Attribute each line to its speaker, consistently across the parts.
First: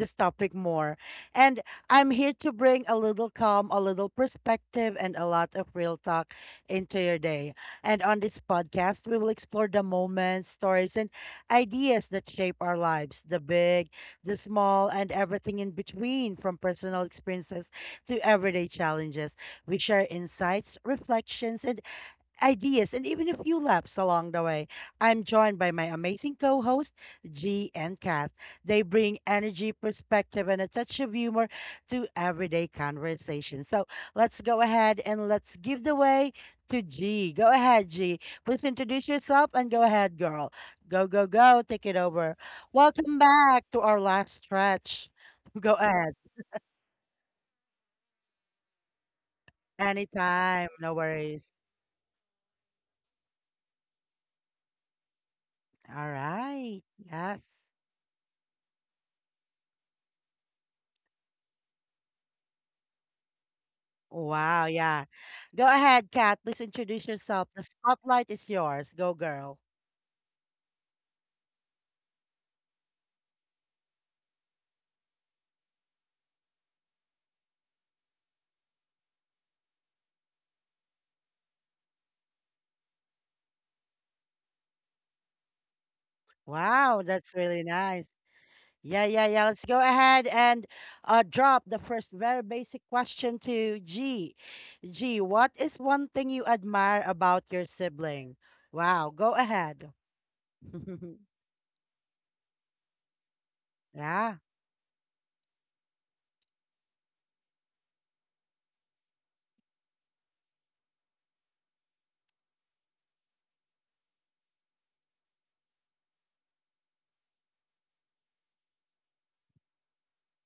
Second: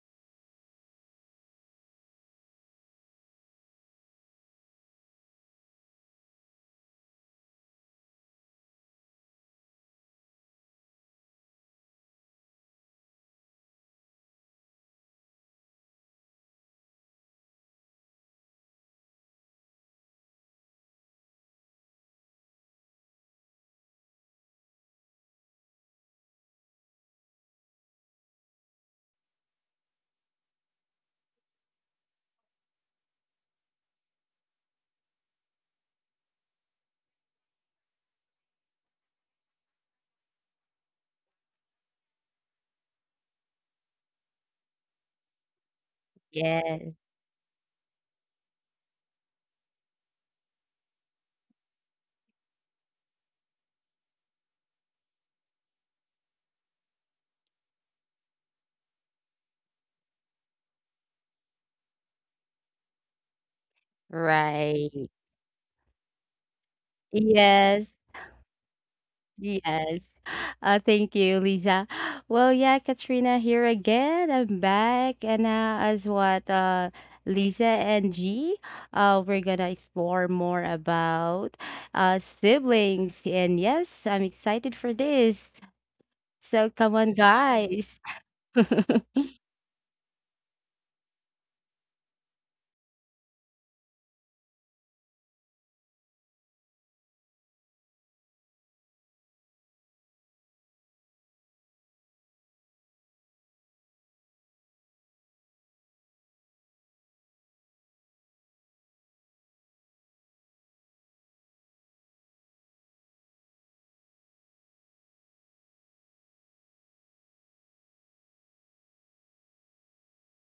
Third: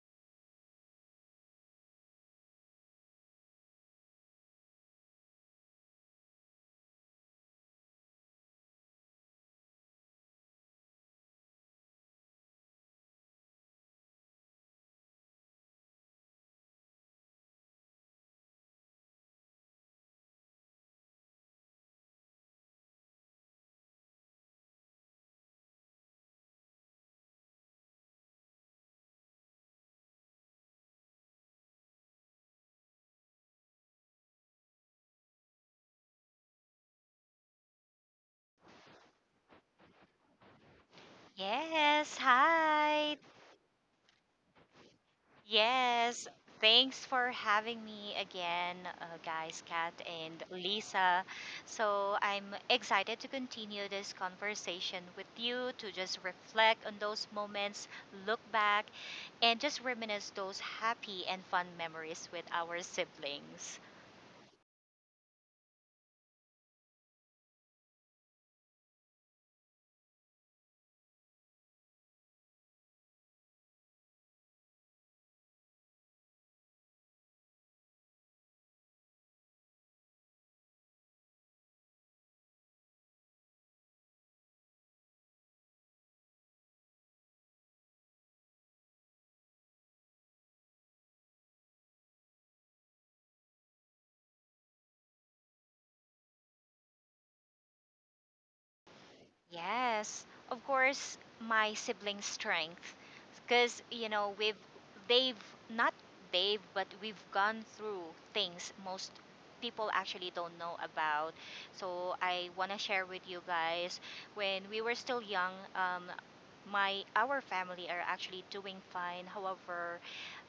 Speaker 1: This topic more. And I'm here to bring a little calm, a little perspective, and a lot of real talk into your day. And on this podcast, we will explore the moments, stories, and ideas that shape our lives, the big, the small, and everything in between, from personal experiences to everyday challenges. We share insights, reflections, and ideas, and even a few laps along the way. I'm joined by my amazing co host, G and Kath. They bring energy, perspective, and a touch of humor to everyday conversation. So let's go ahead and let's give the way to G. Go ahead, G. Please introduce yourself and go ahead, girl. Go, go, go. Take it
Speaker 2: Yes,
Speaker 1: over.
Speaker 2: hi.
Speaker 1: Welcome back to our last stretch. Go ahead.
Speaker 2: Yes,
Speaker 3: Yes,
Speaker 2: thanks for having me again, guys, Kat and
Speaker 1: Anytime. No
Speaker 2: Lisa.
Speaker 1: worries.
Speaker 2: So I'm excited to continue this conversation with you to
Speaker 1: All
Speaker 2: just
Speaker 1: right.
Speaker 2: reflect on those
Speaker 1: Yes.
Speaker 2: moments, look back, and just reminisce those happy and fun memories with our siblings.
Speaker 1: Wow, yeah.
Speaker 3: right.
Speaker 1: Go ahead, Kat. Please introduce yourself. The
Speaker 3: Yes,
Speaker 1: spotlight is yours. Go, girl.
Speaker 3: yes. Thank you, Lisa. Katrina here again. I'm back, and as what Lisa and G, we're gonna explore more about siblings. And yes, I'm excited for this. So come
Speaker 1: Wow,
Speaker 3: on,
Speaker 1: that's really
Speaker 3: guys.
Speaker 1: nice. Yeah, yeah, yeah. Let's go ahead and drop the first very basic question to G. G, what is one thing you admire about your sibling? Wow, go ahead.
Speaker 2: Yes, of course, my siblings' strength, because you know
Speaker 1: Yeah,
Speaker 2: we've they've not they've but we've gone through things most people actually don't know about. So I wanna share with you guys when we were still young. My our family are actually doing fine. However,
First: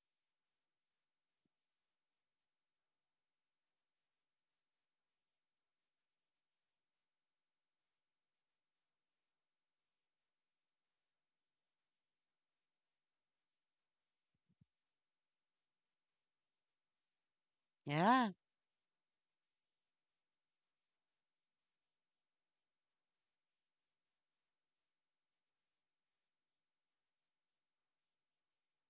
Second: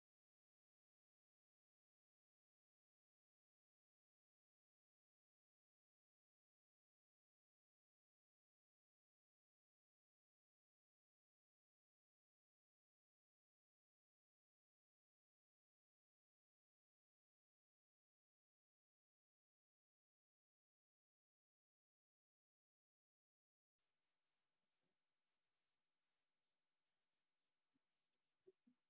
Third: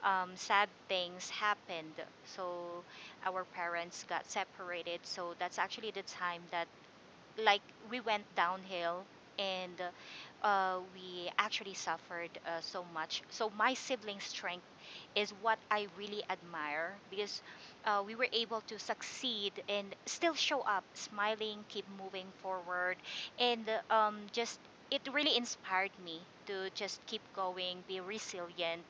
Speaker 2: sad things happened. So our parents got separated. So that's actually the time that, like, we went downhill and we actually suffered so much. So my sibling's strength is what I really admire because we were
Speaker 1: yeah,
Speaker 2: able to succeed and still show up, smiling, keep moving forward, and just it really inspired me to just keep going, be resilient,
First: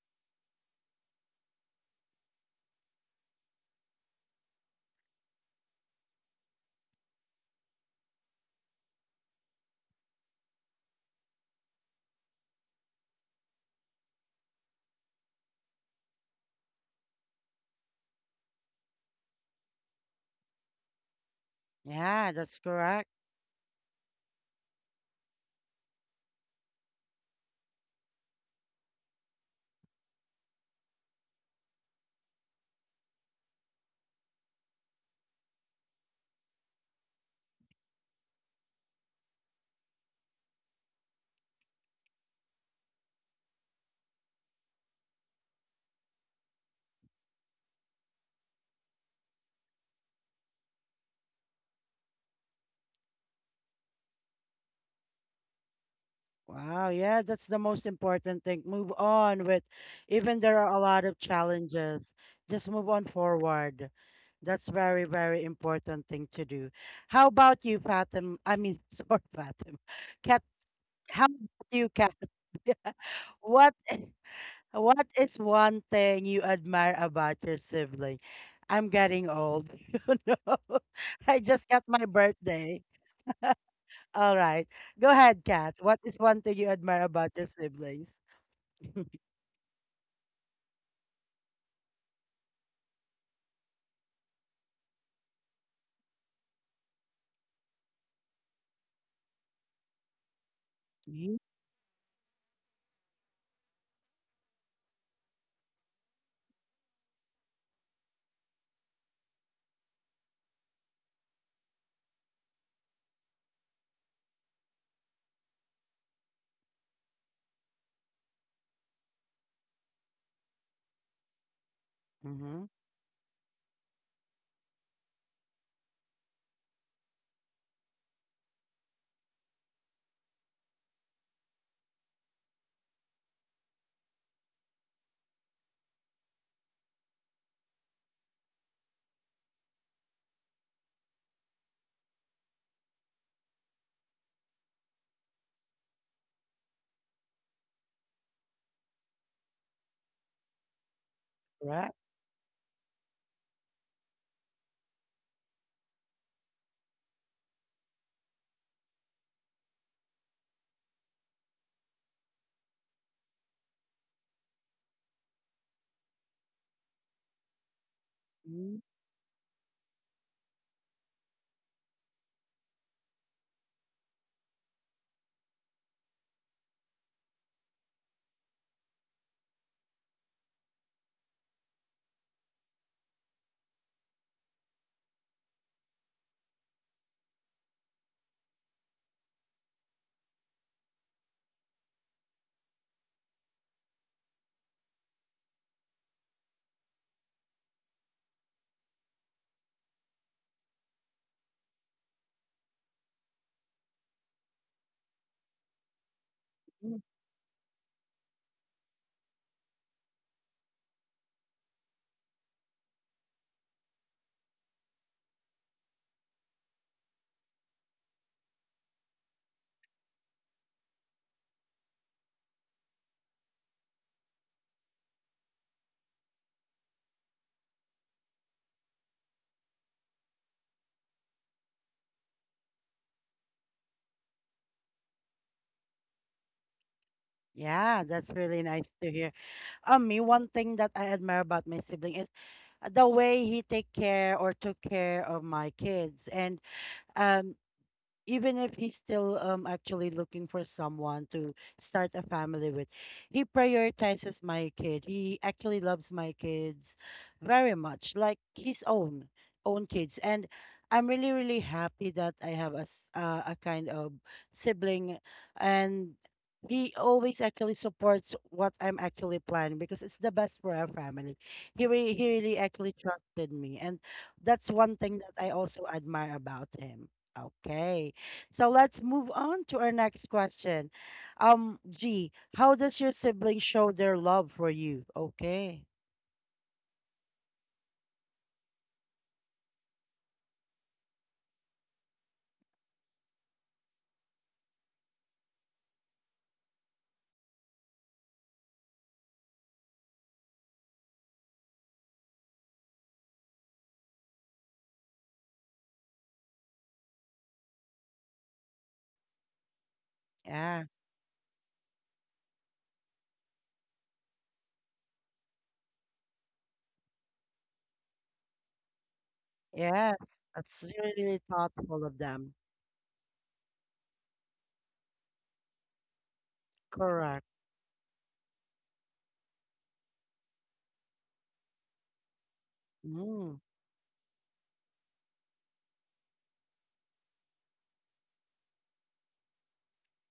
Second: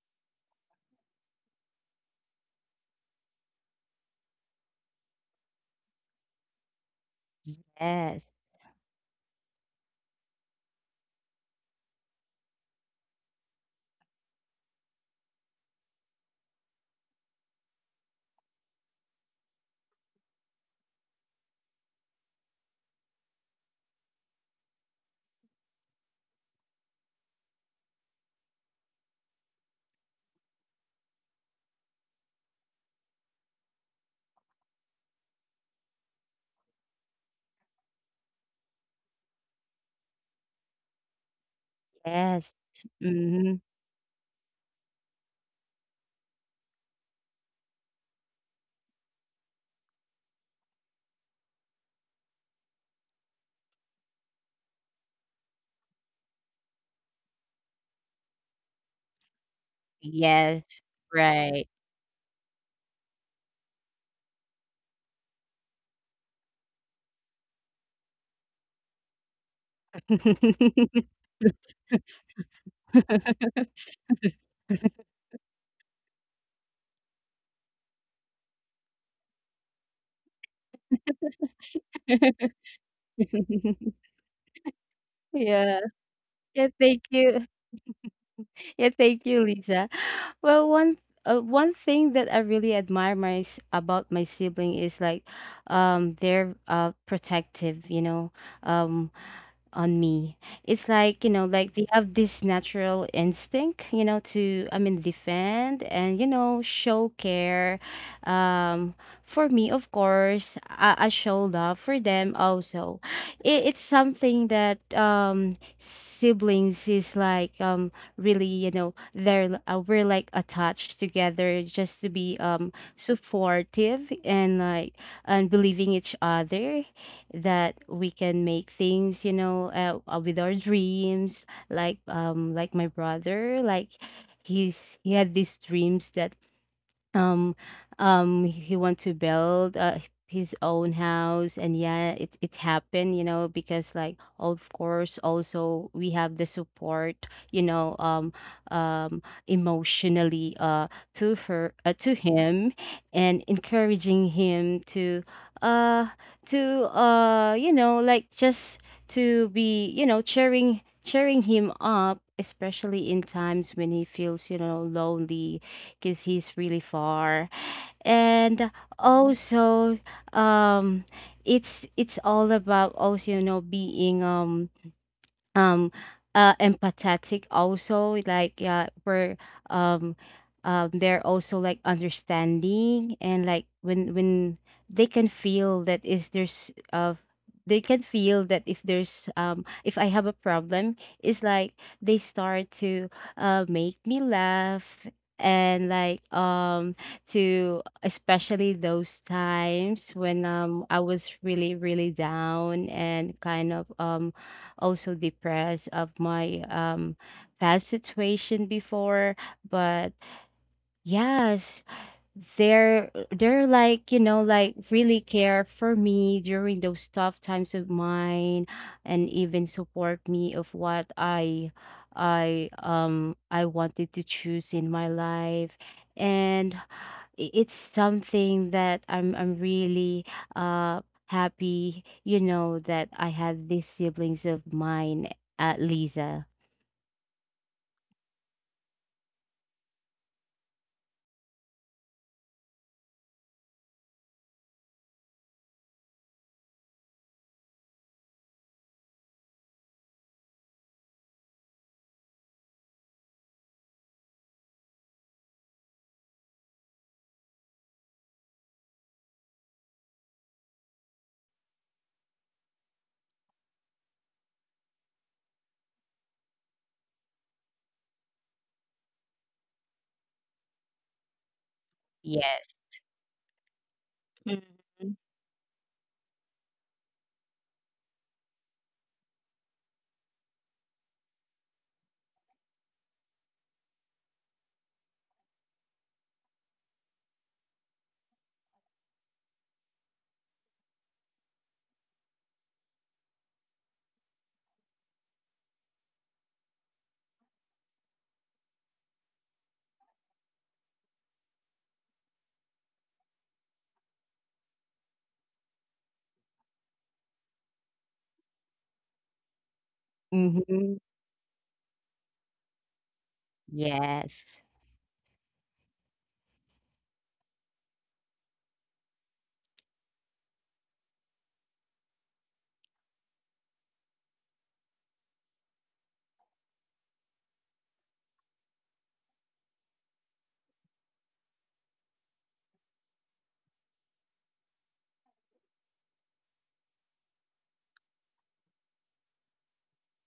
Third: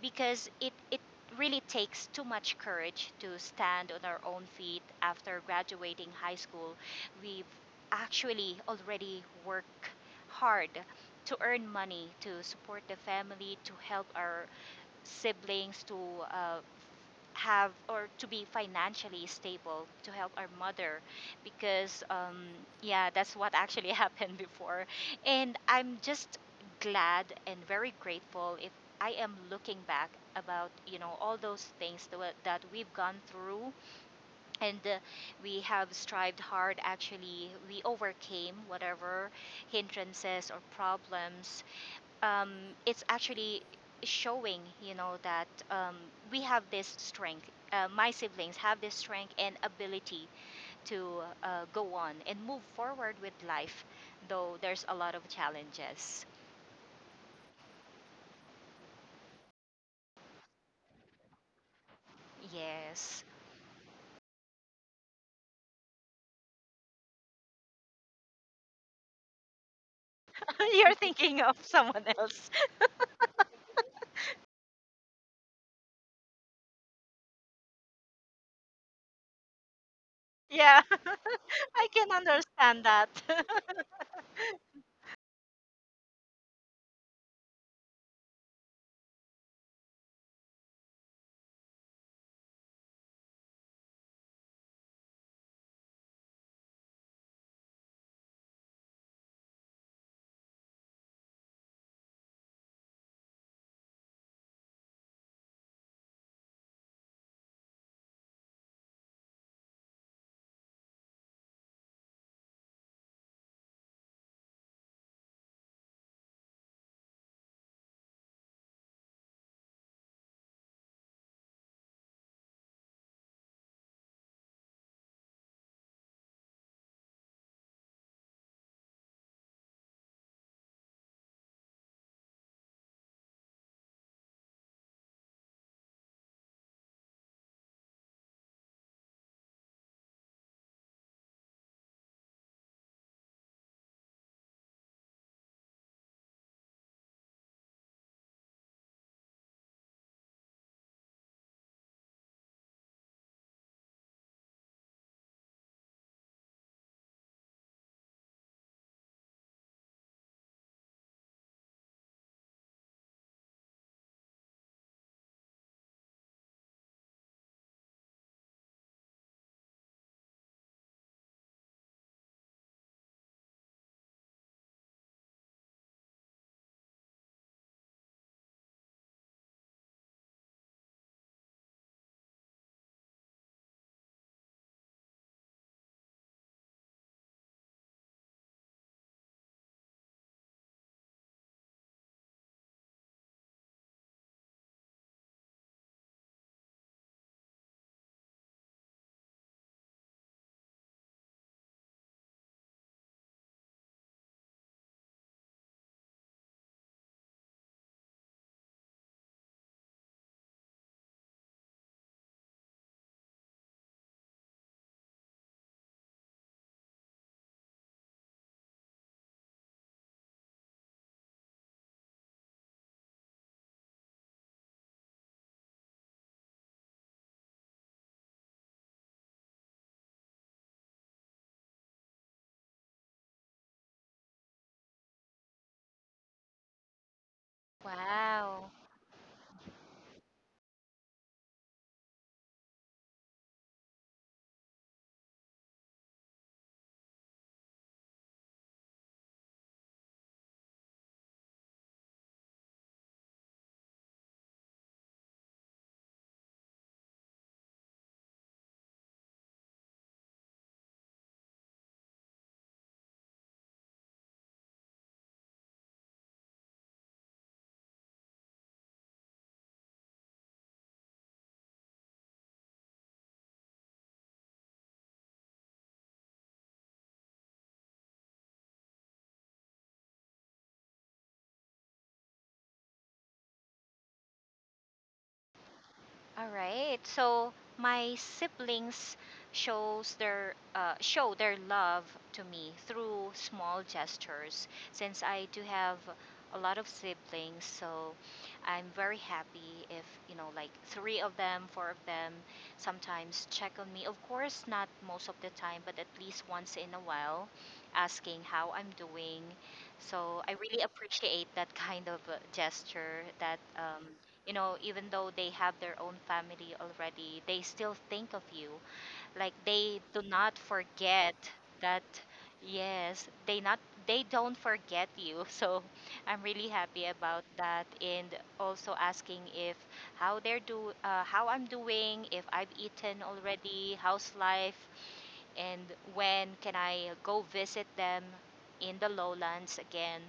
Speaker 2: because it really takes too much courage to stand on our own feet after graduating high school. We've
Speaker 3: Yes,
Speaker 2: actually already work hard to earn money to support the family, to help our siblings to uh, have or to be financially stable, to help our mother because
Speaker 1: yeah, that's correct.
Speaker 2: yeah, that's what actually happened before, and I'm just glad and very grateful if I am looking back about, you know, all those things that, that we've gone through. And we have strived hard. Actually, we overcame whatever hindrances or problems. um,
Speaker 3: yes.
Speaker 2: it's
Speaker 3: hmm
Speaker 2: actually showing, you know, that we have this strength. My siblings have this strength and ability to go on and move forward with life, though there's a lot of challenges.
Speaker 1: Wow, yeah, that's the most important thing. Move on with, even there
Speaker 3: Yes,
Speaker 1: are a lot of
Speaker 3: right.
Speaker 1: challenges, just move on
Speaker 2: Yes,
Speaker 1: forward. That's very, very important thing to do. How about you, Fatim? I mean, sorry, Fatim. Kat,
Speaker 2: you're
Speaker 1: how
Speaker 2: thinking of
Speaker 1: about you,
Speaker 2: someone
Speaker 1: Kat?
Speaker 2: else.
Speaker 1: What, what is one thing you admire about your sibling? I'm getting old, you know.
Speaker 2: Yeah,
Speaker 1: I just got
Speaker 2: I
Speaker 1: my
Speaker 2: can
Speaker 1: birthday.
Speaker 2: understand that.
Speaker 1: All right. Go ahead, Kat.
Speaker 3: Yeah.
Speaker 1: What is one thing you
Speaker 3: Yeah,
Speaker 1: admire
Speaker 3: thank
Speaker 1: about your
Speaker 3: you.
Speaker 1: siblings?
Speaker 3: Yeah, thank you, Lisa. Well, one thing that I really admire about my sibling is like they're protective, you know. Um on me. It's like, you
Speaker 1: Mhm,
Speaker 3: know, like they have this natural instinct, you know, to, I mean, defend and, you know, show care. Um, for me, of course, I show love for them also. It's something that siblings is like really, you know, we're like attached together just to be
Speaker 1: mhm,
Speaker 3: supportive and like, and believing each other that we can make things, you know, with our dreams, like my brother, like he had these dreams that um he want to build his own house, and yeah, it happened, you know, because, like, of course, also we have the support, you know, um emotionally,
Speaker 1: right.
Speaker 3: to him, and encouraging him to uh you know, like, just to be, you know, cheering him up, especially in times when he feels, you know, lonely because he's really far. And
Speaker 1: Mhm.
Speaker 3: also, um it's all about also, you know, being um empathetic also. Like, yeah, we're um they're also like understanding, and like, when they can feel that is there's they can feel that if there's if I have a problem, it's like they start to make me laugh, and like, to especially those times when I was really really down and kind of also depressed of my past situation before. But yes, they're like, you know, like really care for me during those tough times of mine, and even support me of what I wanted to choose in my life. And it's something that I'm really uh happy, you know, that I had these siblings of mine at Lisa.
Speaker 1: Yeah, that's really
Speaker 2: Wow.
Speaker 1: nice to hear. Me, one thing that I admire about my sibling is the way he take care or took care of my kids, and um, even if he's still actually looking for someone to start a family with. He prioritizes my kid. He actually loves my kids very much, like his own kids. And I'm really really happy that I have a kind of sibling. And he always actually supports what I'm actually planning because it's the best for our family. He, really, he really
Speaker 3: Yes.
Speaker 1: actually trusted me, and that's one
Speaker 3: Mm-hmm.
Speaker 1: thing that I also admire about him. Okay, so let's move on to our next question. G, how does your sibling show their love for you? Okay.
Speaker 2: All right. So my siblings show their love to me through small gestures. Since I do have a lot of siblings, so I'm very happy if, you know, like three of them, four of them sometimes check on me. Of course, not most of the time, but at least once in a while, asking how I'm doing. So I
Speaker 1: Yeah.
Speaker 2: really
Speaker 3: Mm-hmm.
Speaker 2: appreciate that kind of gesture that, you
Speaker 3: Yes.
Speaker 2: know, even though they have their own family already, they still think of you. Like they do
Speaker 1: Yes.
Speaker 2: not
Speaker 1: That's
Speaker 2: forget
Speaker 1: really thoughtful
Speaker 2: that.
Speaker 1: of them.
Speaker 2: Yes, they don't forget you. So I'm really happy
Speaker 1: Correct.
Speaker 2: about that, and also asking if how they're do how I'm doing, if I've eaten
Speaker 1: Mm,
Speaker 2: already, how's life, and when can I go visit them in the lowlands again.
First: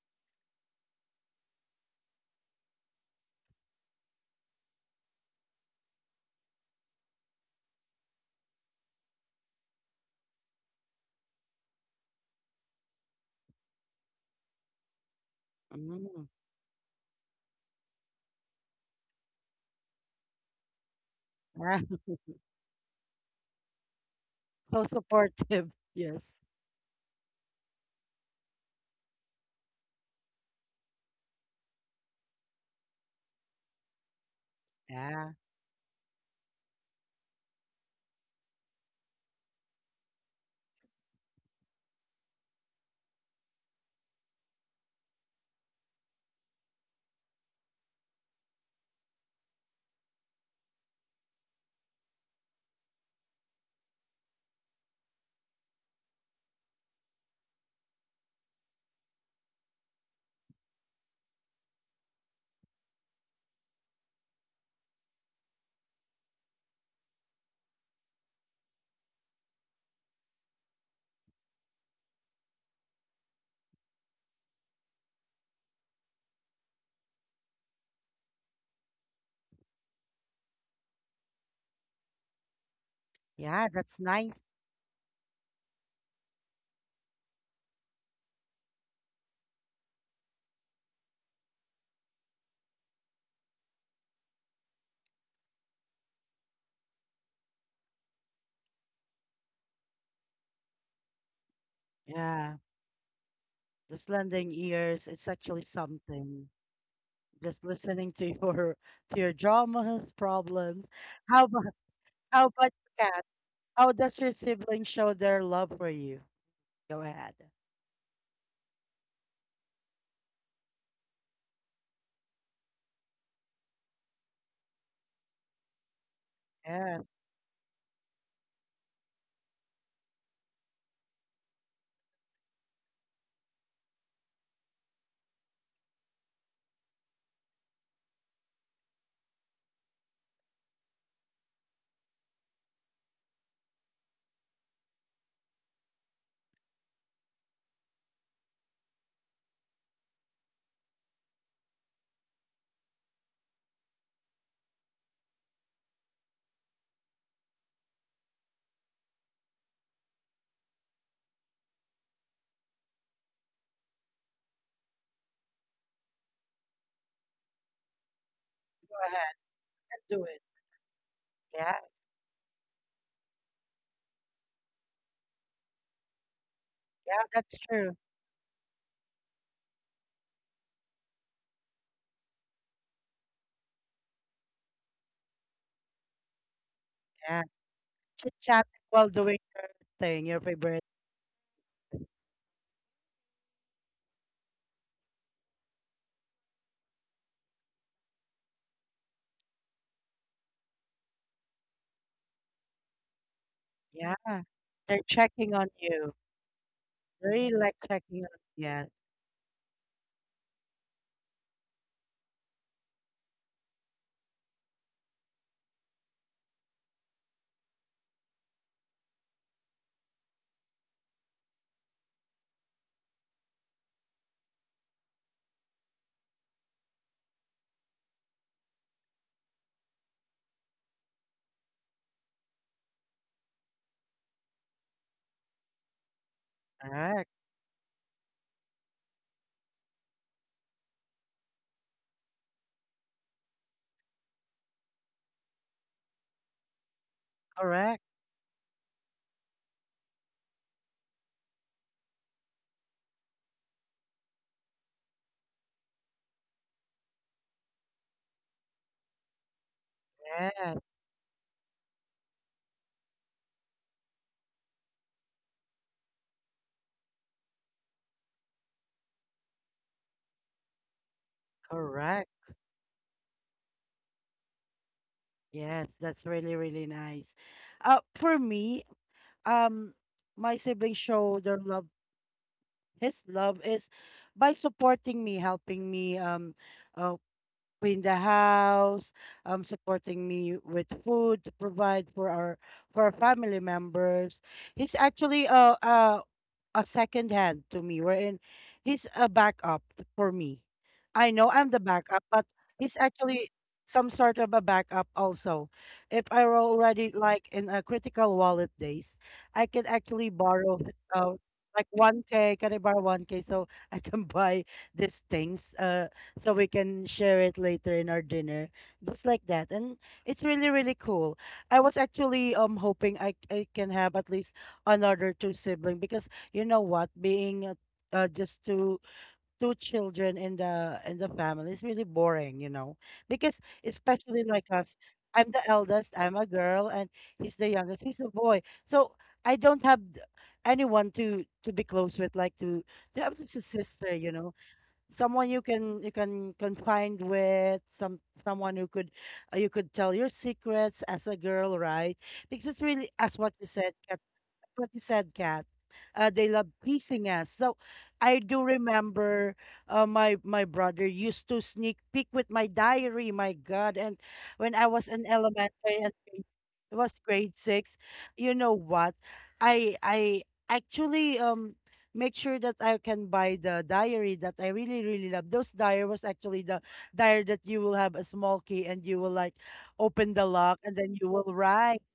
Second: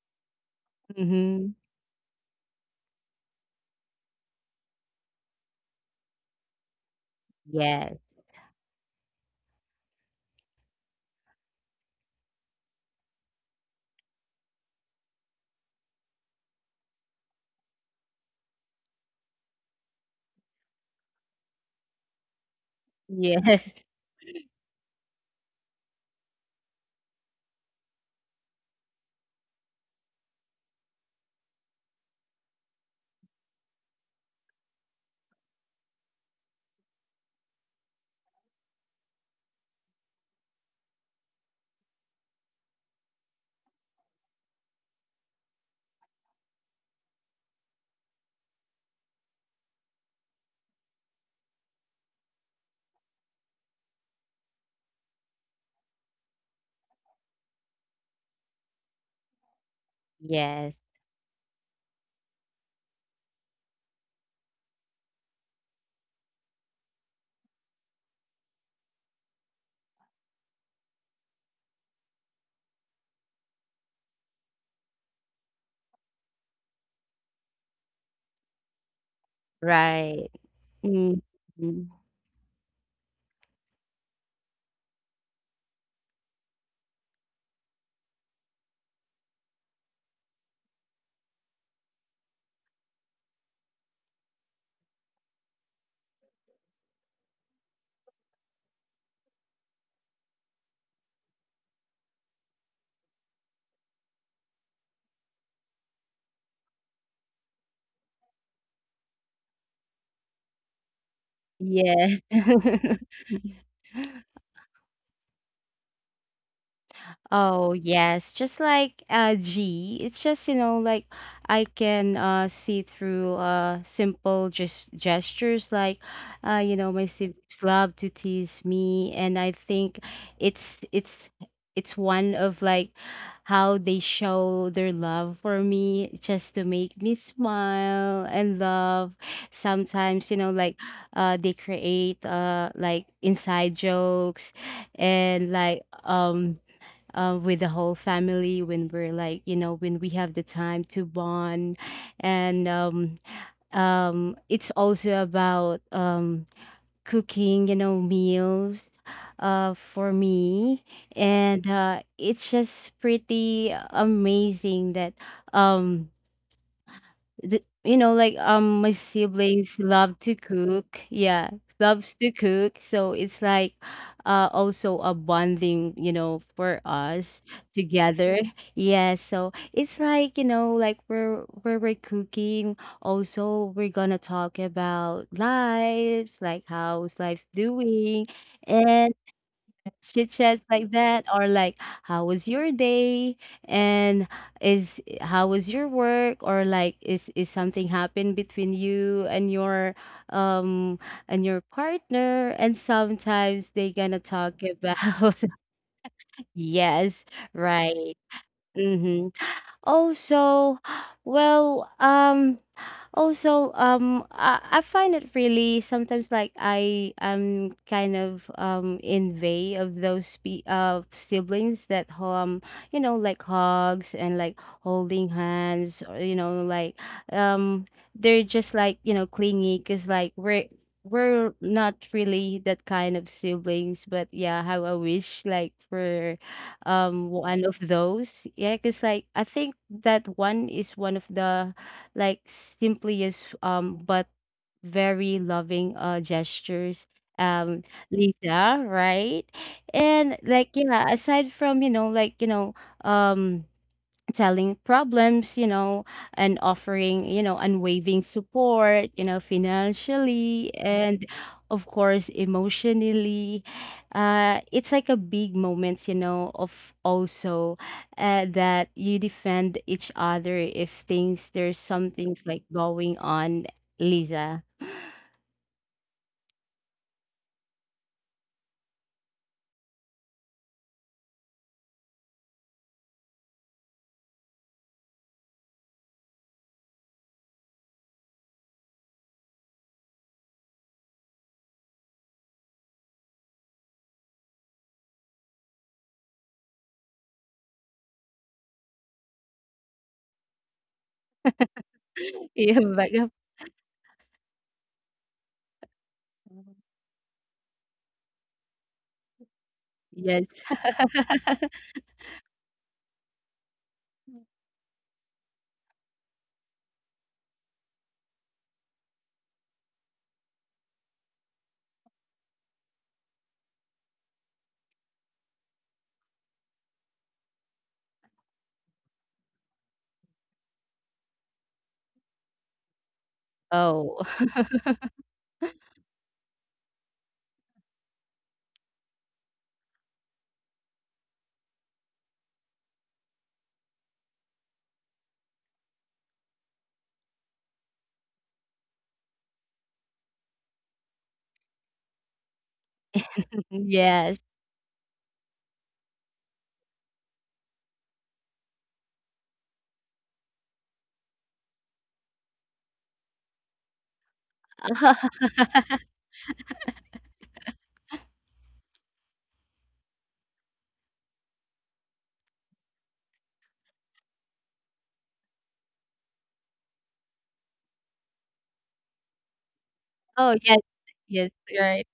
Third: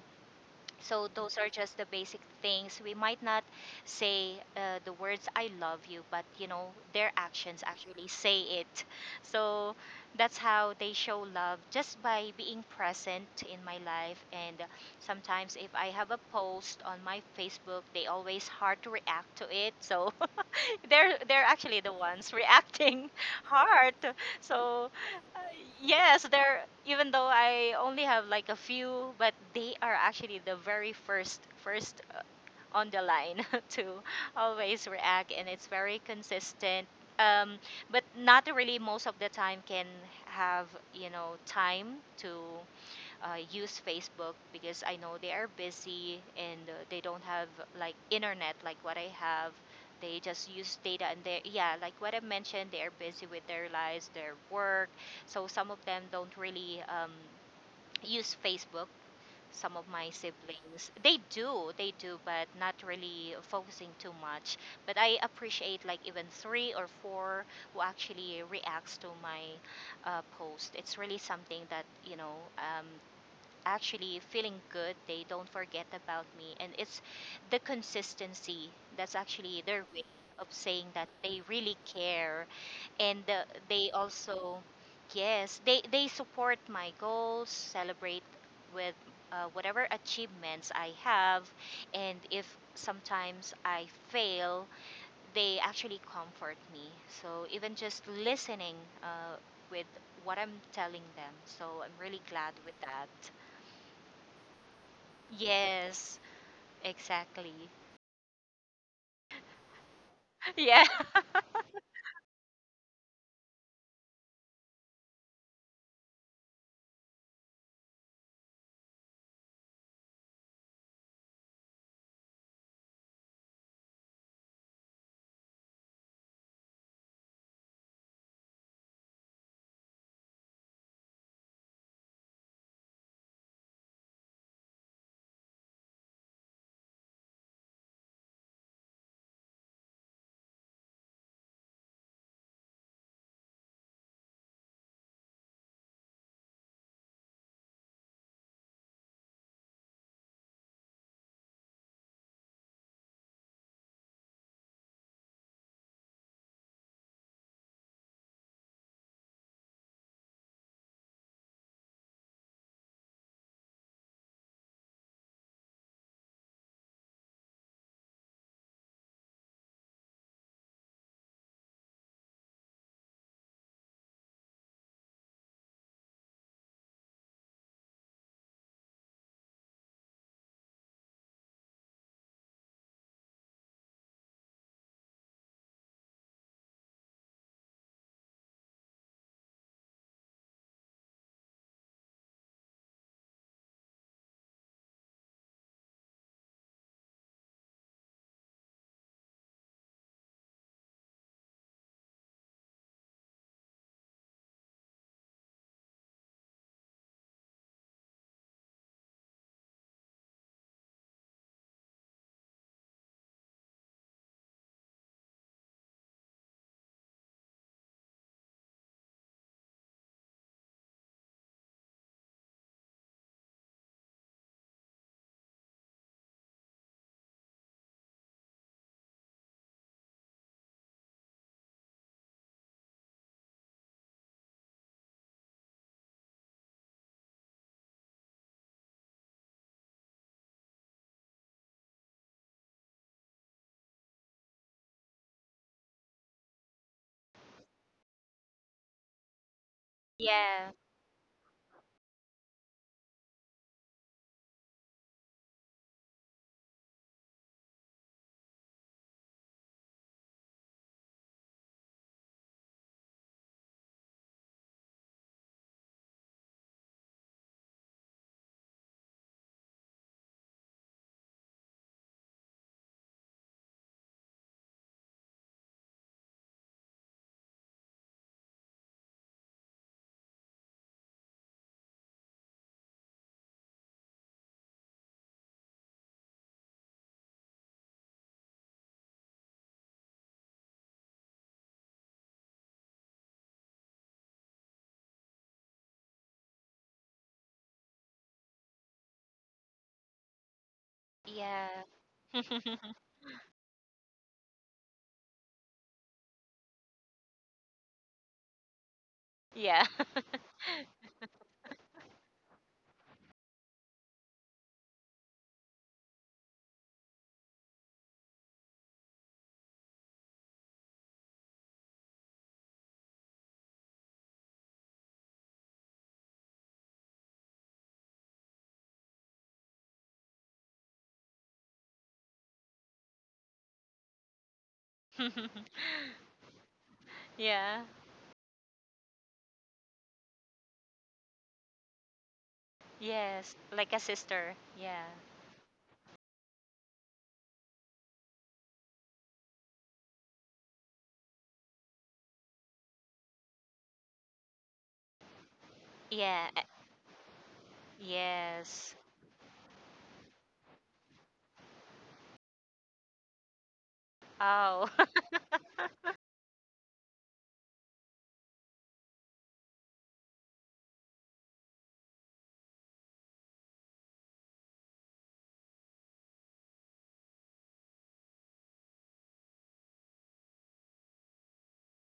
Speaker 2: So those
Speaker 3: Mm-hmm.
Speaker 2: are just the basic things. We might not say, the words "I love you," but you know their actions
Speaker 3: Yes.
Speaker 2: actually say it. So that's how they show love, just by being present in my life. And sometimes, if I have a
Speaker 1: mm.
Speaker 2: post on my Facebook, they always hard to react to it. So they're actually
Speaker 1: Yeah.
Speaker 2: the ones reacting
Speaker 3: Yes.
Speaker 2: hard.
Speaker 1: So
Speaker 2: So
Speaker 1: supportive.
Speaker 2: yes,
Speaker 1: Yes.
Speaker 2: they're, even though I only have like a few, but they are actually the very first on the line to always react,
Speaker 1: Yeah.
Speaker 2: and it's very consistent. Um, but not really most of the time can have, you know, time to use Facebook because I know they are busy, and they don't have like internet like what I have. They just use data, and they, yeah, like what I mentioned, they are busy with their lives, their work. So some of them don't really use Facebook. Some of my
Speaker 3: Yes.
Speaker 2: siblings, they do, but not really focusing too much. But I appreciate like even three or four who actually reacts to my post. It's really something that, you know, actually feeling good. They don't forget about me. And it's the consistency that's actually their way
Speaker 3: Right.
Speaker 2: of saying that
Speaker 3: Mm.
Speaker 2: they really
Speaker 3: Mm.
Speaker 2: care. And
Speaker 1: Yeah.
Speaker 2: they
Speaker 1: That's nice.
Speaker 2: also, yes, they support my goals, celebrate with whatever achievements I have. And if sometimes I fail, they actually comfort me. So even just listening, uh, with what I'm telling them. So I'm really glad
Speaker 1: Yeah.
Speaker 2: with that.
Speaker 1: Just lending ears. It's actually
Speaker 2: Yes,
Speaker 1: something.
Speaker 2: exactly.
Speaker 1: Just listening to your to your dramas,
Speaker 2: Yeah.
Speaker 1: problems. How about
Speaker 3: Yeah.
Speaker 1: how about you, Kat? How does your sibling show their love for you? Go ahead.
Speaker 3: Oh yes, just like G, it's just, you know, like I can see through simple just gestures. Like, you know, my
Speaker 1: Yes,
Speaker 3: siblings love to tease me, and I think it's it's it's one of like how they show their love for me, just to make me smile and love. Sometimes, you know, like they create like inside jokes, and like with the whole family when we're like, you know, when we have the time to bond. And it's also about cooking, you know, meals for me. And it's just pretty amazing that um, you know, like my
Speaker 1: go ahead.
Speaker 3: siblings love
Speaker 1: Do
Speaker 3: to
Speaker 1: it.
Speaker 3: cook. Yeah,
Speaker 1: Yeah,
Speaker 3: loves to cook. So it's like, also a bonding, you know, for
Speaker 1: yeah,
Speaker 3: us
Speaker 1: that's true.
Speaker 3: together. Yeah. So it's like, you know, like we're cooking. Also, we're gonna talk about lives, like how's
Speaker 1: Yeah.
Speaker 3: life doing,
Speaker 1: Chit chat while
Speaker 3: and
Speaker 1: doing your thing,
Speaker 3: chit
Speaker 1: your
Speaker 3: chats
Speaker 1: favorite.
Speaker 3: like that, or like how was your day, and is how was your work, or like is something happened between you um and your partner, and sometimes they
Speaker 1: Yeah.
Speaker 3: gonna talk about.
Speaker 1: They're checking on you.
Speaker 3: Yes,
Speaker 1: Really like
Speaker 3: right.
Speaker 1: checking on. Yes.
Speaker 3: Mm-hmm. Also, well, I find it really sometimes like I am kind of envy of those siblings that you know, like hugs and like holding hands, or you know, like um they're just like, you know, clingy. Because like we're not really that kind of siblings, but yeah, how I wish like we're
Speaker 1: Correct.
Speaker 3: one of those. Yeah, because like I think that one is one of the like simplest but very loving gestures, um
Speaker 1: Correct.
Speaker 3: Lisa, right? And like,
Speaker 2: Yeah.
Speaker 3: yeah, aside from, you know, like, you know, um telling problems, you know, and offering, you know, unwavering support, you know, financially
Speaker 1: Yes.
Speaker 3: and of course emotionally. It's like a big moment, you know, of also that you defend each other if things there's some
Speaker 1: Correct.
Speaker 3: things like going on, Lisa.
Speaker 1: Yes. That's really, really nice. For me, um my siblings show their love, his love is by supporting me, helping me uh clean the house, supporting me with food to provide for our family members. He's actually a second hand to me, wherein he's a backup for me. I know I'm the
Speaker 2: Yeah.
Speaker 1: backup, but
Speaker 3: Yeah,
Speaker 1: he's
Speaker 3: back up.
Speaker 1: actually some sort of a backup also. If I were already like in a critical wallet days, I
Speaker 2: Yeah.
Speaker 1: can actually
Speaker 3: Yes.
Speaker 1: borrow uh, like 1K. Can I borrow 1K so I can buy these things, so we can share it later in our dinner? Just like that. And it's really, really cool. I was actually hoping I can have at least another two sibling, because you know what, being just two children in the family is really boring. Because
Speaker 3: Oh,
Speaker 1: especially like us, I'm the eldest, I'm a girl, and he's the
Speaker 2: Yeah.
Speaker 1: youngest, he's a boy. So I don't have anyone to be close with, like to have
Speaker 2: Yes.
Speaker 1: just a
Speaker 2: Like a
Speaker 1: sister, you
Speaker 2: sister.
Speaker 1: know,
Speaker 2: Yeah.
Speaker 1: someone you can confide with, someone who could, you could tell your secrets as a girl, right? Because it's really as what you said
Speaker 3: yes.
Speaker 1: what you said, Kat. They
Speaker 2: Yeah.
Speaker 1: love teasing us. So I do
Speaker 2: Yes.
Speaker 1: remember, my brother used to sneak peek with my diary. My God! And when I
Speaker 2: Oh.
Speaker 1: was in elementary and it was grade six, you know what? I actually make sure that I can buy the diary that I really really love. Those diary was actually the diary that you will have a small key and you will like open the
Speaker 3: Oh,
Speaker 1: lock
Speaker 3: yes.
Speaker 1: and then you
Speaker 3: Yes,
Speaker 1: will write
Speaker 3: right.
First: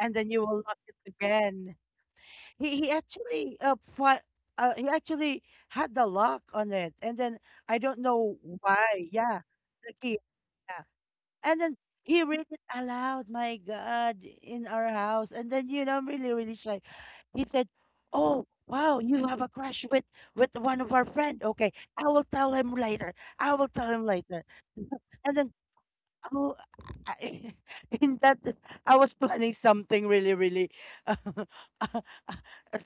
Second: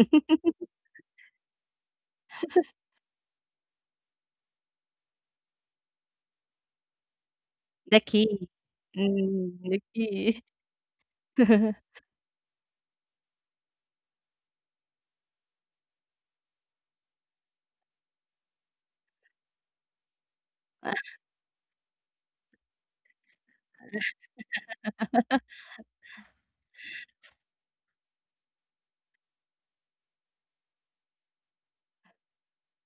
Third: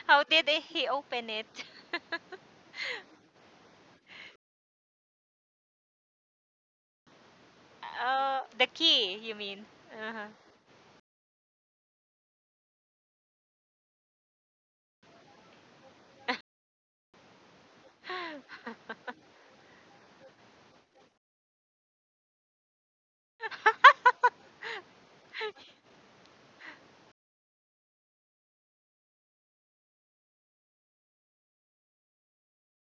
Speaker 1: and
Speaker 2: How
Speaker 1: then you
Speaker 2: did
Speaker 1: will lock
Speaker 2: he
Speaker 1: it
Speaker 2: open it?
Speaker 1: again. He he actually uh, fi- uh he actually had the lock on it, and then I don't
Speaker 3: The
Speaker 1: know
Speaker 2: Oh,
Speaker 3: key.
Speaker 2: the
Speaker 1: why,
Speaker 2: key, you
Speaker 1: yeah,
Speaker 3: Mm,
Speaker 2: mean?
Speaker 3: the
Speaker 1: the key,
Speaker 2: Uh-huh.
Speaker 3: key.
Speaker 1: yeah. And then he read it aloud, my god, in our house. And then I'm really really shy. He said, oh wow, you have a crush with one of our friend. Okay, I will tell him later. I will tell him later. And then oh, I, in that, I was planning something really, really, uh, uh, uh,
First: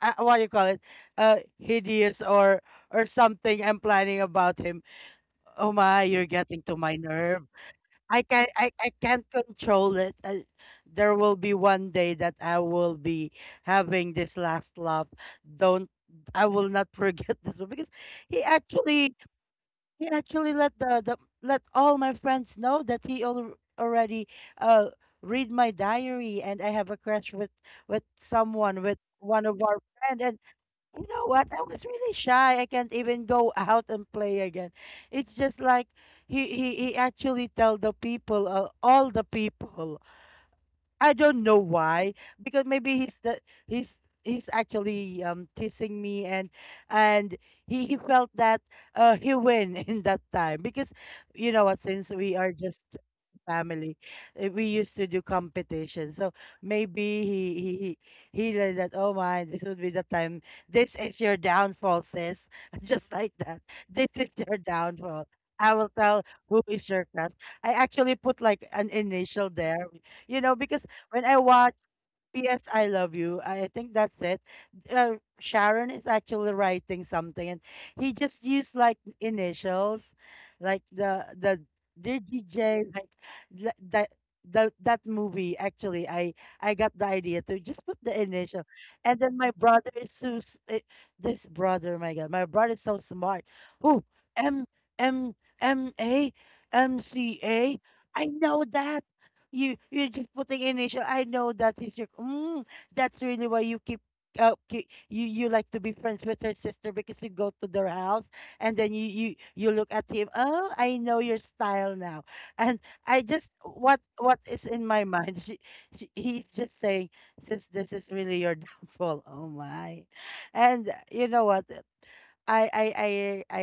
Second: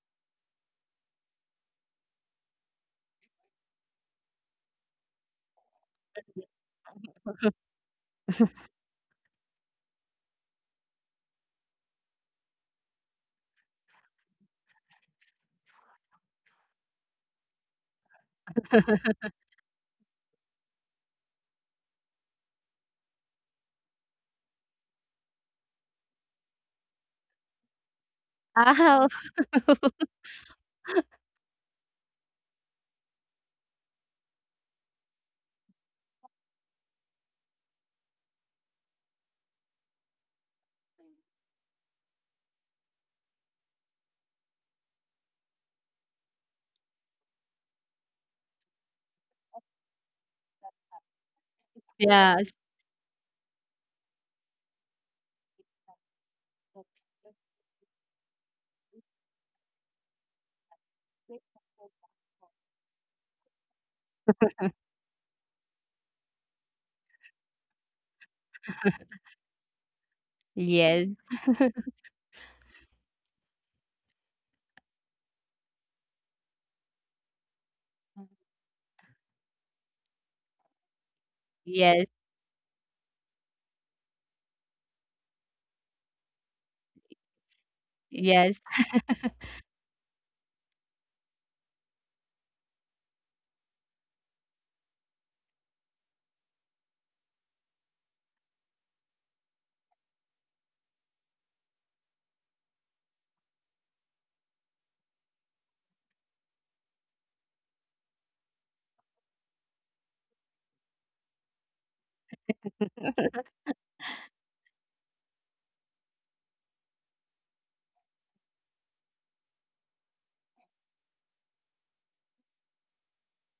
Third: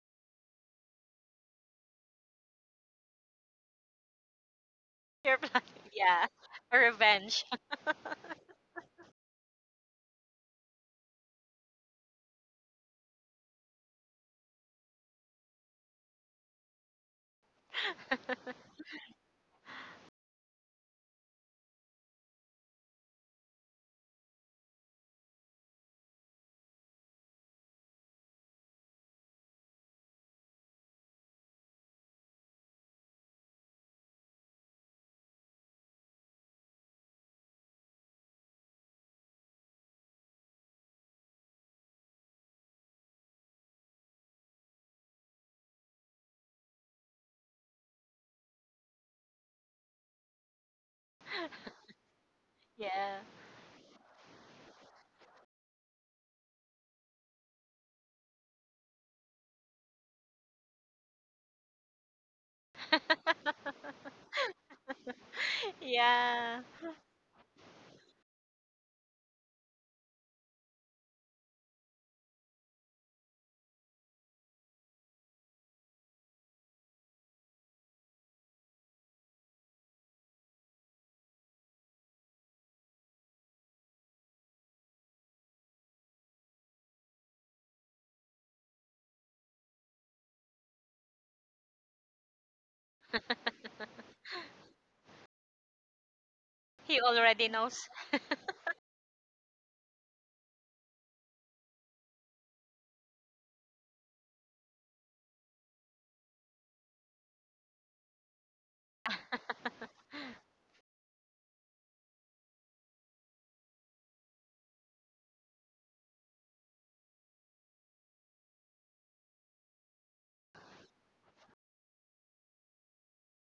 Speaker 1: what do you call it? Hideous, or something. I'm planning about him.
Speaker 2: You're
Speaker 1: Oh
Speaker 2: planning.
Speaker 1: my, you're
Speaker 2: Yeah.
Speaker 1: getting to
Speaker 2: A
Speaker 1: my nerve.
Speaker 2: revenge.
Speaker 1: I can't control it. There will be one day that I will be having this last laugh. Don't I will not forget this one, because he actually he actually let the let all my friends know that he already uh read my diary, and I have a crush with someone, with
Speaker 3: Oh,
Speaker 1: one of our friend. And you know what, I was really shy, I can't even go out and play again. It's just like he actually tell the people, all the people. I don't know why, because maybe he's the he's actually teasing me. And he felt that he win in that time. Because you know what, since we are
Speaker 3: yes.
Speaker 1: just
Speaker 2: Yeah.
Speaker 1: family, we used to do competition. So maybe he learned that, oh my, this would be the time, this is your downfall sis, just like that, this is your downfall. I will tell who
Speaker 2: Yeah.
Speaker 1: is your crush. I actually put like an initial there, because
Speaker 3: Yes,
Speaker 1: when I watch P.S. I Love You, I think that's it. Sharon is actually writing something, and he just used like initials, like the dear DJ, like tha- that that movie. Actually I got the idea to just put the
Speaker 3: yes,
Speaker 1: initial.
Speaker 3: yes,
Speaker 1: And then my brother is this brother, my God, my brother is so smart. Oh, M M M A M
Speaker 2: He
Speaker 1: C
Speaker 2: already
Speaker 1: A.
Speaker 2: knows.
Speaker 1: I know that you're just putting initial. I know that is your. Mm, that's really why you keep. You you like to be friends with her sister because you go to their house, and then you look at him. Oh, I know your style now. And I just what is in my mind. She he's just saying, since this is really your downfall. Oh my, and you know what? I I I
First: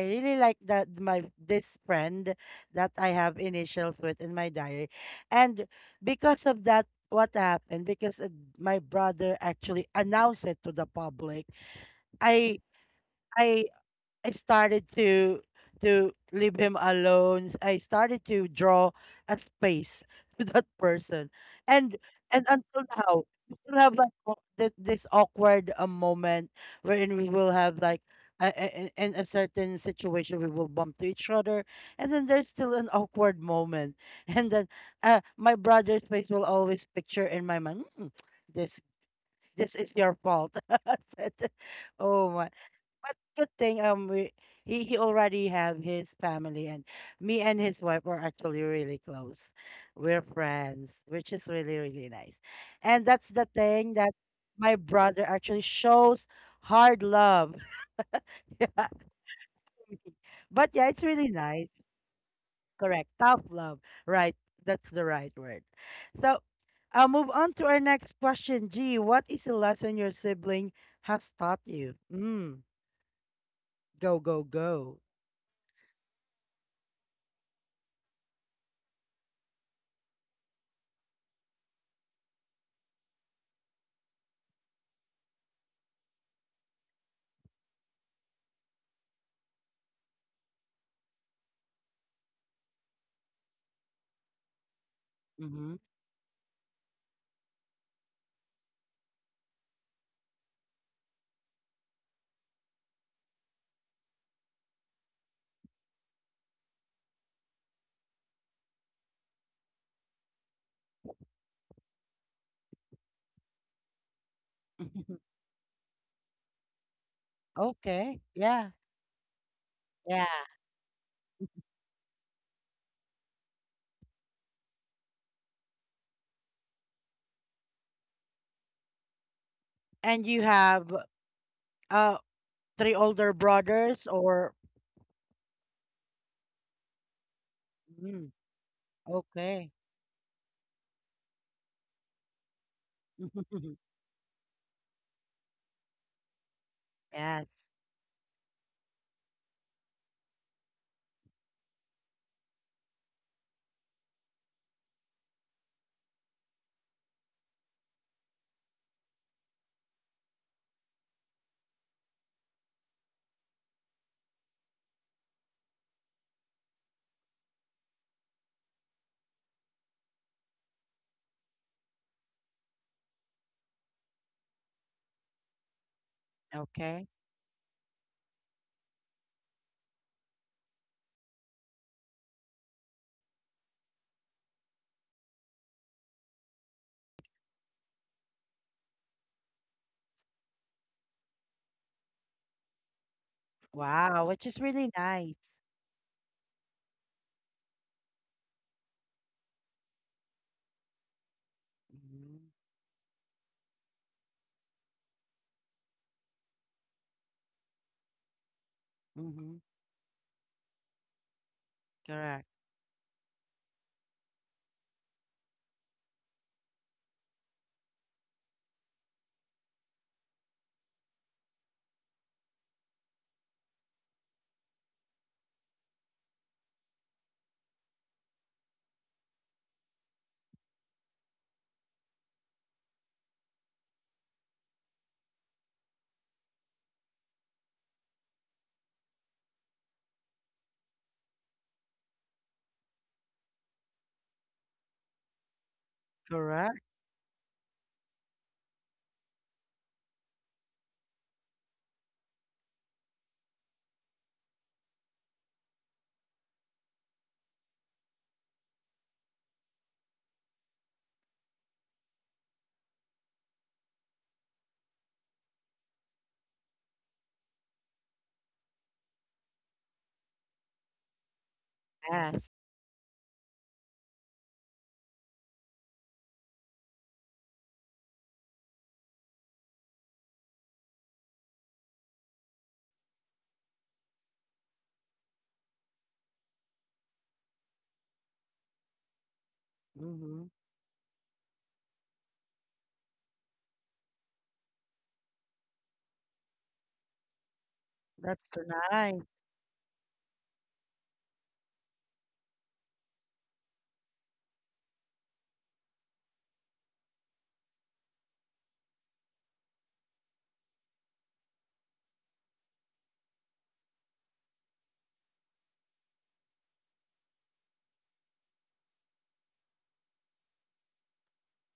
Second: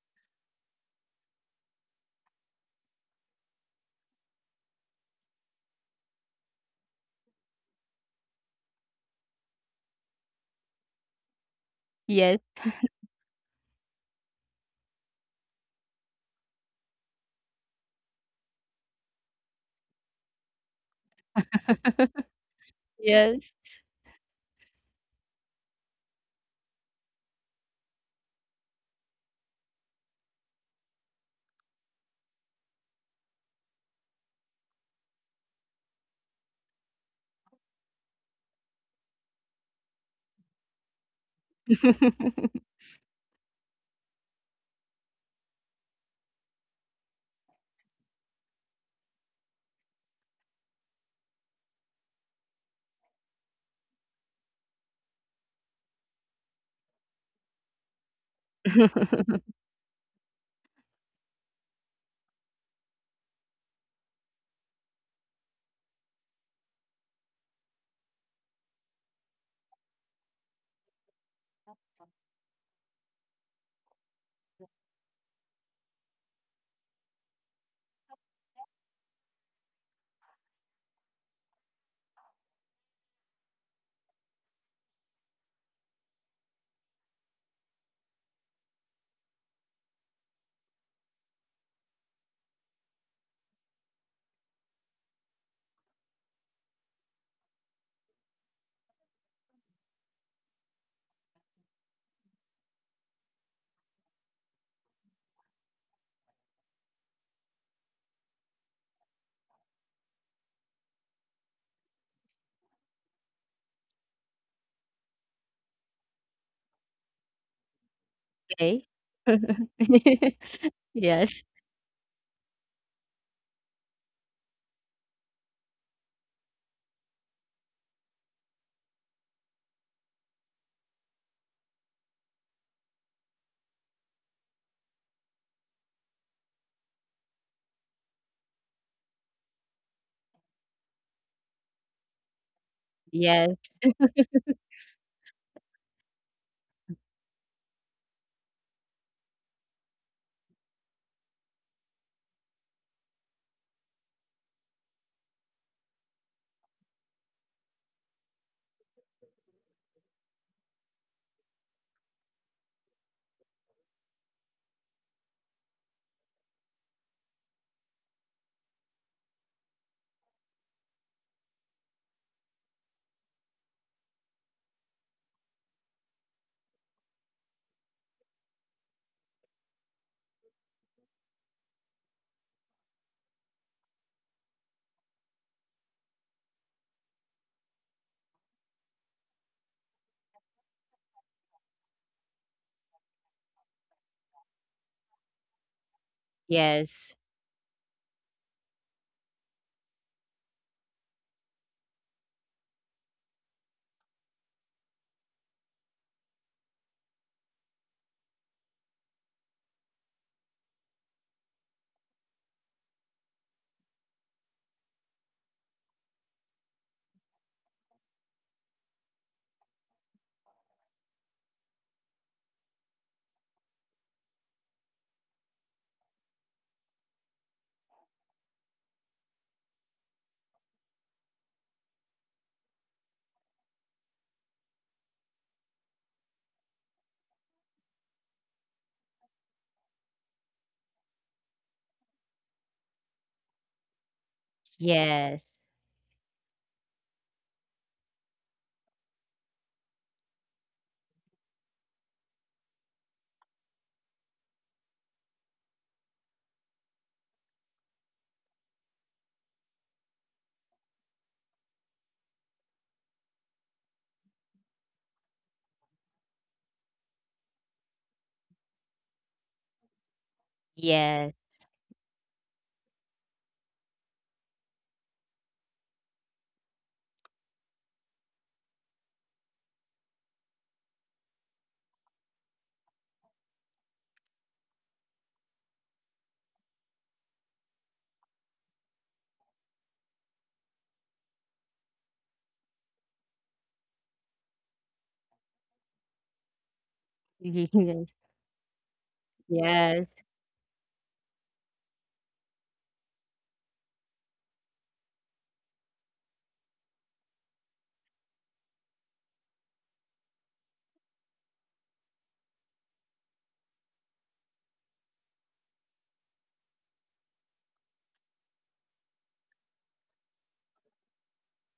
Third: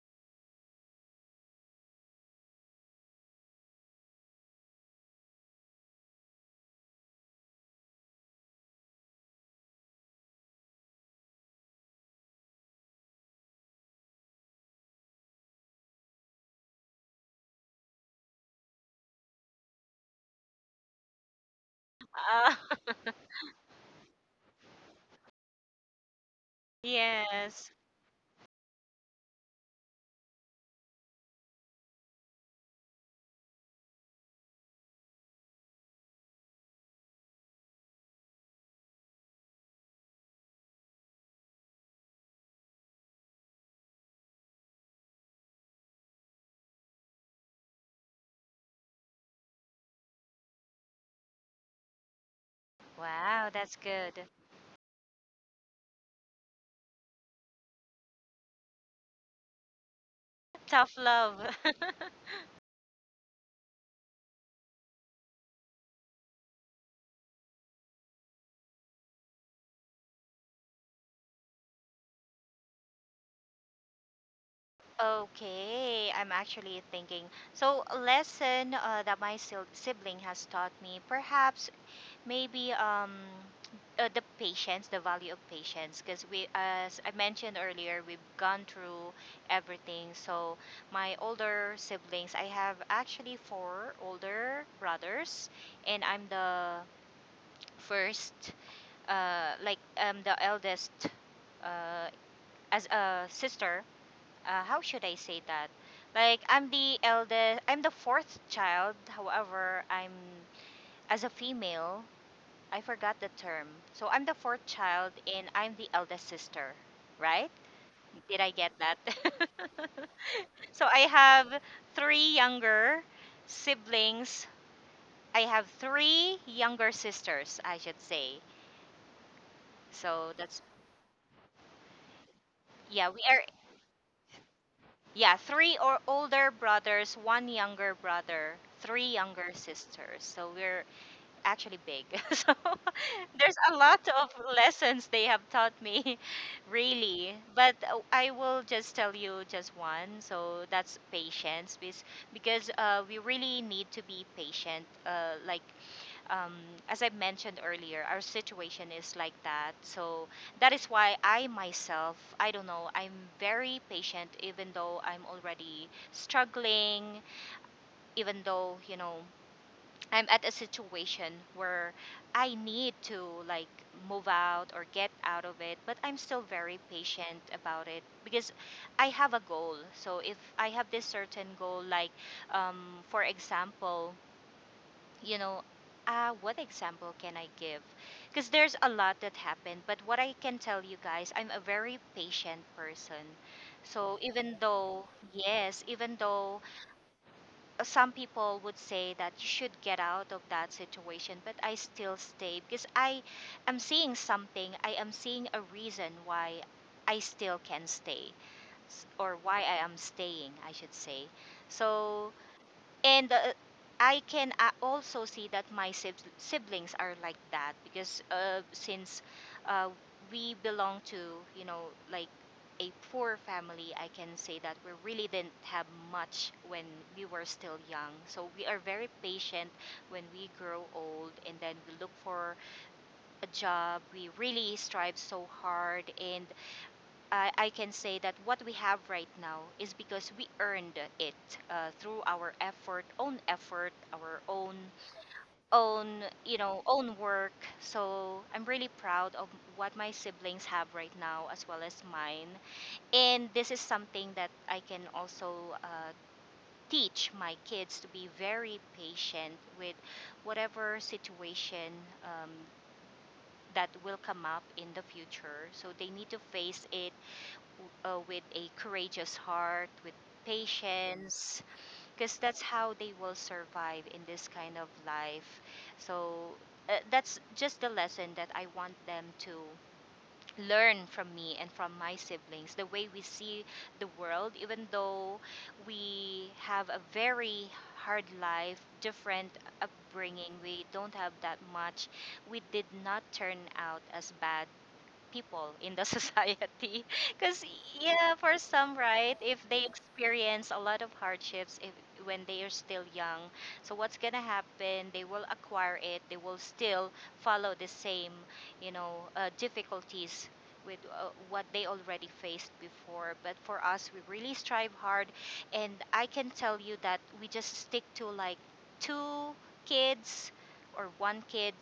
Speaker 1: I really like that my this friend that I have initials with in my diary, and because of that, what happened? Because my brother actually announced it to the public.
Speaker 3: yes,
Speaker 1: I I I started to leave him alone. I started to draw a space to that person, and and
Speaker 2: Ah,
Speaker 1: until now,
Speaker 3: yes.
Speaker 1: we still have like this awkward moment, wherein we will
Speaker 2: yes.
Speaker 1: have like in a certain situation we will bump to each other. And then there's still an awkward moment, and then my brother's face will always picture in my mind. "Mm, this this is your fault." I said, oh my, but good thing, we he already have his family. And me and his wife are actually really close. We're friends, which is really really nice. And that's the
Speaker 2: Wow, that's
Speaker 1: thing that
Speaker 2: good.
Speaker 1: my brother actually shows hard love. Yeah. But yeah,
Speaker 2: Tough
Speaker 1: it's really
Speaker 2: love.
Speaker 1: nice. Correct. Tough love. Right. That's the right word. So I'll move on to our next question. G, what is the lesson your sibling has taught you? Mm. Go, go, go.
Speaker 2: Okay, I'm actually thinking. So, a lesson that my sibling has taught me, perhaps maybe, the patience, the value of patience, because we, as I mentioned earlier, we've gone through everything. So, my older siblings, I have actually four older brothers,
Speaker 1: Mm-hmm.
Speaker 2: and I'm the first, the eldest, uh, as a sister, how should I say that? Like I'm the eldest, I'm the fourth child. However, I'm as a female. I forgot the term. So I'm the fourth child, and I'm the eldest sister. Right?
Speaker 1: Okay.
Speaker 2: Did I
Speaker 1: Yeah.
Speaker 2: get
Speaker 3: Okay.
Speaker 2: that?
Speaker 1: Yeah.
Speaker 2: So I
Speaker 3: Yes,
Speaker 2: have three younger siblings. I have three younger sisters, I should say.
Speaker 1: And
Speaker 2: So
Speaker 1: you
Speaker 2: that's,
Speaker 1: have uh three
Speaker 2: yeah, we
Speaker 1: older
Speaker 2: are,
Speaker 1: brothers, or
Speaker 2: yeah, three or older brothers, one younger
Speaker 1: mm,
Speaker 2: brother, three younger
Speaker 1: okay.
Speaker 2: sisters. So we're actually big. So there's
Speaker 3: yes,
Speaker 2: a lot of lessons they have taught me, really.
Speaker 1: Yes.
Speaker 2: But I will just tell you just one. So that's patience, because we really need to be patient. Um, as I mentioned earlier, our situation is like that. So that is why I myself, I don't know, I'm very patient even though I'm already struggling, even though, you know, I'm at a situation where I need to, like, move out or get out of it, but I'm still very
Speaker 1: Okay.
Speaker 2: patient about it because I have a goal. So if I have this certain goal, like, for example, you know, what example can I give? Because there's a lot that happened, but what I can tell you guys, I'm a very patient person. So
Speaker 1: Wow, which
Speaker 2: even
Speaker 1: is really
Speaker 2: though,
Speaker 1: nice.
Speaker 2: yes, even though,
Speaker 3: yes,
Speaker 2: some people would say that you should get out of that situation, but I still
Speaker 1: Mm-hmm.
Speaker 2: stay because I am seeing something, I am seeing a reason why I still can stay, or why
Speaker 1: Mm-hmm.
Speaker 2: I am staying, I should say. So,
Speaker 1: Correct.
Speaker 2: and I can also see that my siblings are like that because, since uh, we belong to, you know, like, a poor family. I can say that we really didn't have much when we were still young. So we are very patient. When we grow old, and then we look for a job, we really strive so hard. And I can say that what we have right now is because we earned it, through our effort, own effort, our own
Speaker 3: yes,
Speaker 2: you know,
Speaker 1: Correct.
Speaker 2: own work. So I'm really proud of what my siblings have right now as well as mine. And this is something that I can also uh, teach my kids, to be very patient with whatever situation, um, that will come up in the future. So they need to face it, with a courageous heart, with
Speaker 3: yes,
Speaker 2: patience, because
Speaker 1: Yes.
Speaker 2: that's how they will survive in this kind of life. So that's just the lesson that I want them to learn from me and from my siblings, the way we see the world, even though we have a very hard life, different
Speaker 1: Mm-hmm.
Speaker 2: upbringing, we don't have that much. We did not turn out as bad people in the society, because
Speaker 3: yes,
Speaker 2: yeah,
Speaker 1: That's
Speaker 2: for
Speaker 1: so
Speaker 2: some,
Speaker 1: nice.
Speaker 2: right, if they
Speaker 3: yes,
Speaker 2: experience a lot of hardships, if when they are still young, so what's gonna happen, they will acquire it, they will still follow the same, you know, difficulties with, what they already faced before. But for us, we really strive hard, and I can tell you that we just stick to like two kids or one kid,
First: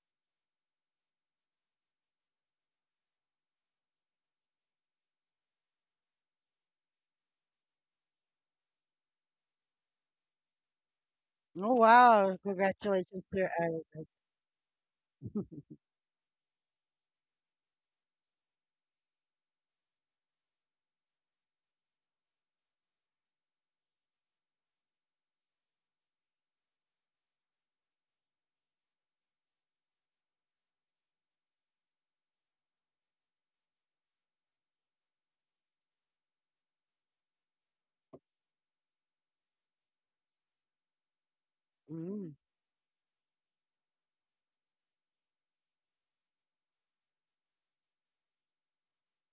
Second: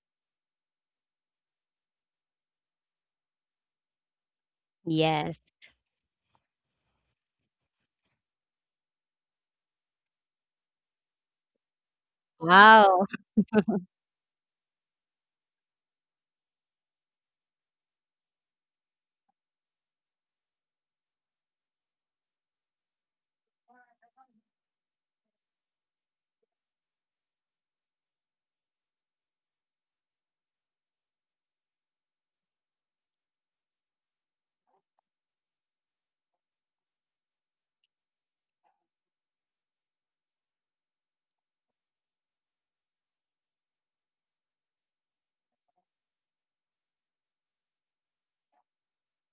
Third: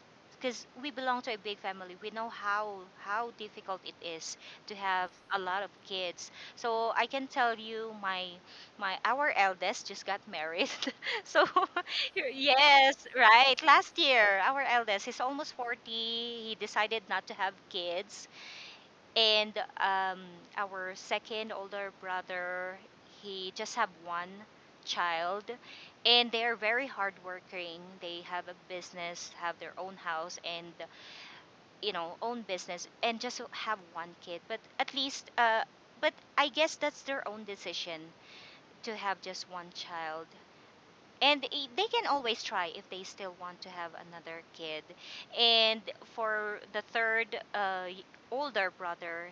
Speaker 2: because we belong to a big family, we know how difficult it is to have
Speaker 3: yes.
Speaker 2: a lot of kids. So I can tell you, my our eldest just got married. So
Speaker 1: Oh wow.
Speaker 2: yes,
Speaker 3: Wow.
Speaker 1: Congratulations to your
Speaker 2: right, last
Speaker 1: eldest.
Speaker 2: year our eldest, he's almost 40, he decided not to have kids. And um, our second older brother, he just have one child, and they're very hardworking, they have a business, have their own house, and you know, own business, and just have one kid. But at least, but I guess that's their own decision, to have just one child, and they can
Speaker 1: mm,
Speaker 2: always try if they still want to have another kid. And for the third, uh y- older brother,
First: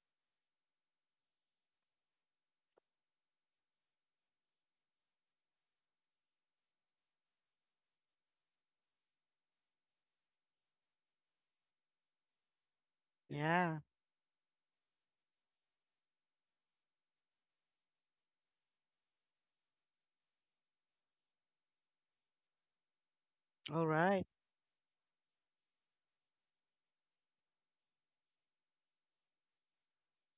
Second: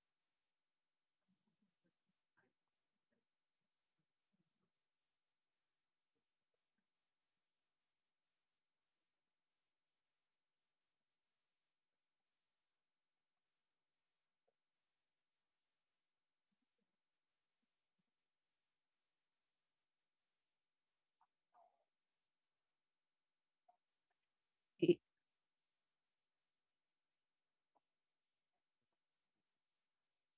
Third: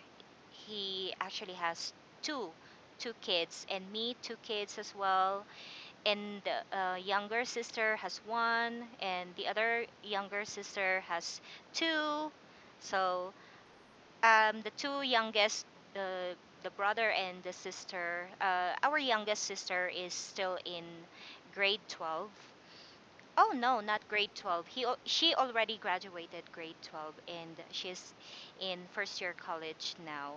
Speaker 2: he actually has two two kids, and me two kids as well. And the, younger sister has one, and the other younger sister has two. So,
Speaker 1: Yeah.
Speaker 2: the two youngest, the the brother and the sister. Our youngest sister is still in grade 12. Oh no,
Speaker 1: All
Speaker 2: not
Speaker 1: right.
Speaker 2: grade 12. He al- she already graduated grade 12, and she's in first year college now.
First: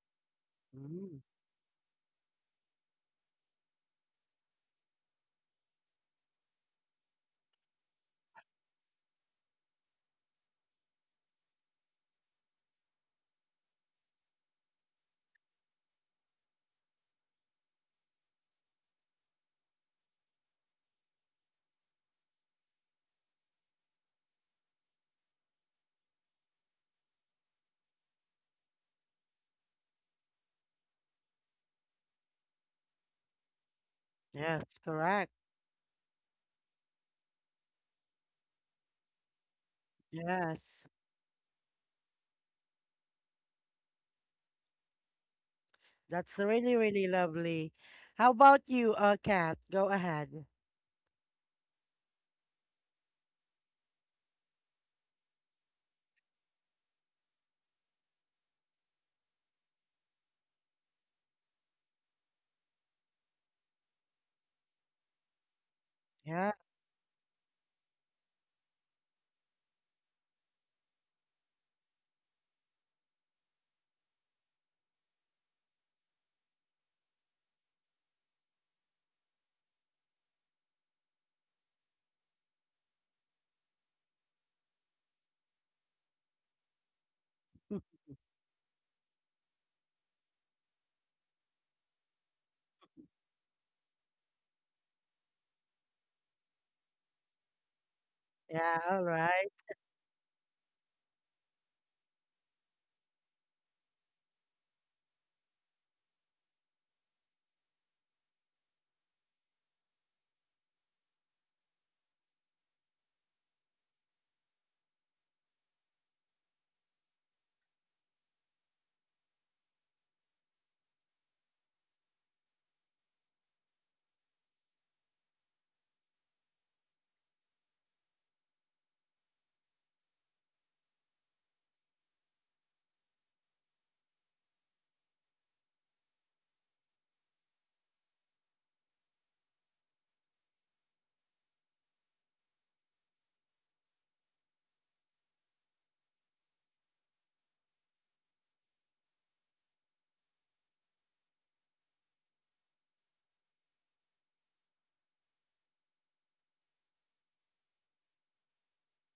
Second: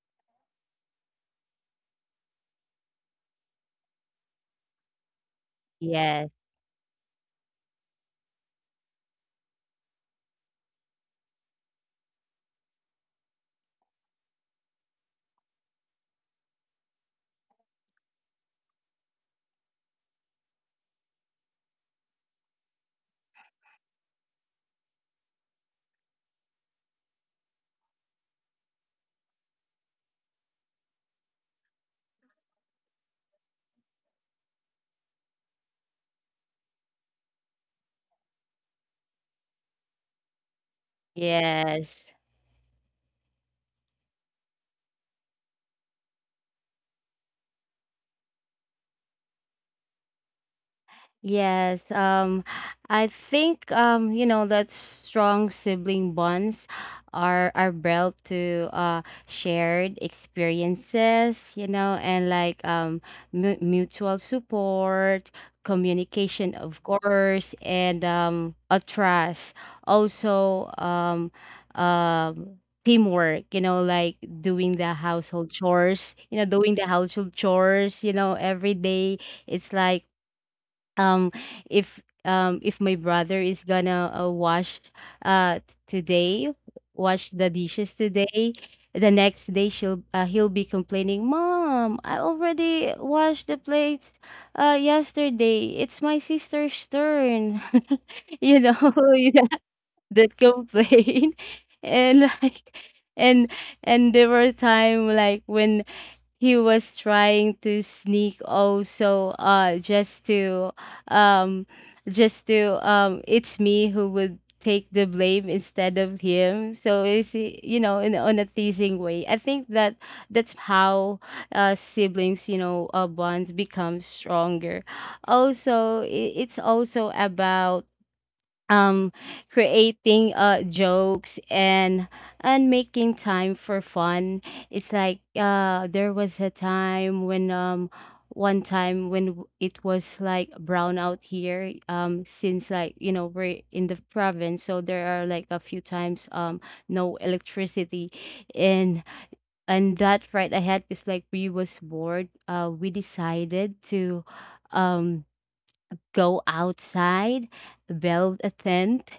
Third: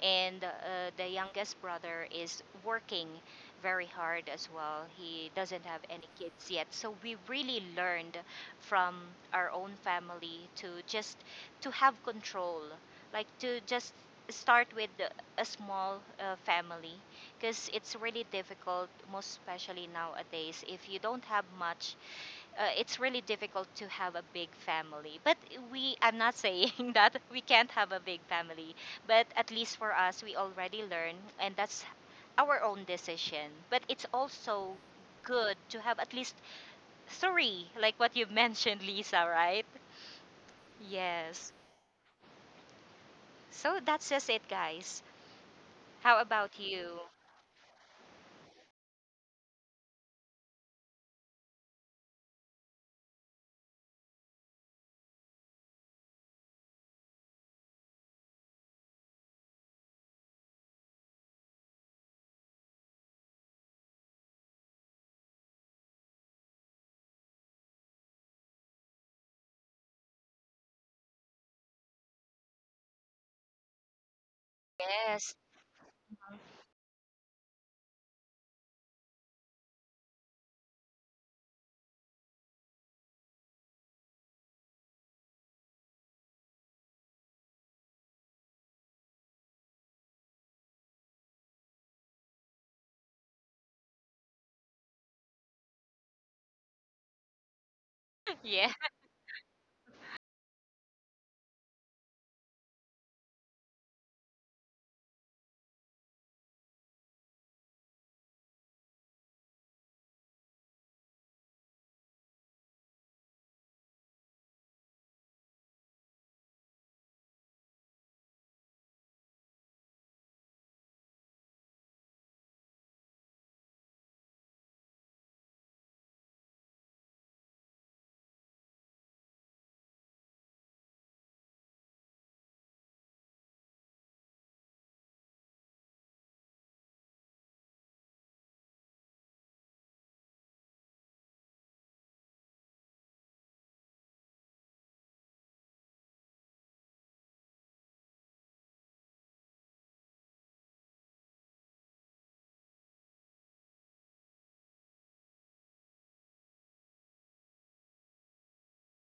Speaker 2: And the
Speaker 1: Mm,
Speaker 2: youngest brother is working very hard as well. He doesn't have any
Speaker 3: Yes,
Speaker 2: kids yet. So we really learned from our own family to just to have control, like to just start with a small family, because it's really difficult most especially nowadays if you don't have much. It's really difficult to have a big family, but we I'm not saying that we can't have a big family, but at least for us we already learn, and that's our own decision, but it's
Speaker 1: yes,
Speaker 2: also
Speaker 1: correct.
Speaker 2: good to have at least three, like what you mentioned, Lisa, right?
Speaker 1: Yes.
Speaker 2: Yes.
Speaker 3: yes.
Speaker 2: So that's just it, guys. How
Speaker 1: That's
Speaker 2: about
Speaker 1: really,
Speaker 2: you?
Speaker 1: really lovely. How about you, Kat? Go ahead.
Speaker 3: Yes, I think you know, that strong sibling bonds are built to shared experiences, you know, and like mu mutual support,
Speaker 1: Yeah.
Speaker 3: communication, of course, and a trust. Also, um, um. Teamwork, you know, like doing the
Speaker 2: Yes.
Speaker 3: household chores you know, doing the household chores you know, every day. It's like um if my brother is gonna wash t- today wash the dishes today, the next day she'll he'll be complaining, mom, I already washed the plates yesterday, it's my sister's turn. You
Speaker 2: Yeah.
Speaker 3: know.
Speaker 1: Yeah. All
Speaker 3: that,
Speaker 1: right.
Speaker 3: that complaint, and like, and and there were time like when he was trying to sneak also just to um it's me who would take the blame instead of him. So it's, you know, in on a teasing way, I think that that's how siblings, you know, bonds become stronger. Also, it's also about um creating jokes and making time for fun. It's like, there was a time when one time when, it was like brown out here, since, like, you know, we're in the province, so there are like a few times no electricity. and and that fright I had is like we was bored. Uh, we decided to um go outside, build a tent,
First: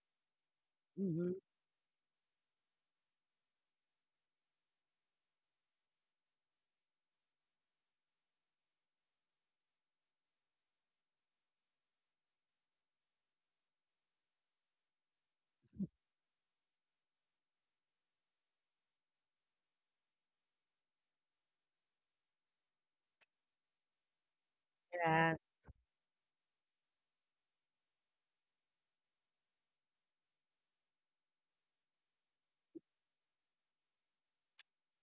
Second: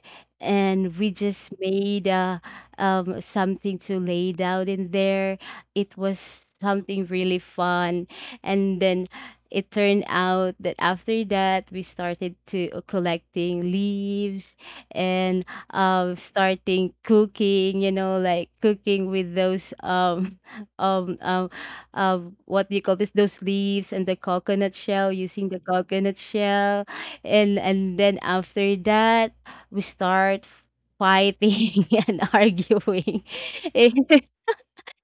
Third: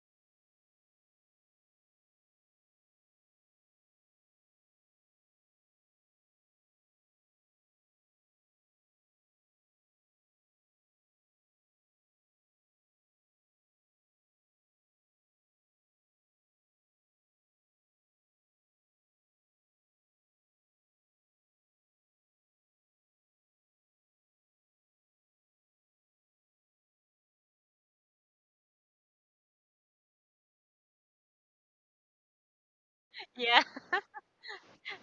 Speaker 3: and we
Speaker 1: Mm-hmm.
Speaker 3: just made something to lay down in there. It was something really fun. And then it turned out that after that, we started to collecting leaves. And starting cooking, you know, like cooking with those um, um, what do you call this? Those leaves and the coconut shell,
Speaker 1: Yeah.
Speaker 3: using the coconut shell. And then after that we start fighting and arguing.
Speaker 2: Yeah,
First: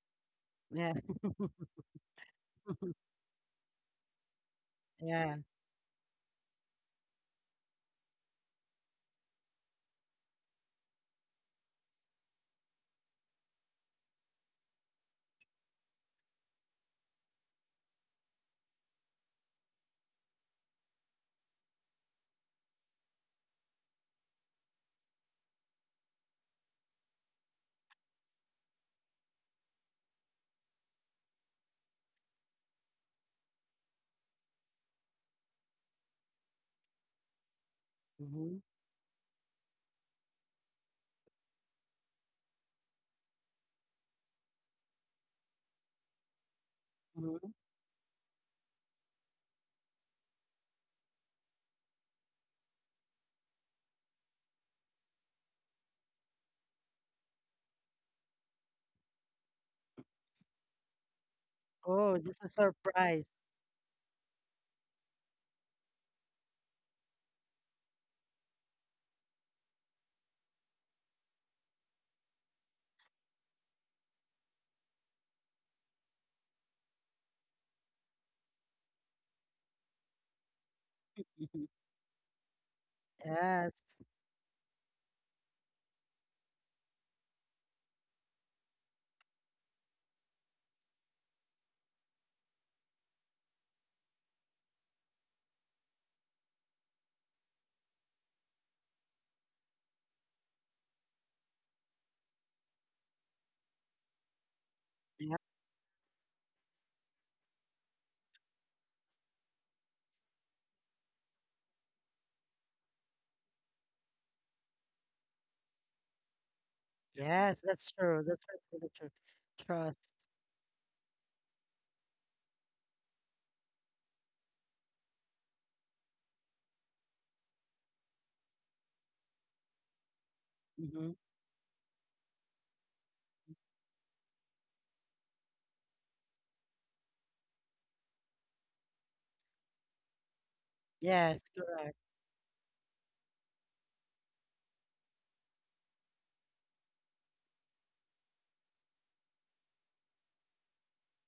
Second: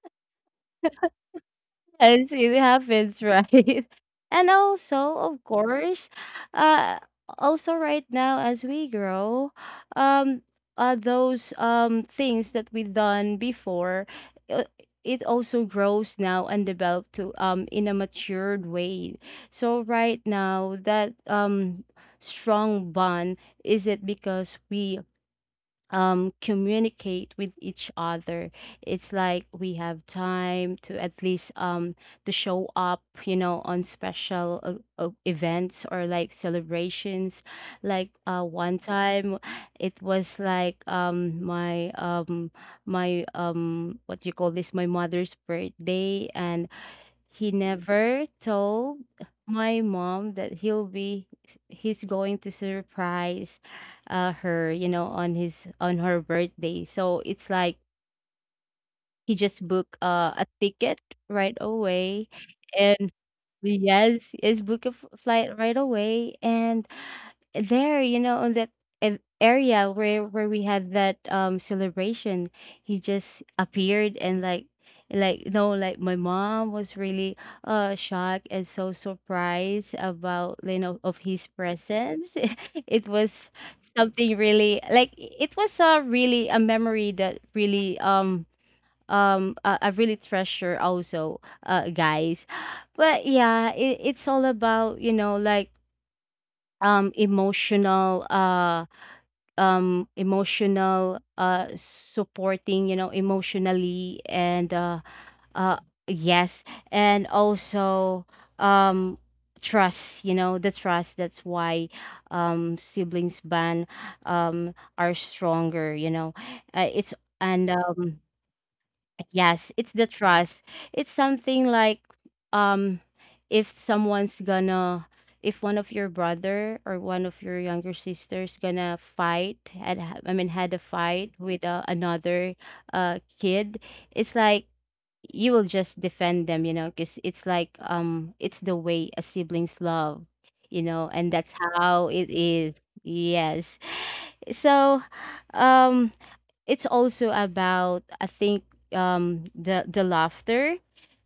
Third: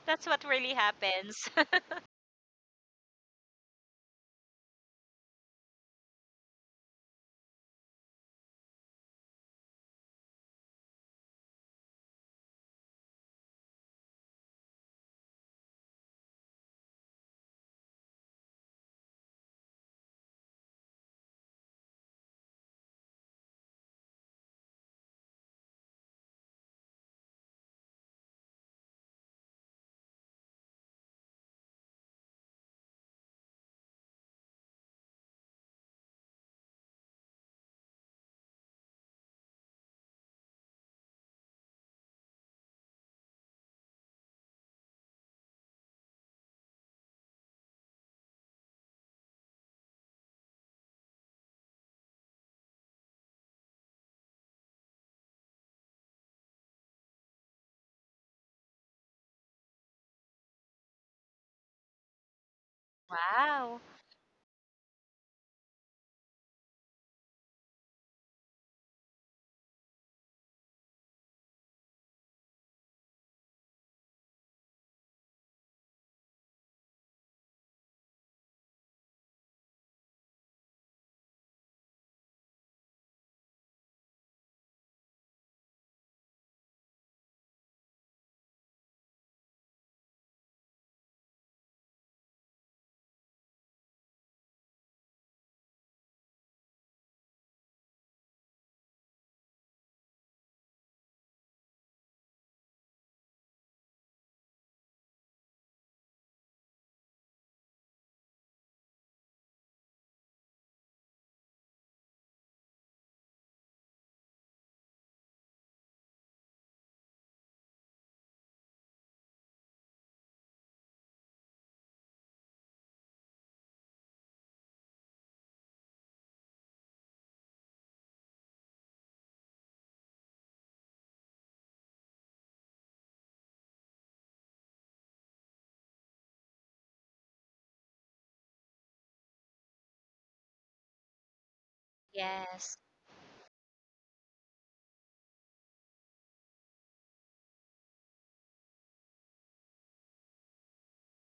Speaker 2: that's what really
Speaker 1: Yeah.
Speaker 2: happens.
Speaker 3: Yes, it happens, right? And also,
Speaker 1: Yeah.
Speaker 3: of course, uh, also right now as we grow, um, those things that we done before, uh, it also grows now and develop to in a matured way. So right now, that strong bond is it because we communicate with each other. It's like we have time to at least to show up, you know, on special events or like celebrations. Like,
Speaker 1: Mm-hmm.
Speaker 3: one time, it was like my my what do you call this, my mother's birthday, and
Speaker 1: Mm-hmm.
Speaker 3: he never told my mom that he's going to surprise her, you know, on his on her birthday. So it's like he just booked a ticket right
Speaker 1: Oh,
Speaker 3: away,
Speaker 1: this is a
Speaker 3: and
Speaker 1: surprise.
Speaker 2: Wow.
Speaker 3: yes, yes, flight right away. And there, you know, on that area where we had that celebration, he just appeared, and like, you know, like my mom was really shocked and so surprised about, you know, of his
Speaker 1: Mhm.
Speaker 3: presence. It was
Speaker 1: Yes.
Speaker 3: something really like it was a really a memory that really I really treasure also, guys. But yeah, it, it's all about, you know, like um emotional uh emotional supporting, you know, emotionally. And
Speaker 1: Yeah. Yep.
Speaker 3: uh yes. And also um trust, you know, the trust. That's why siblings band are stronger, you know. Uh, it's
Speaker 1: Yes,
Speaker 3: and
Speaker 1: that's
Speaker 3: um,
Speaker 1: true. That's really true.
Speaker 3: yes, it's the
Speaker 1: Trust.
Speaker 3: trust. It's something like um if someone's gonna if one of your brother or one of your younger sisters gonna fight I mean had a
Speaker 1: Mm-hmm.
Speaker 3: fight with another kid, it's like you will just defend them, you know, because it's like it's the way a sibling's love, you know, and
Speaker 1: Yes,
Speaker 3: that's
Speaker 1: correct.
Speaker 3: how it is.
Speaker 2: Yes.
Speaker 3: Yes. So, um it's also about I think the laughter,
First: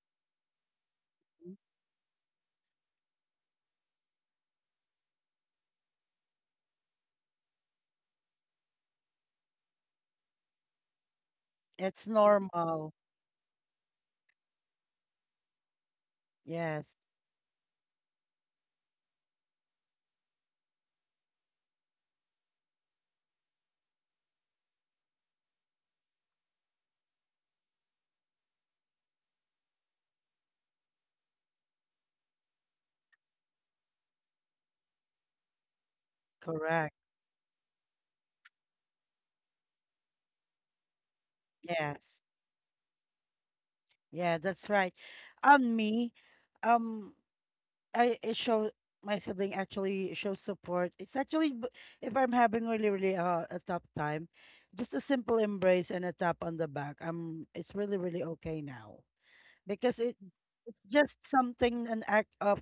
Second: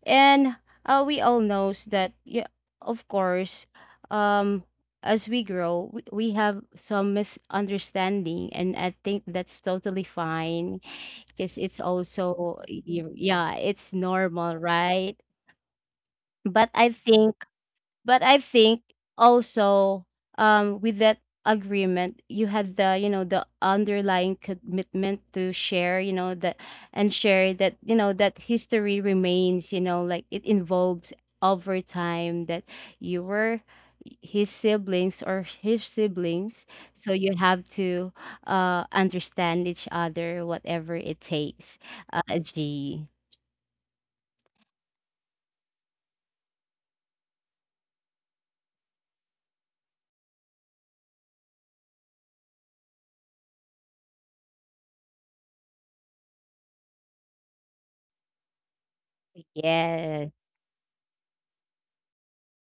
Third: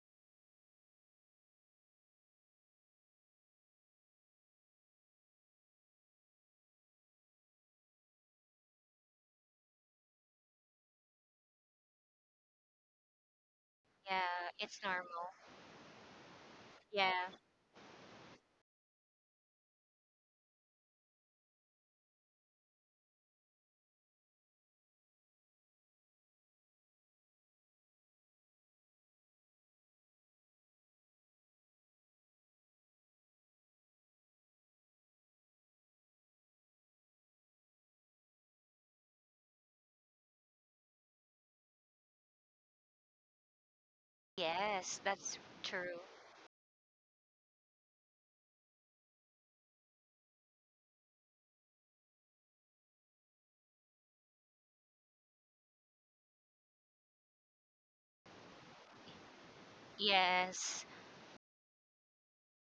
Speaker 3: and we all
Speaker 1: Mhm.
Speaker 3: knows that, yeah, of course, um as we grow, we have some misunderstanding, and I think that's totally fine, because it's
Speaker 1: It's
Speaker 3: also
Speaker 1: normal.
Speaker 3: yeah, it's
Speaker 2: Yeah,
Speaker 3: normal,
Speaker 2: it's
Speaker 3: right?
Speaker 2: normal.
Speaker 3: But I
Speaker 1: Yes,
Speaker 2: Yeah.
Speaker 3: think, but I think also, with that agreement, you had the, you know, the underlying commitment to share, you know, that, and share that, you know, that history remains, you know, like it involves over time that you were his siblings or his siblings.
Speaker 1: correct.
Speaker 3: So you have to understand each other, whatever it takes,
Speaker 1: Yes.
Speaker 3: G.
Speaker 1: Yeah, that's right.
Speaker 2: Yes, that's
Speaker 1: On
Speaker 2: true.
Speaker 1: me, um, I it show my sibling actually shows support. If I'm having really, really a tough time, just a simple embrace and a tap on the back. I'm it's really, really okay now, because
Speaker 3: Yeah.
Speaker 1: it's
Speaker 2: Yes,
Speaker 1: just something, an act of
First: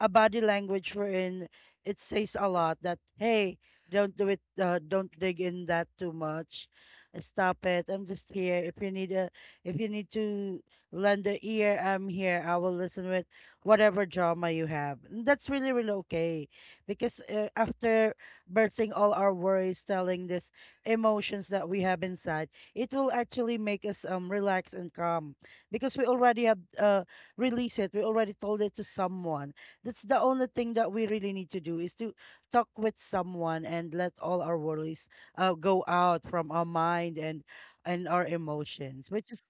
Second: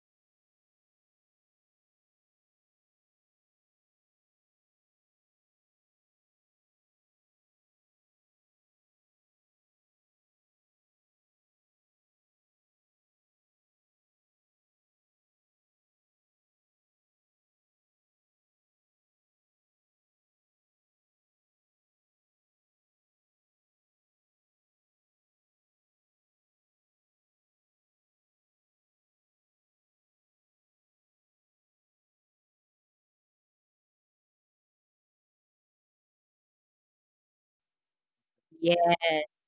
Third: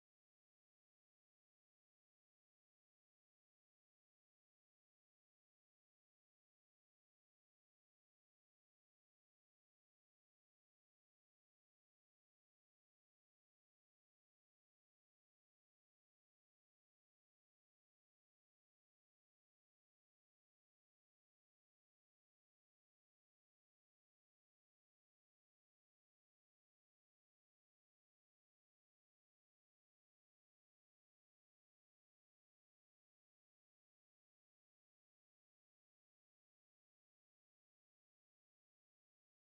Speaker 1: a body language, wherein it says a lot that, hey, don't do it, don't dig in that too much. Stop it. I'm just here if you need a if you need to lend a ear. I'm here. I will listen with whatever drama you have, and that's really, really okay because after bursting all our worries, telling these emotions that we have inside, it will actually make us relax and calm because we already have released it. We already told it to someone. That's the only thing that we really need to do, is to talk with someone and let all our worries go out from our mind and our
Speaker 3: Yeah,
Speaker 1: emotions,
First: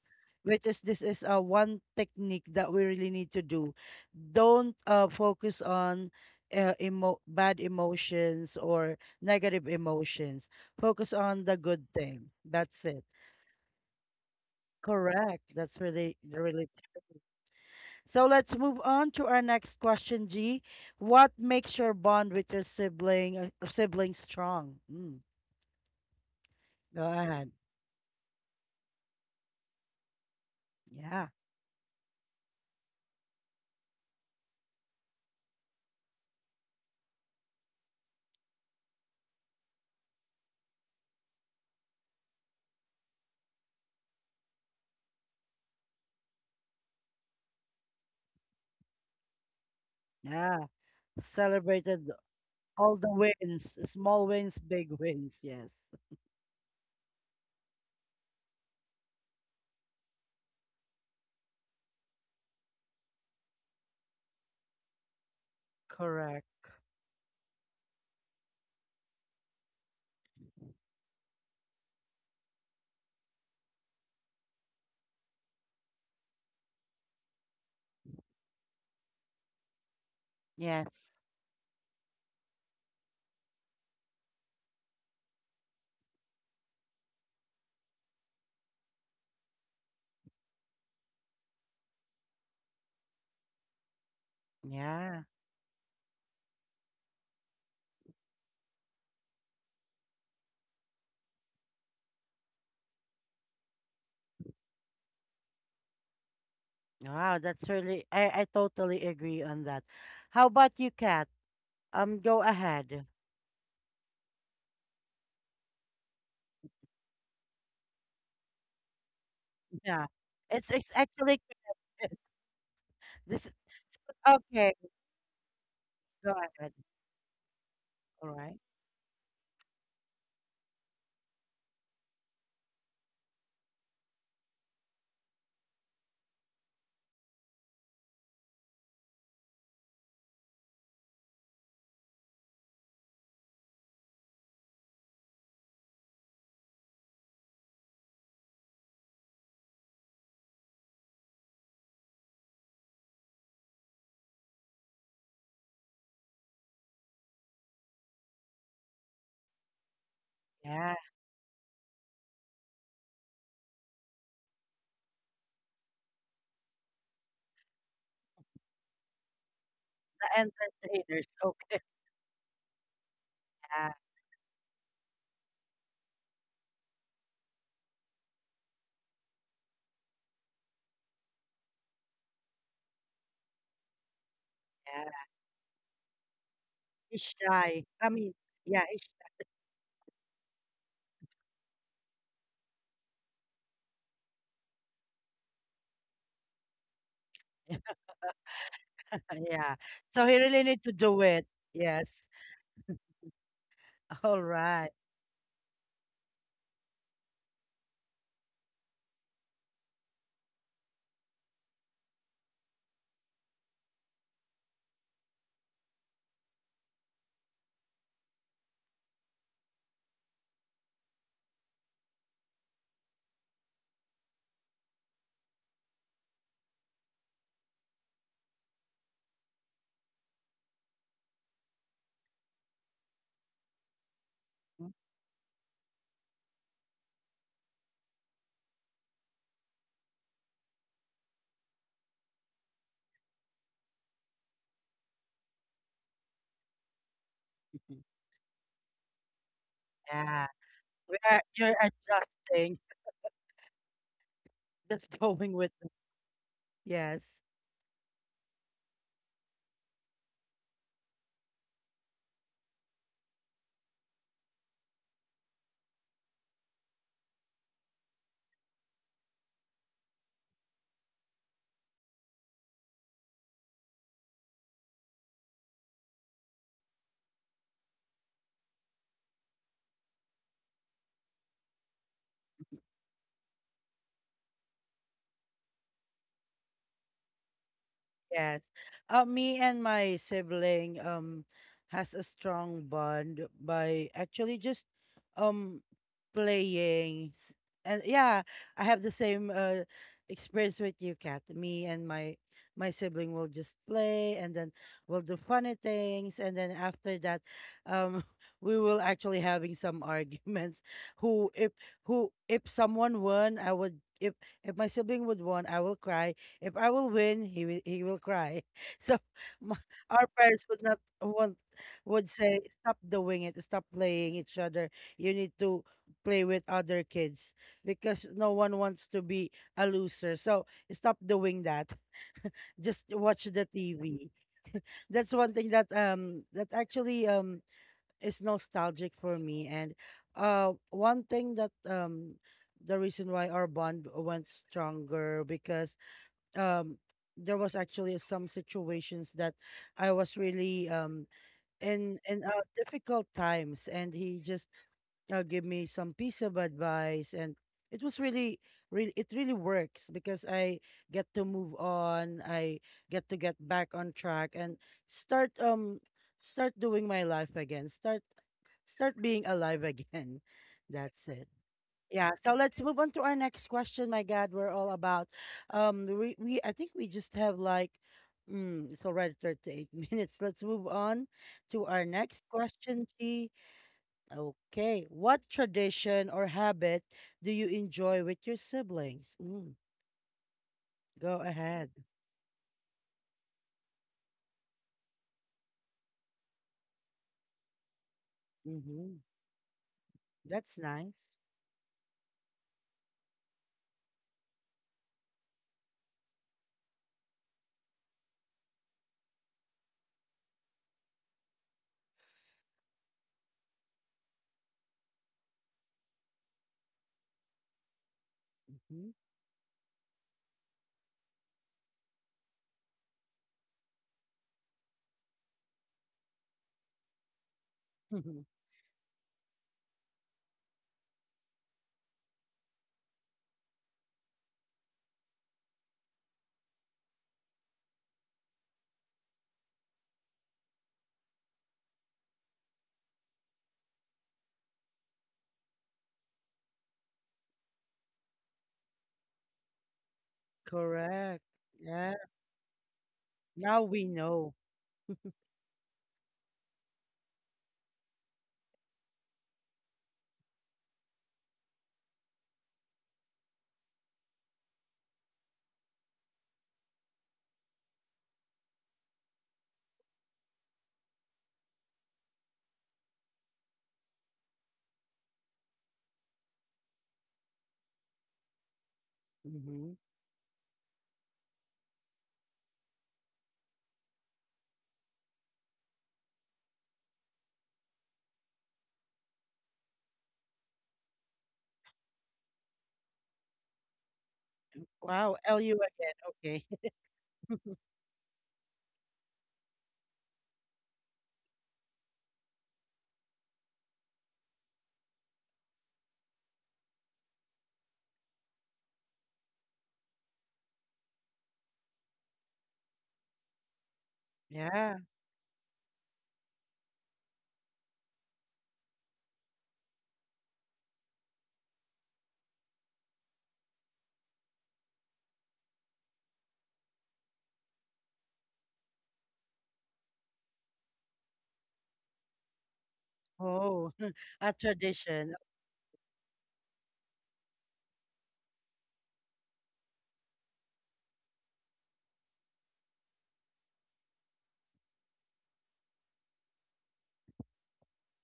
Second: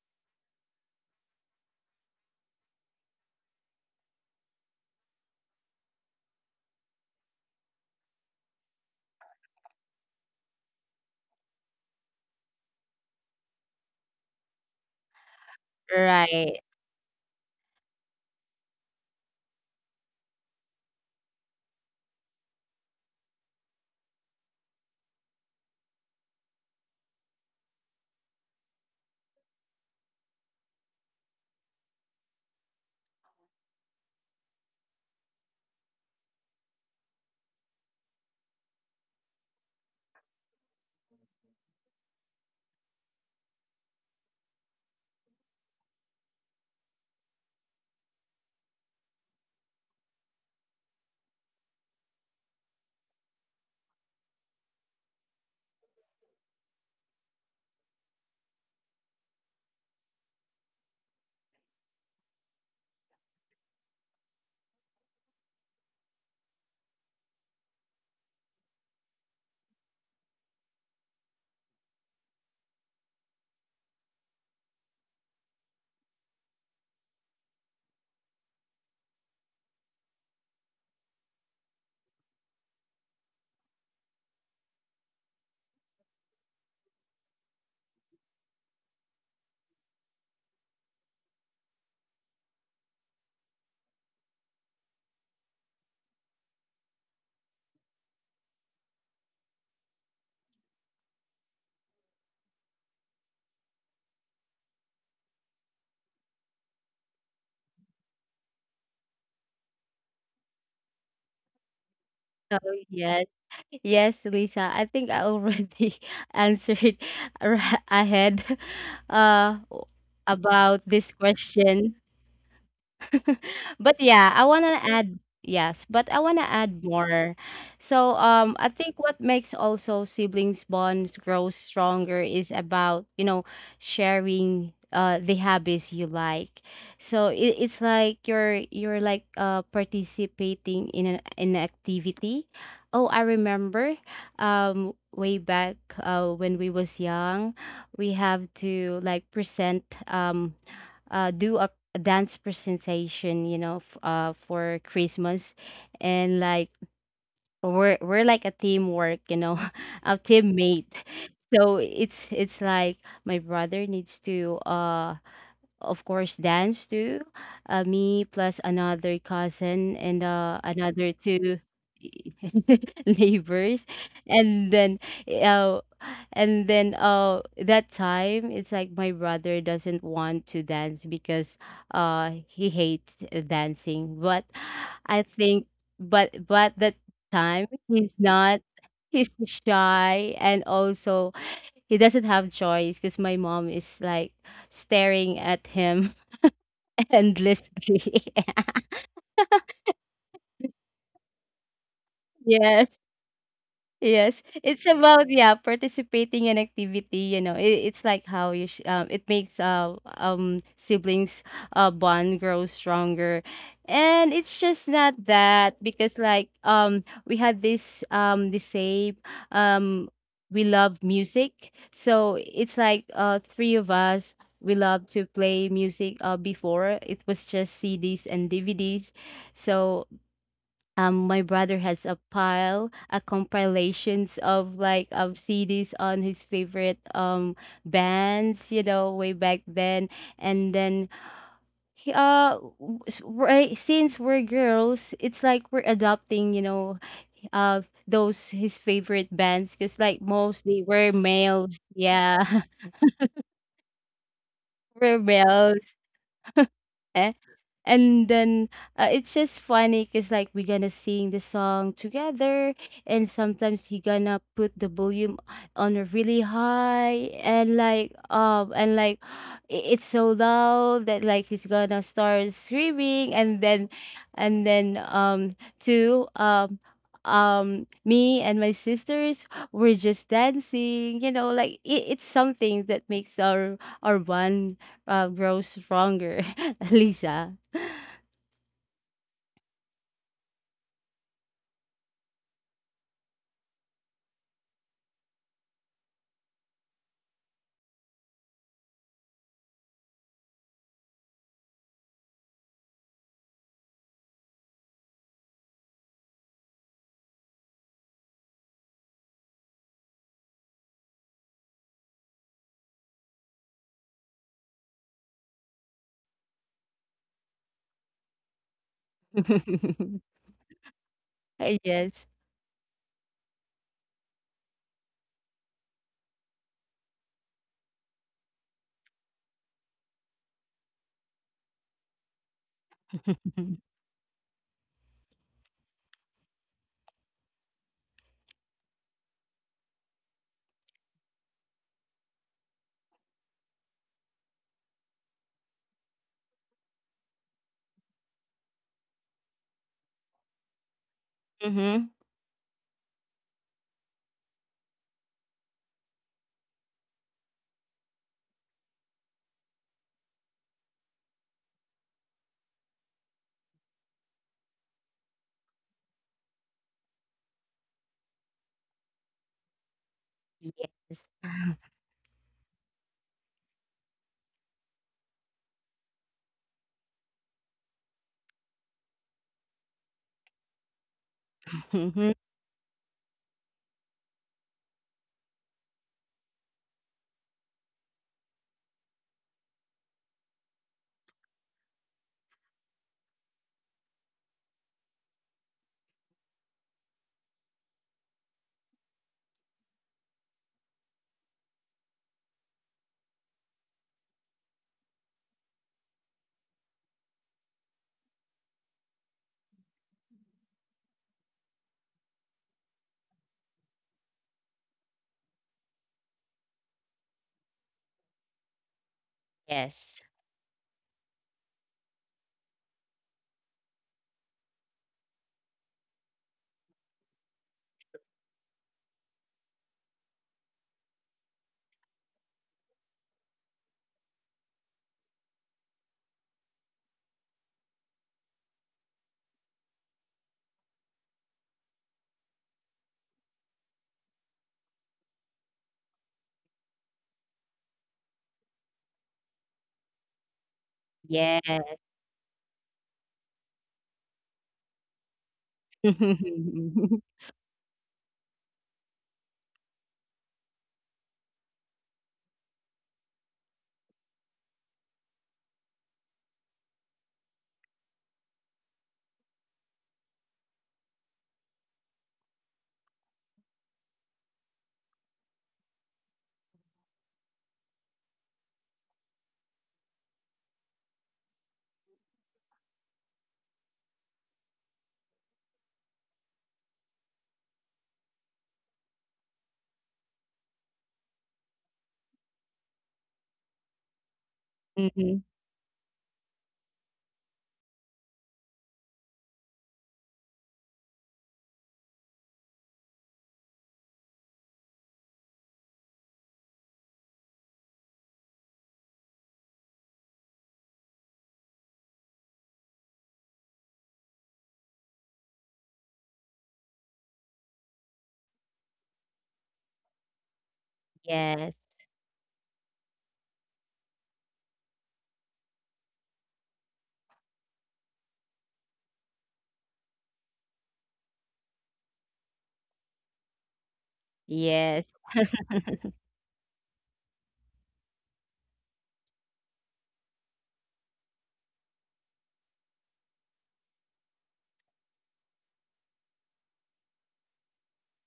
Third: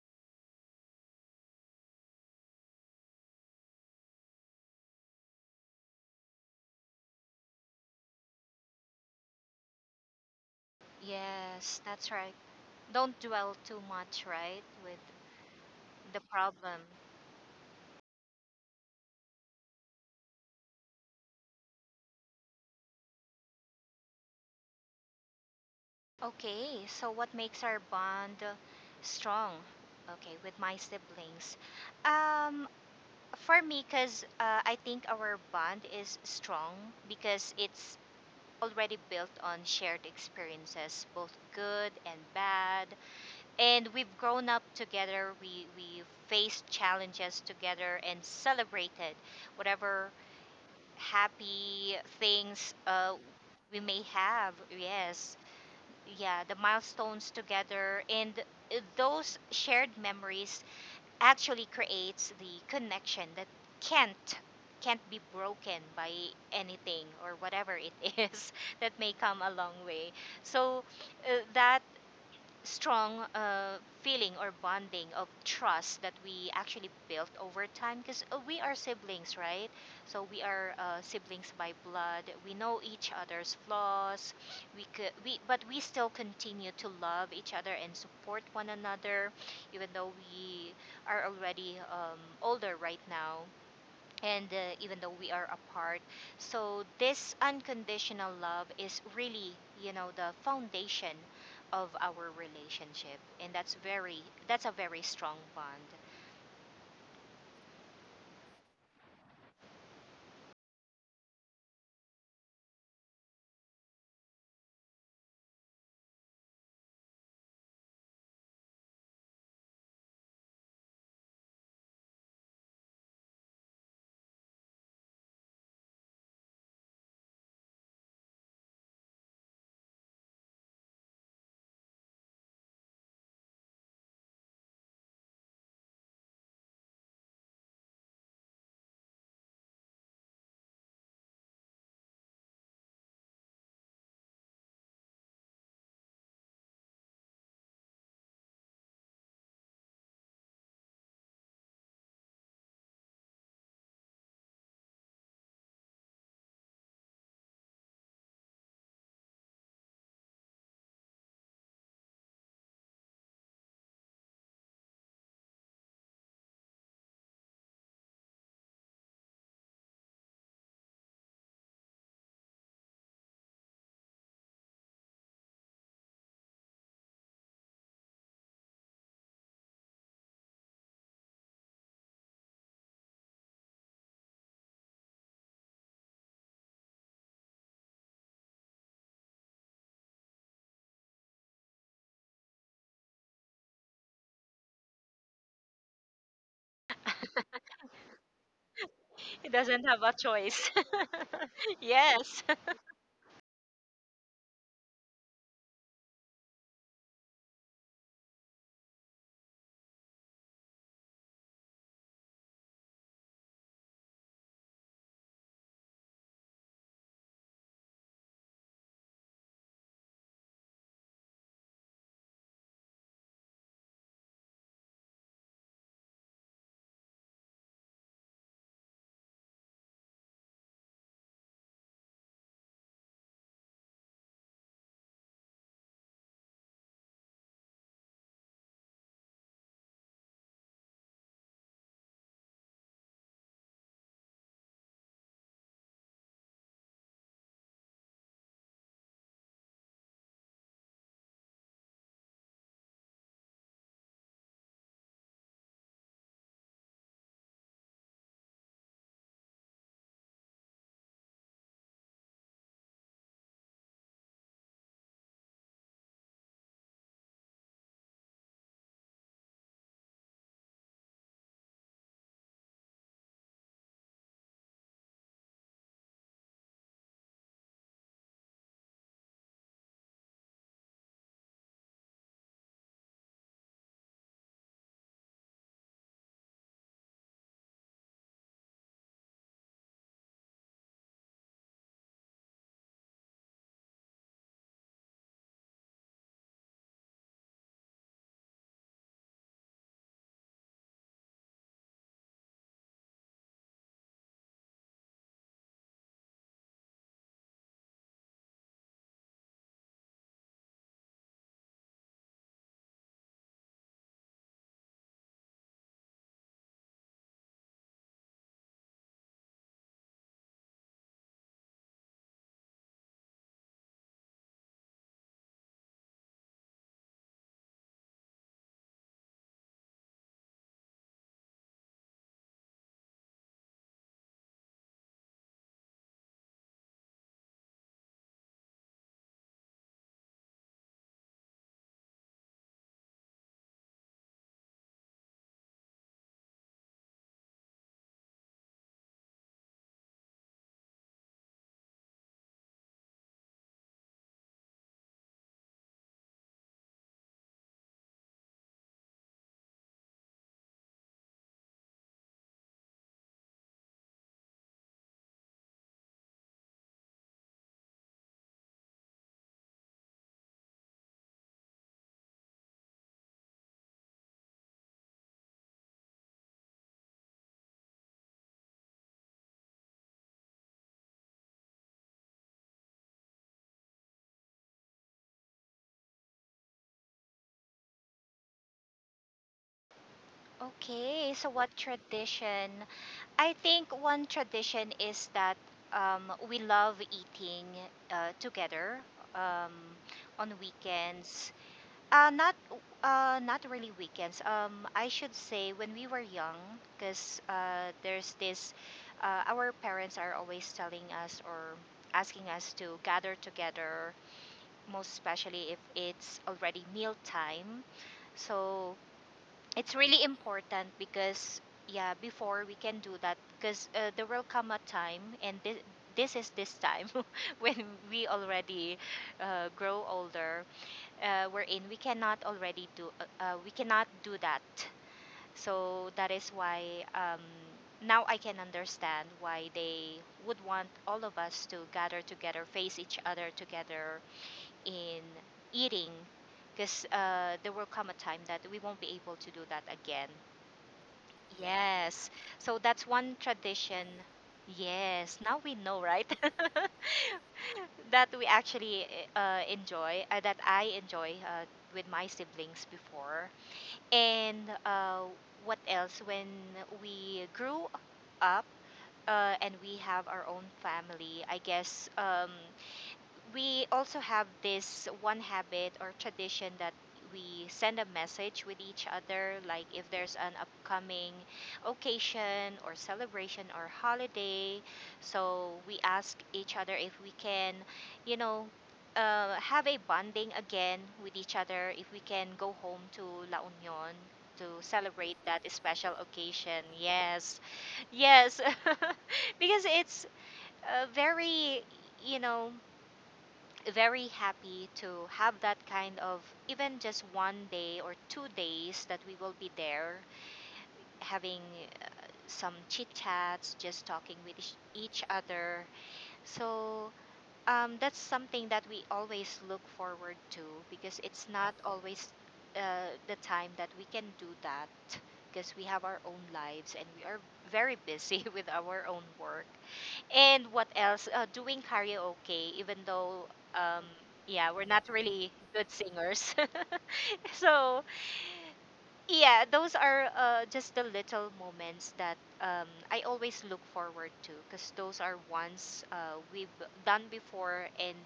Speaker 1: which is this is one technique that we really need to do. Don't focus on bad emotions or negative emotions. Focus on the
Speaker 2: yes,
Speaker 1: good
Speaker 2: that's
Speaker 1: thing.
Speaker 2: right.
Speaker 1: That's it.
Speaker 2: Don't dwell too much, right, with
Speaker 1: Correct. That's really,
Speaker 2: the
Speaker 3: right.
Speaker 1: really.
Speaker 2: problem.
Speaker 1: So let's move on to our next question, G. What makes your bond with your sibling sibling strong?
Speaker 2: Okay,
Speaker 1: Go
Speaker 2: so what
Speaker 1: ahead.
Speaker 2: makes our bond strong? Okay, with my
Speaker 1: Yeah,
Speaker 2: siblings. Um, for me, because I think our bond is strong because it's already built on shared experiences, both good and bad, and we've grown up together. We faced challenges together and celebrated whatever
Speaker 1: yeah.
Speaker 2: happy
Speaker 1: Celebrated
Speaker 2: things
Speaker 1: all the wins,
Speaker 2: we may
Speaker 1: small
Speaker 2: have.
Speaker 1: wins, big
Speaker 2: Yes.
Speaker 1: wins. Yes,
Speaker 2: Yeah, the milestones together, and those shared memories actually creates the connection that can't can't be broken by
Speaker 1: correct.
Speaker 2: anything or whatever it is that may come a long way. So that strong feeling or bonding of trust that we actually built over time, because we are siblings, right? So we are
Speaker 1: Yes.
Speaker 2: siblings by blood. We know each other's flaws, we could we but we still continue to love each other and support one another, even though we are already older right now, and even though
Speaker 1: Yeah.
Speaker 2: we are apart. So this unconditional love is really, the foundation of our relationship, and that's a very strong bond.
Speaker 1: Wow, that's really. I totally agree on that. How about you, Kat? Go
Speaker 3: Oh,
Speaker 1: ahead.
Speaker 3: yes. Yes, Lisa. I think I already answered ahead uh,
Speaker 1: Yeah,
Speaker 3: about
Speaker 1: it's
Speaker 3: this
Speaker 1: actually
Speaker 3: question.
Speaker 1: this.
Speaker 3: But yeah, I
Speaker 1: Okay,
Speaker 3: wanna add yes, but I
Speaker 1: go
Speaker 3: wanna
Speaker 1: ahead.
Speaker 3: add more. So
Speaker 1: All right.
Speaker 3: I think what makes also siblings bonds grow stronger is about, you know, sharing the habits you like. So it's like you're like participating in an activity. Oh, I remember way back when we was young, we have to like present do a dance presentation, you know, for Christmas, and like we're like a teamwork, you know, a teammate.
Speaker 1: Yeah,
Speaker 3: So it's like my brother needs to of course, dance too. Me plus another cousin and
Speaker 1: the
Speaker 3: another
Speaker 1: entertainers.
Speaker 3: two
Speaker 1: Okay.
Speaker 3: neighbors,
Speaker 1: Yeah,
Speaker 3: and then uh, that time it's like my brother doesn't want to dance because he hates dancing. But I
Speaker 1: yeah.
Speaker 3: think, but that
Speaker 1: He's
Speaker 3: time
Speaker 1: shy. I
Speaker 3: he's
Speaker 1: mean,
Speaker 3: not.
Speaker 1: yeah, he's,
Speaker 3: He's shy and also he doesn't have choice because my mom is like staring at him endlessly.
Speaker 2: It
Speaker 1: yeah.
Speaker 2: doesn't have a
Speaker 1: So he really
Speaker 2: choice.
Speaker 1: need to do it. Yes.
Speaker 2: Yes.
Speaker 3: Yes.
Speaker 1: All
Speaker 3: Yes, it's
Speaker 1: right.
Speaker 3: about yeah participating in activity. You know, it's like how you it makes siblings bond grow stronger, and it's just not that because like we had this the same um we love music, so it's like three of us we love to play music before it was just CDs and DVDs, so my brother has a pile, a compilations of like CDs on his favorite bands, you know, way back then. And then right since we're girls, it's like we're adopting, you know, uh those his favorite bands because like
Speaker 1: Yeah.
Speaker 3: mostly we're
Speaker 1: We are, you're
Speaker 3: males. Yeah.
Speaker 1: adjusting. Just
Speaker 3: We're
Speaker 1: going with it.
Speaker 3: males. Eh,
Speaker 1: Yes.
Speaker 3: and then it's just funny because like we're gonna sing the song together and sometimes he gonna put the volume on a really high and like it's so loud that like he's gonna start screaming and then to me and my sisters were just dancing, you know, like it's something that makes our bond grows stronger, Lisa.
Speaker 1: Yes. Me and my sibling has a strong bond by actually just um playing s- and yeah, I have the same experience with you, Kat. Me and my sibling will just play and then we'll do funny things, and then after that, um we will actually having some arguments. who if who if someone won, I would if my sibling would won, I will cry. If I will win, he will cry. So my, our parents would not want, would
Speaker 3: Yes.
Speaker 1: say, stop doing it, stop playing each other. You need to play with other kids because no one wants to be a loser, so stop doing that. Just watch the TV. That's one thing that that actually is nostalgic for me. And one thing that, the reason why our bond went stronger, because um there was actually some situations that I was really
Speaker 3: Mm-hmm.
Speaker 1: in difficult times, and he just give me some piece of advice, and it was really, really, it really works because I get to move on, I get to get back on track and start start doing my life again, start being alive again. That's
Speaker 3: Yes.
Speaker 1: it. Yeah, so let's move on to our next question, my God. We're all about we I think we just have like, it's already 38 minutes. Let's move on to our
Speaker 3: Mhm.
Speaker 1: next question, G. Okay. What tradition or habit do you enjoy with your siblings?
Speaker 2: Okay,
Speaker 1: Go
Speaker 2: so what
Speaker 1: ahead.
Speaker 2: tradition? I think one tradition is that we love eating together,
Speaker 1: Mm-hmm.
Speaker 2: um, on
Speaker 1: That's nice.
Speaker 2: weekends. Not not really weekends. I should say when we were young, because there's this. Our parents are always telling us or asking us to gather together, most especially if it's already meal time. So
Speaker 1: Mm-hmm.
Speaker 2: it's really
Speaker 3: Yes.
Speaker 2: important because, yeah, before we can do that, because there will come a time, and this is this time when we already grow older, we cannot already do, we cannot do that. So that is why, um, now I can understand why they would want all of us to gather together, face each other together in eating, because there will come a time that we won't be able to do that again.
Speaker 1: Correct.
Speaker 3: Yes.
Speaker 1: Yeah.
Speaker 2: Yes. So that's one
Speaker 1: Now we
Speaker 2: tradition.
Speaker 1: know.
Speaker 2: Yes. Now we know, right? that we actually that I enjoy with my siblings before. And what else? When we grew up, and we have our own family, I guess. We also have this one habit or tradition that we send a message with each other, like
Speaker 1: Mm-hmm.
Speaker 2: if there's an upcoming occasion or celebration or holiday, so we ask each other if we can, you know have a bonding again with each other, if we can go home to La Union to celebrate
Speaker 1: Wow.
Speaker 3: Mhm.
Speaker 2: that
Speaker 1: LU
Speaker 2: special
Speaker 1: again. Okay.
Speaker 2: occasion. Yes. Yes. Because it's very, you know very happy to have that kind of, even just one day or 2 days that we will be there having some chit chats, just talking with each
Speaker 1: Yeah.
Speaker 2: each other. So that's something that we always look forward to, because it's not
Speaker 3: Yes.
Speaker 2: always uh, the time that we can do that, because we have our own lives, and we are very busy with our own work. And what else? Doing karaoke, even though,
Speaker 1: Oh,
Speaker 2: um,
Speaker 1: a
Speaker 2: yeah, we're
Speaker 3: Yes.
Speaker 2: not
Speaker 1: tradition.
Speaker 2: really good singers. So, yeah, those are just the little moments that I always look forward to, because those are ones we've done before, and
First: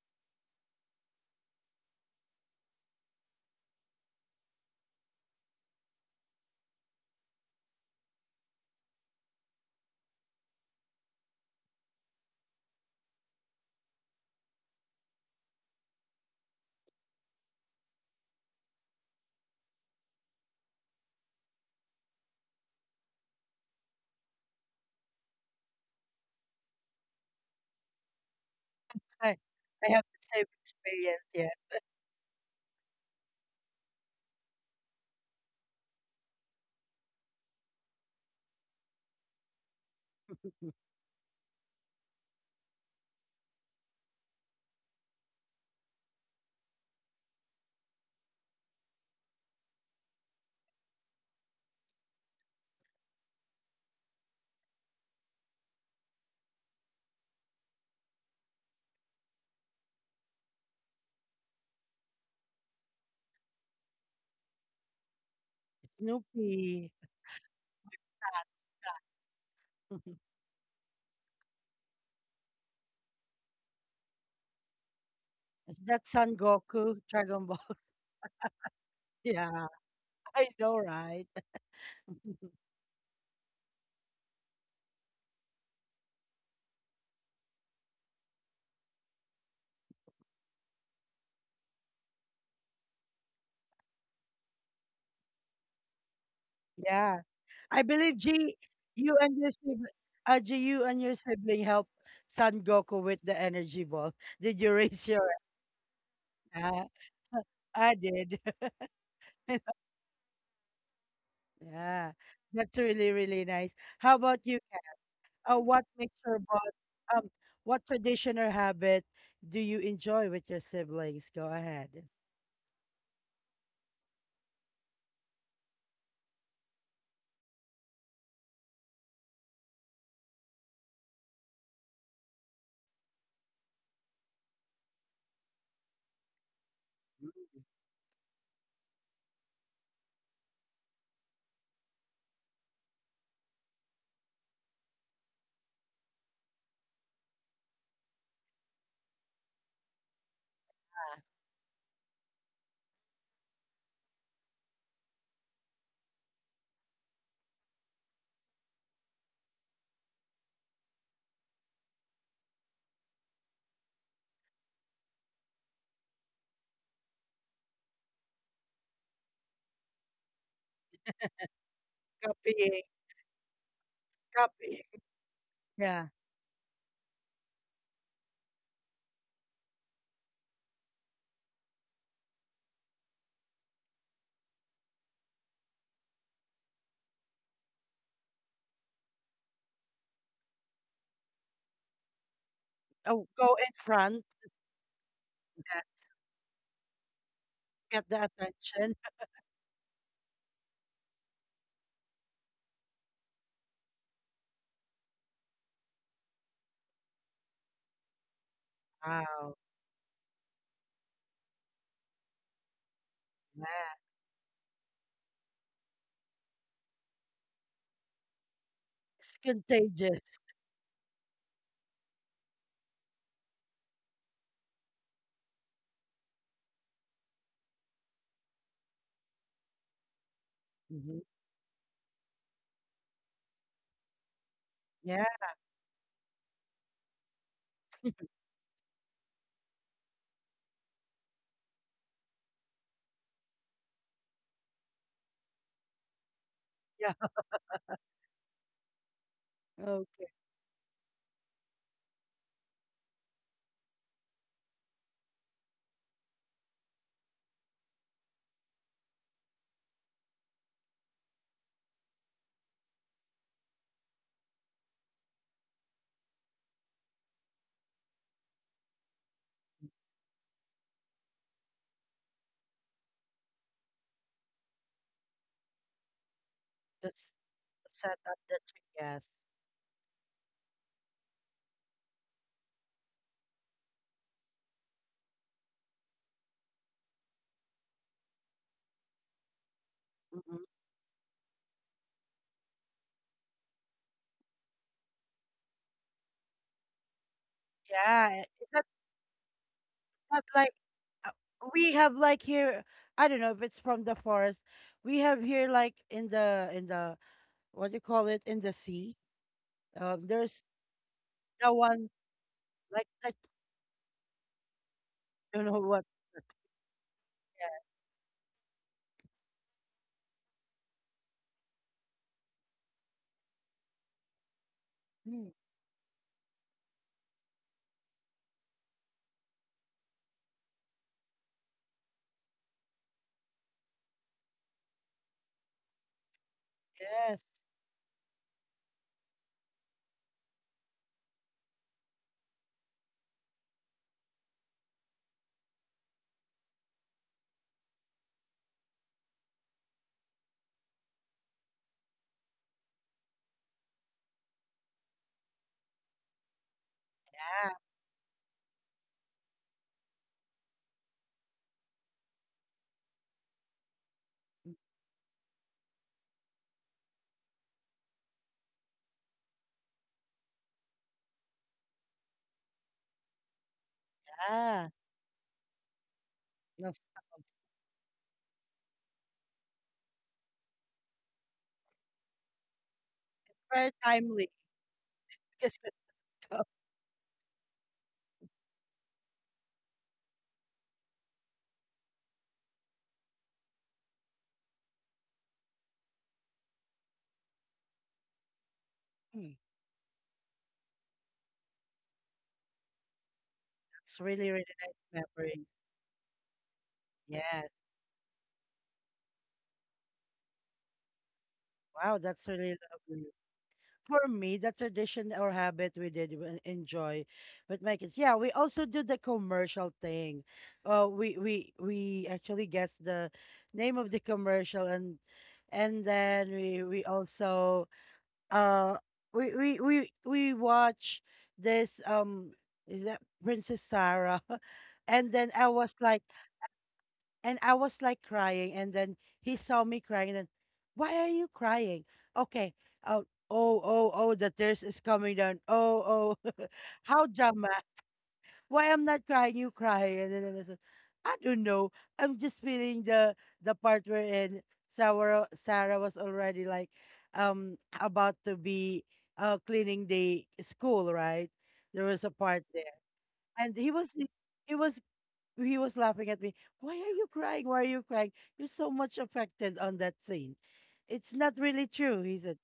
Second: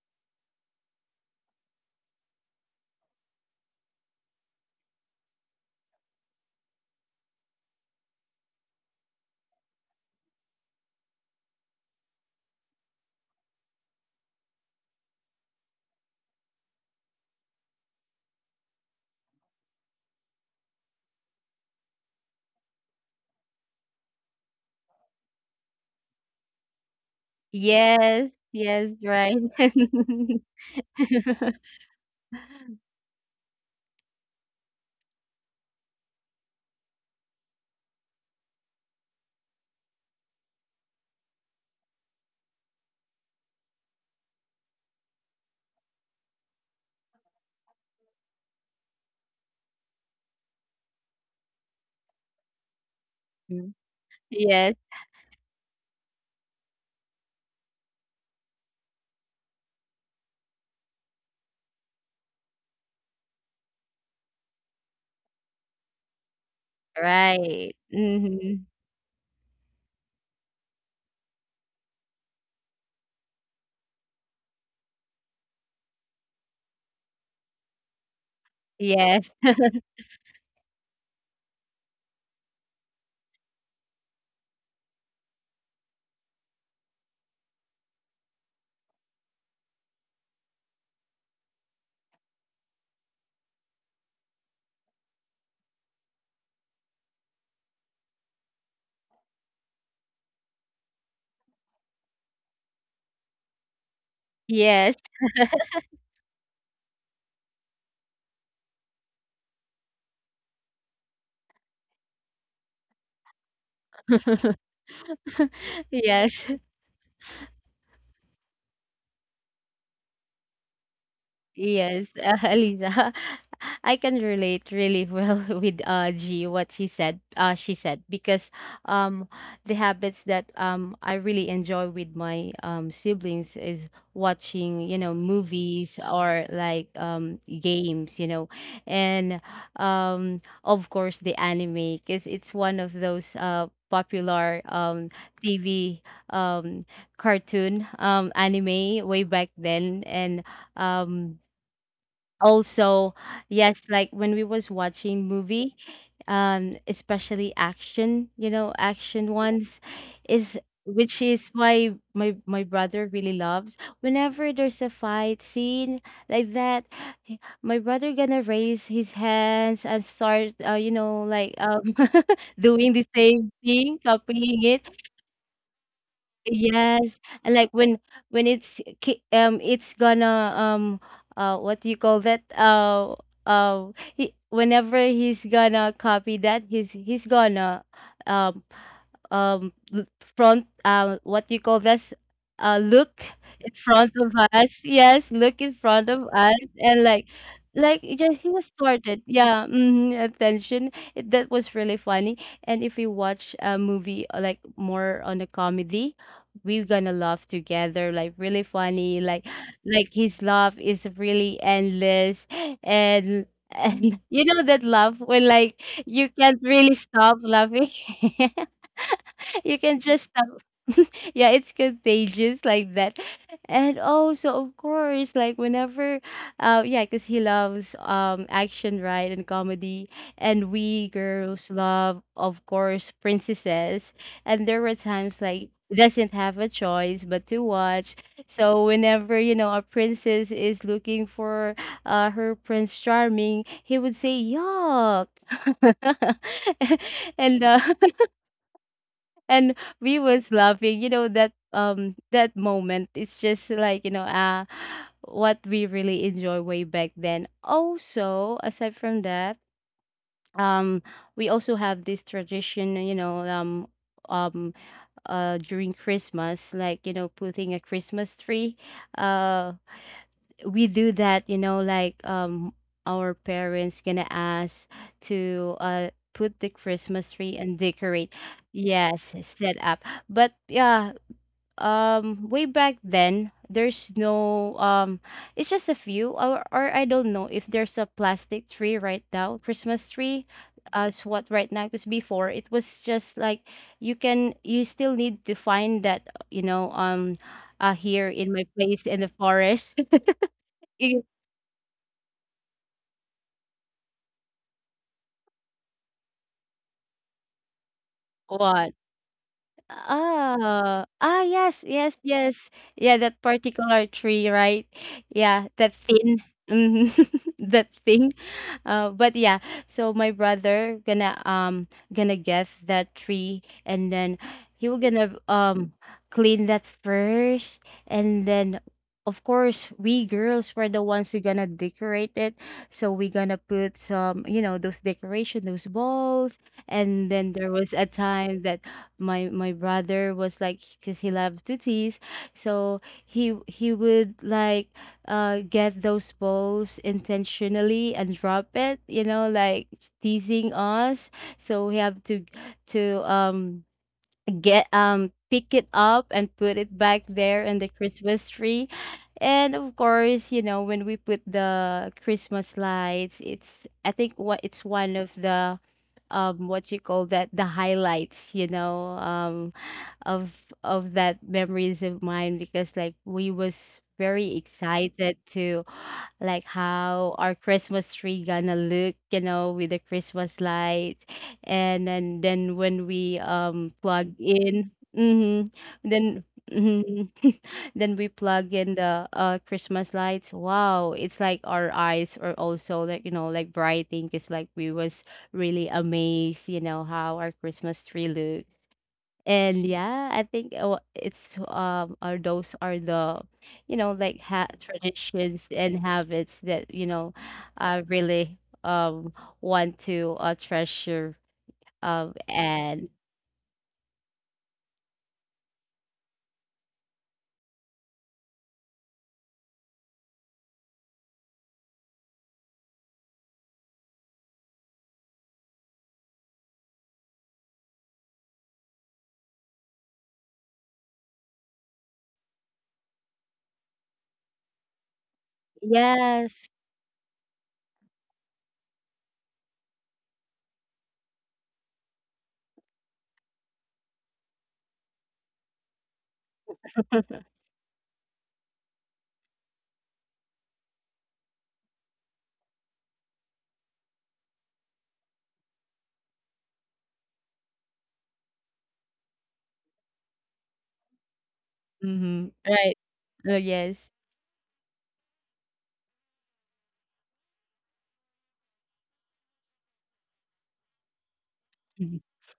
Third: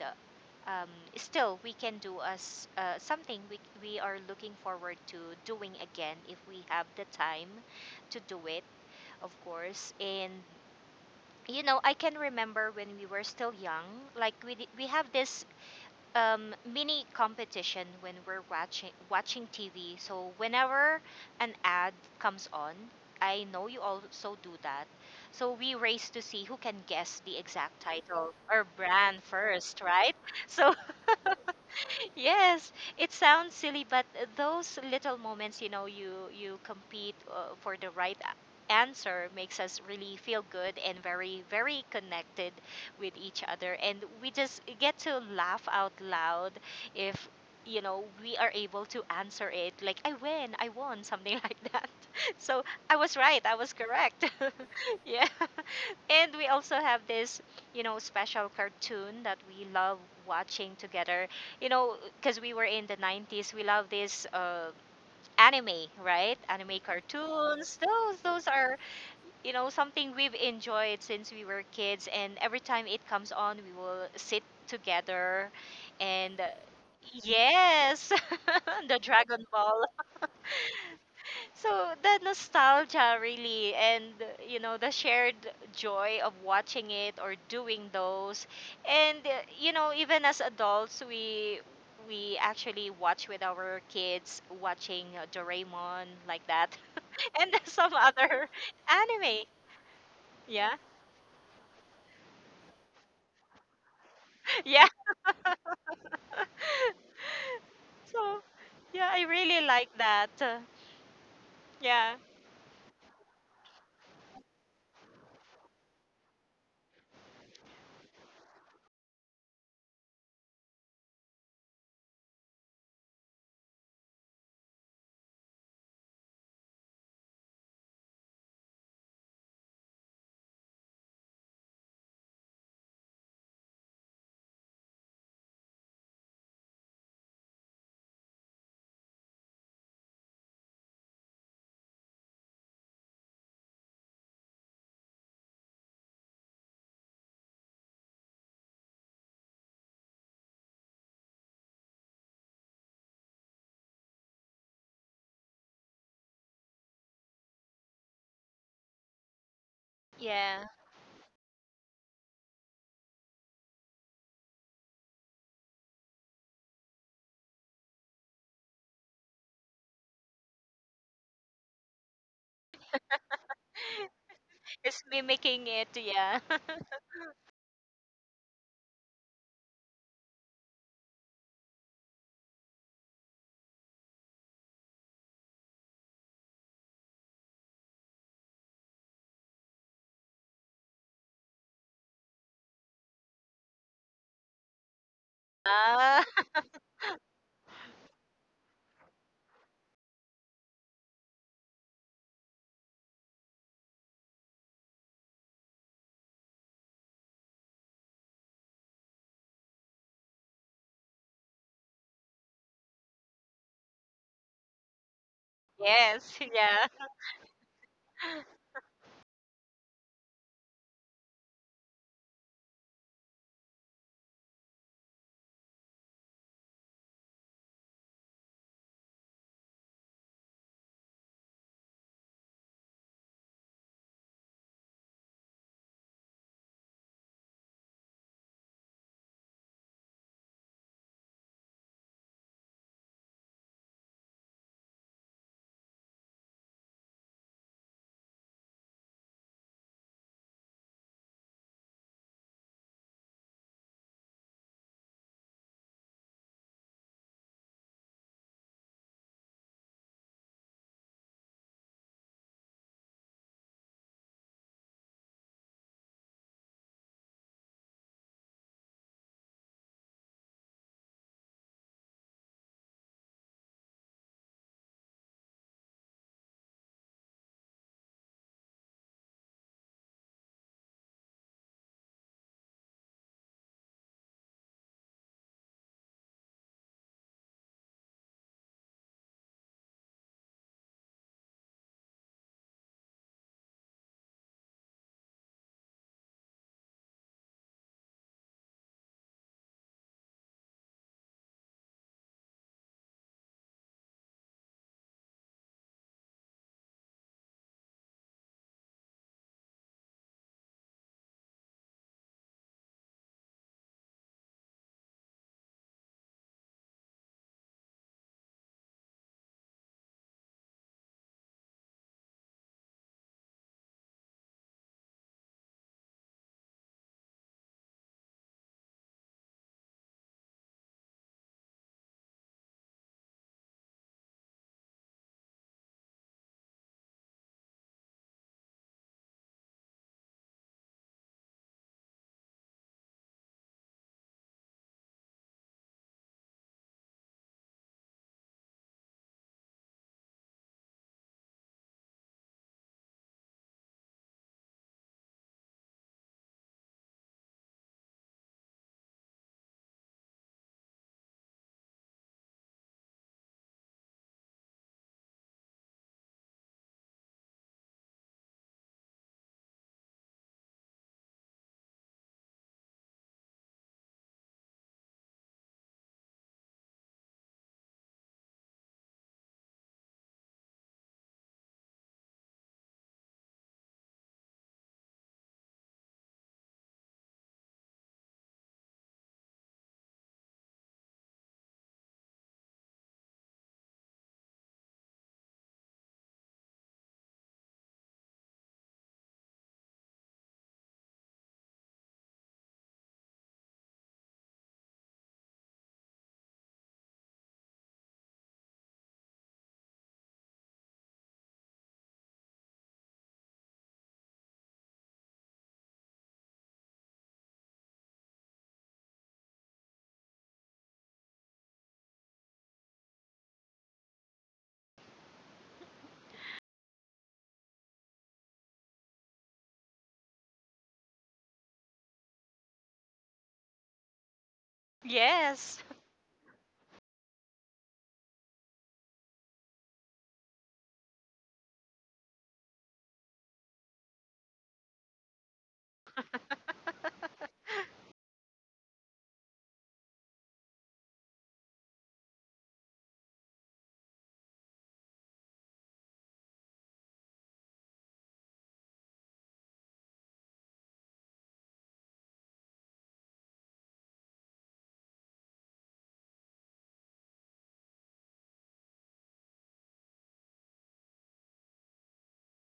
Speaker 2: um, still we can do as something we are looking forward to doing again, if we have the time to do it, of course. And, I can remember when we were still young, like we have this mini competition when we're watching TV. So whenever an ad comes on, I know you also do that. So we race to see who can guess the exact title
Speaker 3: Yes.
Speaker 2: or
Speaker 3: Yes.
Speaker 2: brand
Speaker 3: Right.
Speaker 1: Okay.
Speaker 2: first,
Speaker 1: I have
Speaker 2: right?
Speaker 1: the same
Speaker 2: So
Speaker 1: experience. Yeah.
Speaker 2: Yes, it sounds silly, but those little moments, you compete for the right answer makes us really feel good and very, very connected with each other, and we just get to laugh out loud if, we are able to answer it, like I win, I won, something like that. So I was right, I was correct.
Speaker 3: Yes.
Speaker 2: Yeah. And we also have this, special cartoon that we love watching together. Because we were in the 90s, we love this anime, right? Anime
Speaker 1: Snoopy.
Speaker 3: Right.
Speaker 2: cartoons. Those
Speaker 3: Hmm.
Speaker 2: are, something we've enjoyed since we were kids. And every time it comes on, we will sit together
Speaker 1: Is that Son
Speaker 2: and,
Speaker 1: Goku? Dragon Ball.
Speaker 2: yes, the
Speaker 3: Yes.
Speaker 2: Dragon
Speaker 1: Yeah.
Speaker 2: Ball.
Speaker 1: I know, right?
Speaker 2: So the nostalgia, really, and the shared joy of watching it or doing those. And even as adults, we actually watch with our kids watching Doraemon, like that,
Speaker 1: Yeah.
Speaker 2: and
Speaker 1: I
Speaker 2: some
Speaker 1: believe
Speaker 2: other
Speaker 1: G, you and
Speaker 2: anime.
Speaker 1: your sibling, G,
Speaker 2: Yeah.
Speaker 1: you and your sibling helped Son Goku with the energy ball. Did you
Speaker 2: Yeah.
Speaker 3: Yes.
Speaker 1: raise your? Uh, I did.
Speaker 2: So yeah, I really like that.
Speaker 1: Yeah,
Speaker 2: Yeah.
Speaker 1: that's really, really nice. How about you, Kat? What makes your
Speaker 3: Yes.
Speaker 1: bond? Um, what tradition or habit do you enjoy with your siblings? Go ahead.
Speaker 3: Yes, Aliza, I can relate really well with G what he said, she said because um the habits that I really enjoy with my siblings is watching, you know, movies or like games, you know. And of course the anime because it's one of those popular TV um cartoon anime way back then and um also yes like when we was watching movie especially action, you know, action ones is
Speaker 2: Yeah.
Speaker 3: which is why my brother really loves whenever there's a fight scene like that my brother gonna raise his hands and start you know like
Speaker 1: Copying,
Speaker 3: doing the same thing copying
Speaker 1: copying.
Speaker 3: it.
Speaker 2: It's mimicking it,
Speaker 1: Yeah.
Speaker 2: yeah.
Speaker 3: Yes, and like when it's it's gonna what do you call that uh he, whenever he's gonna copy that he's gonna um um l- front what you call this
Speaker 1: Oh,
Speaker 3: look
Speaker 1: go in
Speaker 3: in front
Speaker 1: front.
Speaker 3: of us, yes, look in
Speaker 1: Yeah.
Speaker 3: front of
Speaker 2: Ah.
Speaker 3: us and
Speaker 1: Get
Speaker 3: like
Speaker 1: the
Speaker 3: it just he was
Speaker 1: attention.
Speaker 3: started yeah mhm, attention it, that was really funny. And if we watch a movie like more on a comedy we're gonna laugh together like really funny
Speaker 1: Wow.
Speaker 3: like his laugh is really endless. and
Speaker 1: Yeah.
Speaker 3: and you know that laugh when like you
Speaker 2: Yes.
Speaker 3: can't
Speaker 2: Yeah.
Speaker 3: really stop laughing.
Speaker 1: It's
Speaker 3: You can
Speaker 1: contagious.
Speaker 3: just yeah it's contagious like that. And also of course like whenever yeah because he loves action, right, and comedy and we
Speaker 1: Mm-hmm.
Speaker 3: girls love of course princesses and there were
Speaker 1: Yeah,
Speaker 3: times like doesn't have a choice but to watch. So whenever you know a princess is looking for her prince charming he would say yuck.
Speaker 1: Yeah.
Speaker 3: And and we
Speaker 1: okay.
Speaker 3: was laughing, you know, that that moment it's just like, you know, what we really enjoy way back then. Also aside from that um we also have this tradition, you know, um during Christmas like, you know, putting a Christmas tree. uh we do that, you know, like our parents gonna ask to put the Christmas
Speaker 1: That's
Speaker 3: tree and
Speaker 1: Set
Speaker 3: decorate.
Speaker 1: up the tree. Yes.
Speaker 3: Yes set up but yeah way back then there's no it's just a few or I don't know if there's a plastic tree right now, Christmas tree
Speaker 1: Hmm.
Speaker 3: as what right now because before it was just like you can you still need to find that, you know, here
Speaker 1: Yeah,
Speaker 3: in my
Speaker 1: it's not,
Speaker 3: place in the forest.
Speaker 1: not like uh, we have like here. I don't know if it's from the forest. We have here, like in the what do you call it, in the
Speaker 3: What?
Speaker 1: sea. There's
Speaker 3: Ah, ah,
Speaker 1: the
Speaker 3: yes,
Speaker 1: one
Speaker 3: yes, yes.
Speaker 1: like,
Speaker 3: Yeah, that particular tree, right?
Speaker 1: I don't
Speaker 3: Yeah,
Speaker 1: know
Speaker 3: that
Speaker 1: what.
Speaker 3: thin, mhm, that thing. But yeah, so my brother gonna gonna get that tree, and then he will gonna
Speaker 1: Yeah.
Speaker 3: clean that first, and then of course we girls were the ones who gonna decorate it. So we gonna put some, you know, those decoration, those balls, and
Speaker 1: Yes.
Speaker 3: then there was a time that my brother was like because he loves to tease. So he would like get those balls intentionally and drop it, you know, like teasing us. So we have to to um get pick it up and put it back there
Speaker 1: Ah.
Speaker 3: in the Christmas tree. And of course, you know, when we put the Christmas lights it's I think what it's one of the what you call that the highlights, you know, of of that memories of mine because like we was very
Speaker 1: Ah.
Speaker 3: excited to like
Speaker 1: No, it's
Speaker 3: how our Christmas tree gonna look, you know, with the Christmas light. And then when we
Speaker 1: very
Speaker 3: plug
Speaker 1: timely
Speaker 3: in mm-hmm,
Speaker 1: because it's
Speaker 3: then mhm, then we plug in the Christmas lights wow it's like our eyes are also like, you know, like brightening because like we was really amazed, you know, how our Christmas tree looks. And yeah, I think it's are those are the, you know, like
Speaker 1: really, really
Speaker 3: ha
Speaker 1: nice
Speaker 3: traditions
Speaker 1: memories.
Speaker 3: and habits that, you know,
Speaker 1: Yes.
Speaker 3: I really want to treasure
Speaker 1: Wow, that's really
Speaker 3: and
Speaker 1: lovely. For me, the tradition or habit we enjoy with my kids. Yeah, we also do the commercial thing. We actually guess the name of the commercial, and then we also uh we watch this, is that Princess Sarah, and then I
Speaker 2: Yes.
Speaker 1: was like,
Speaker 3: yes.
Speaker 1: and I was like crying, and then he saw me crying, and then, why are you crying? Okay, oh, oh, the tears is coming down. Oh, oh, how drama? Why I'm not crying? You cry. And then I said, I don't know. I'm just feeling the part wherein Sarah, Sarah was already like, about to be cleaning the school, right? There was a
Speaker 3: Mm-hmm.
Speaker 1: part there,
Speaker 3: Right. Oh
Speaker 1: and
Speaker 3: yes.
Speaker 1: he was he was laughing at me. Why are you crying? Why are you crying? You're so much affected on that scene. It's not really true,
Speaker 3: Mhm.
Speaker 1: he said.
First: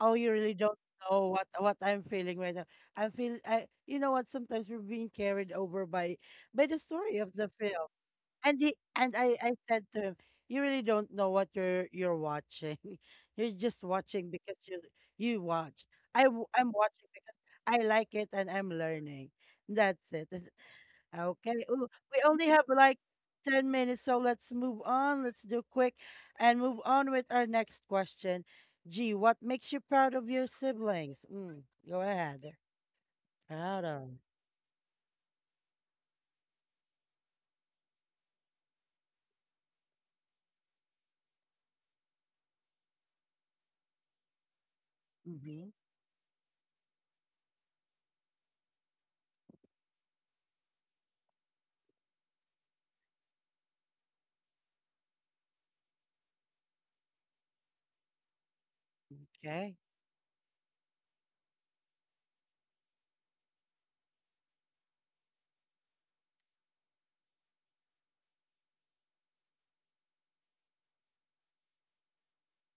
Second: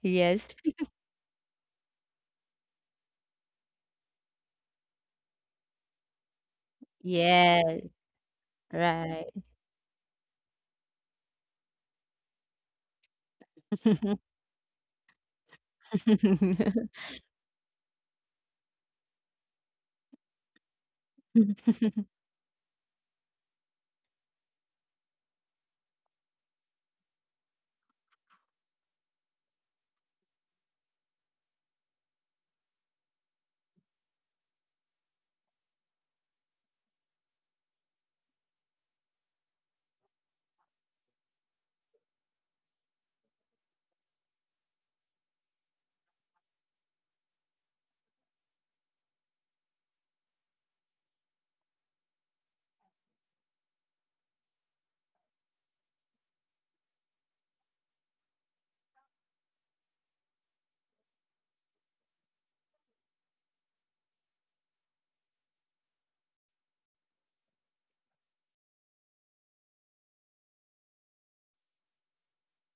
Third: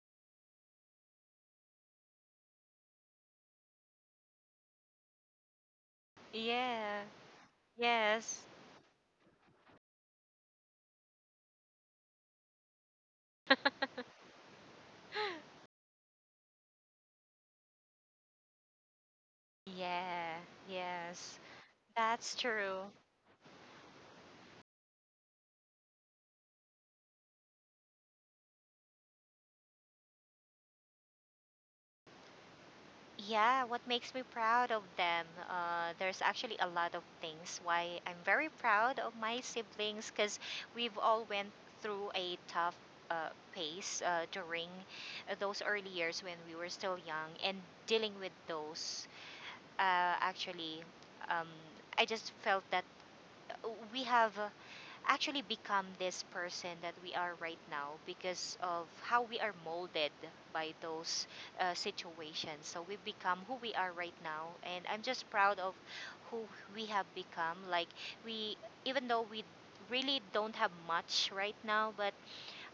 Speaker 1: Oh, you
Speaker 3: Yes.
Speaker 1: really don't know what I'm feeling right now. I feel I You know what, sometimes we're being carried over by the
Speaker 2: Yeah.
Speaker 1: story of the
Speaker 3: Yes.
Speaker 1: film.
Speaker 2: Yes.
Speaker 1: And he and
Speaker 3: Right.
Speaker 1: I said to him, you really don't know what you're watching. You're just watching because you watch. I'm watching because I like it, and I'm learning. That's it.
Speaker 2: Yeah. Yes.
Speaker 1: Okay. Ooh, we
Speaker 2: That's
Speaker 1: only have
Speaker 2: true.
Speaker 1: like 10 minutes, so let's move on. Let's do quick and move on with our next question. G, what makes you proud of your siblings? Go ahead.
Speaker 2: Yeah,
Speaker 1: Proud
Speaker 2: what
Speaker 1: of.
Speaker 2: makes me proud of them? There's actually a lot of things why I'm very proud of my siblings, because we've all went through a tough pace during those
Speaker 1: Mm-hmm.
Speaker 2: early years when we were still young, and dealing with those, actually, um, I just felt that uh, we have actually become this person that we are right now because of how we are
Speaker 1: Okay.
Speaker 2: molded by those situations. So we become who we are right now, and I'm just proud of who we have become. Like, we, even though we really don't have much right now, but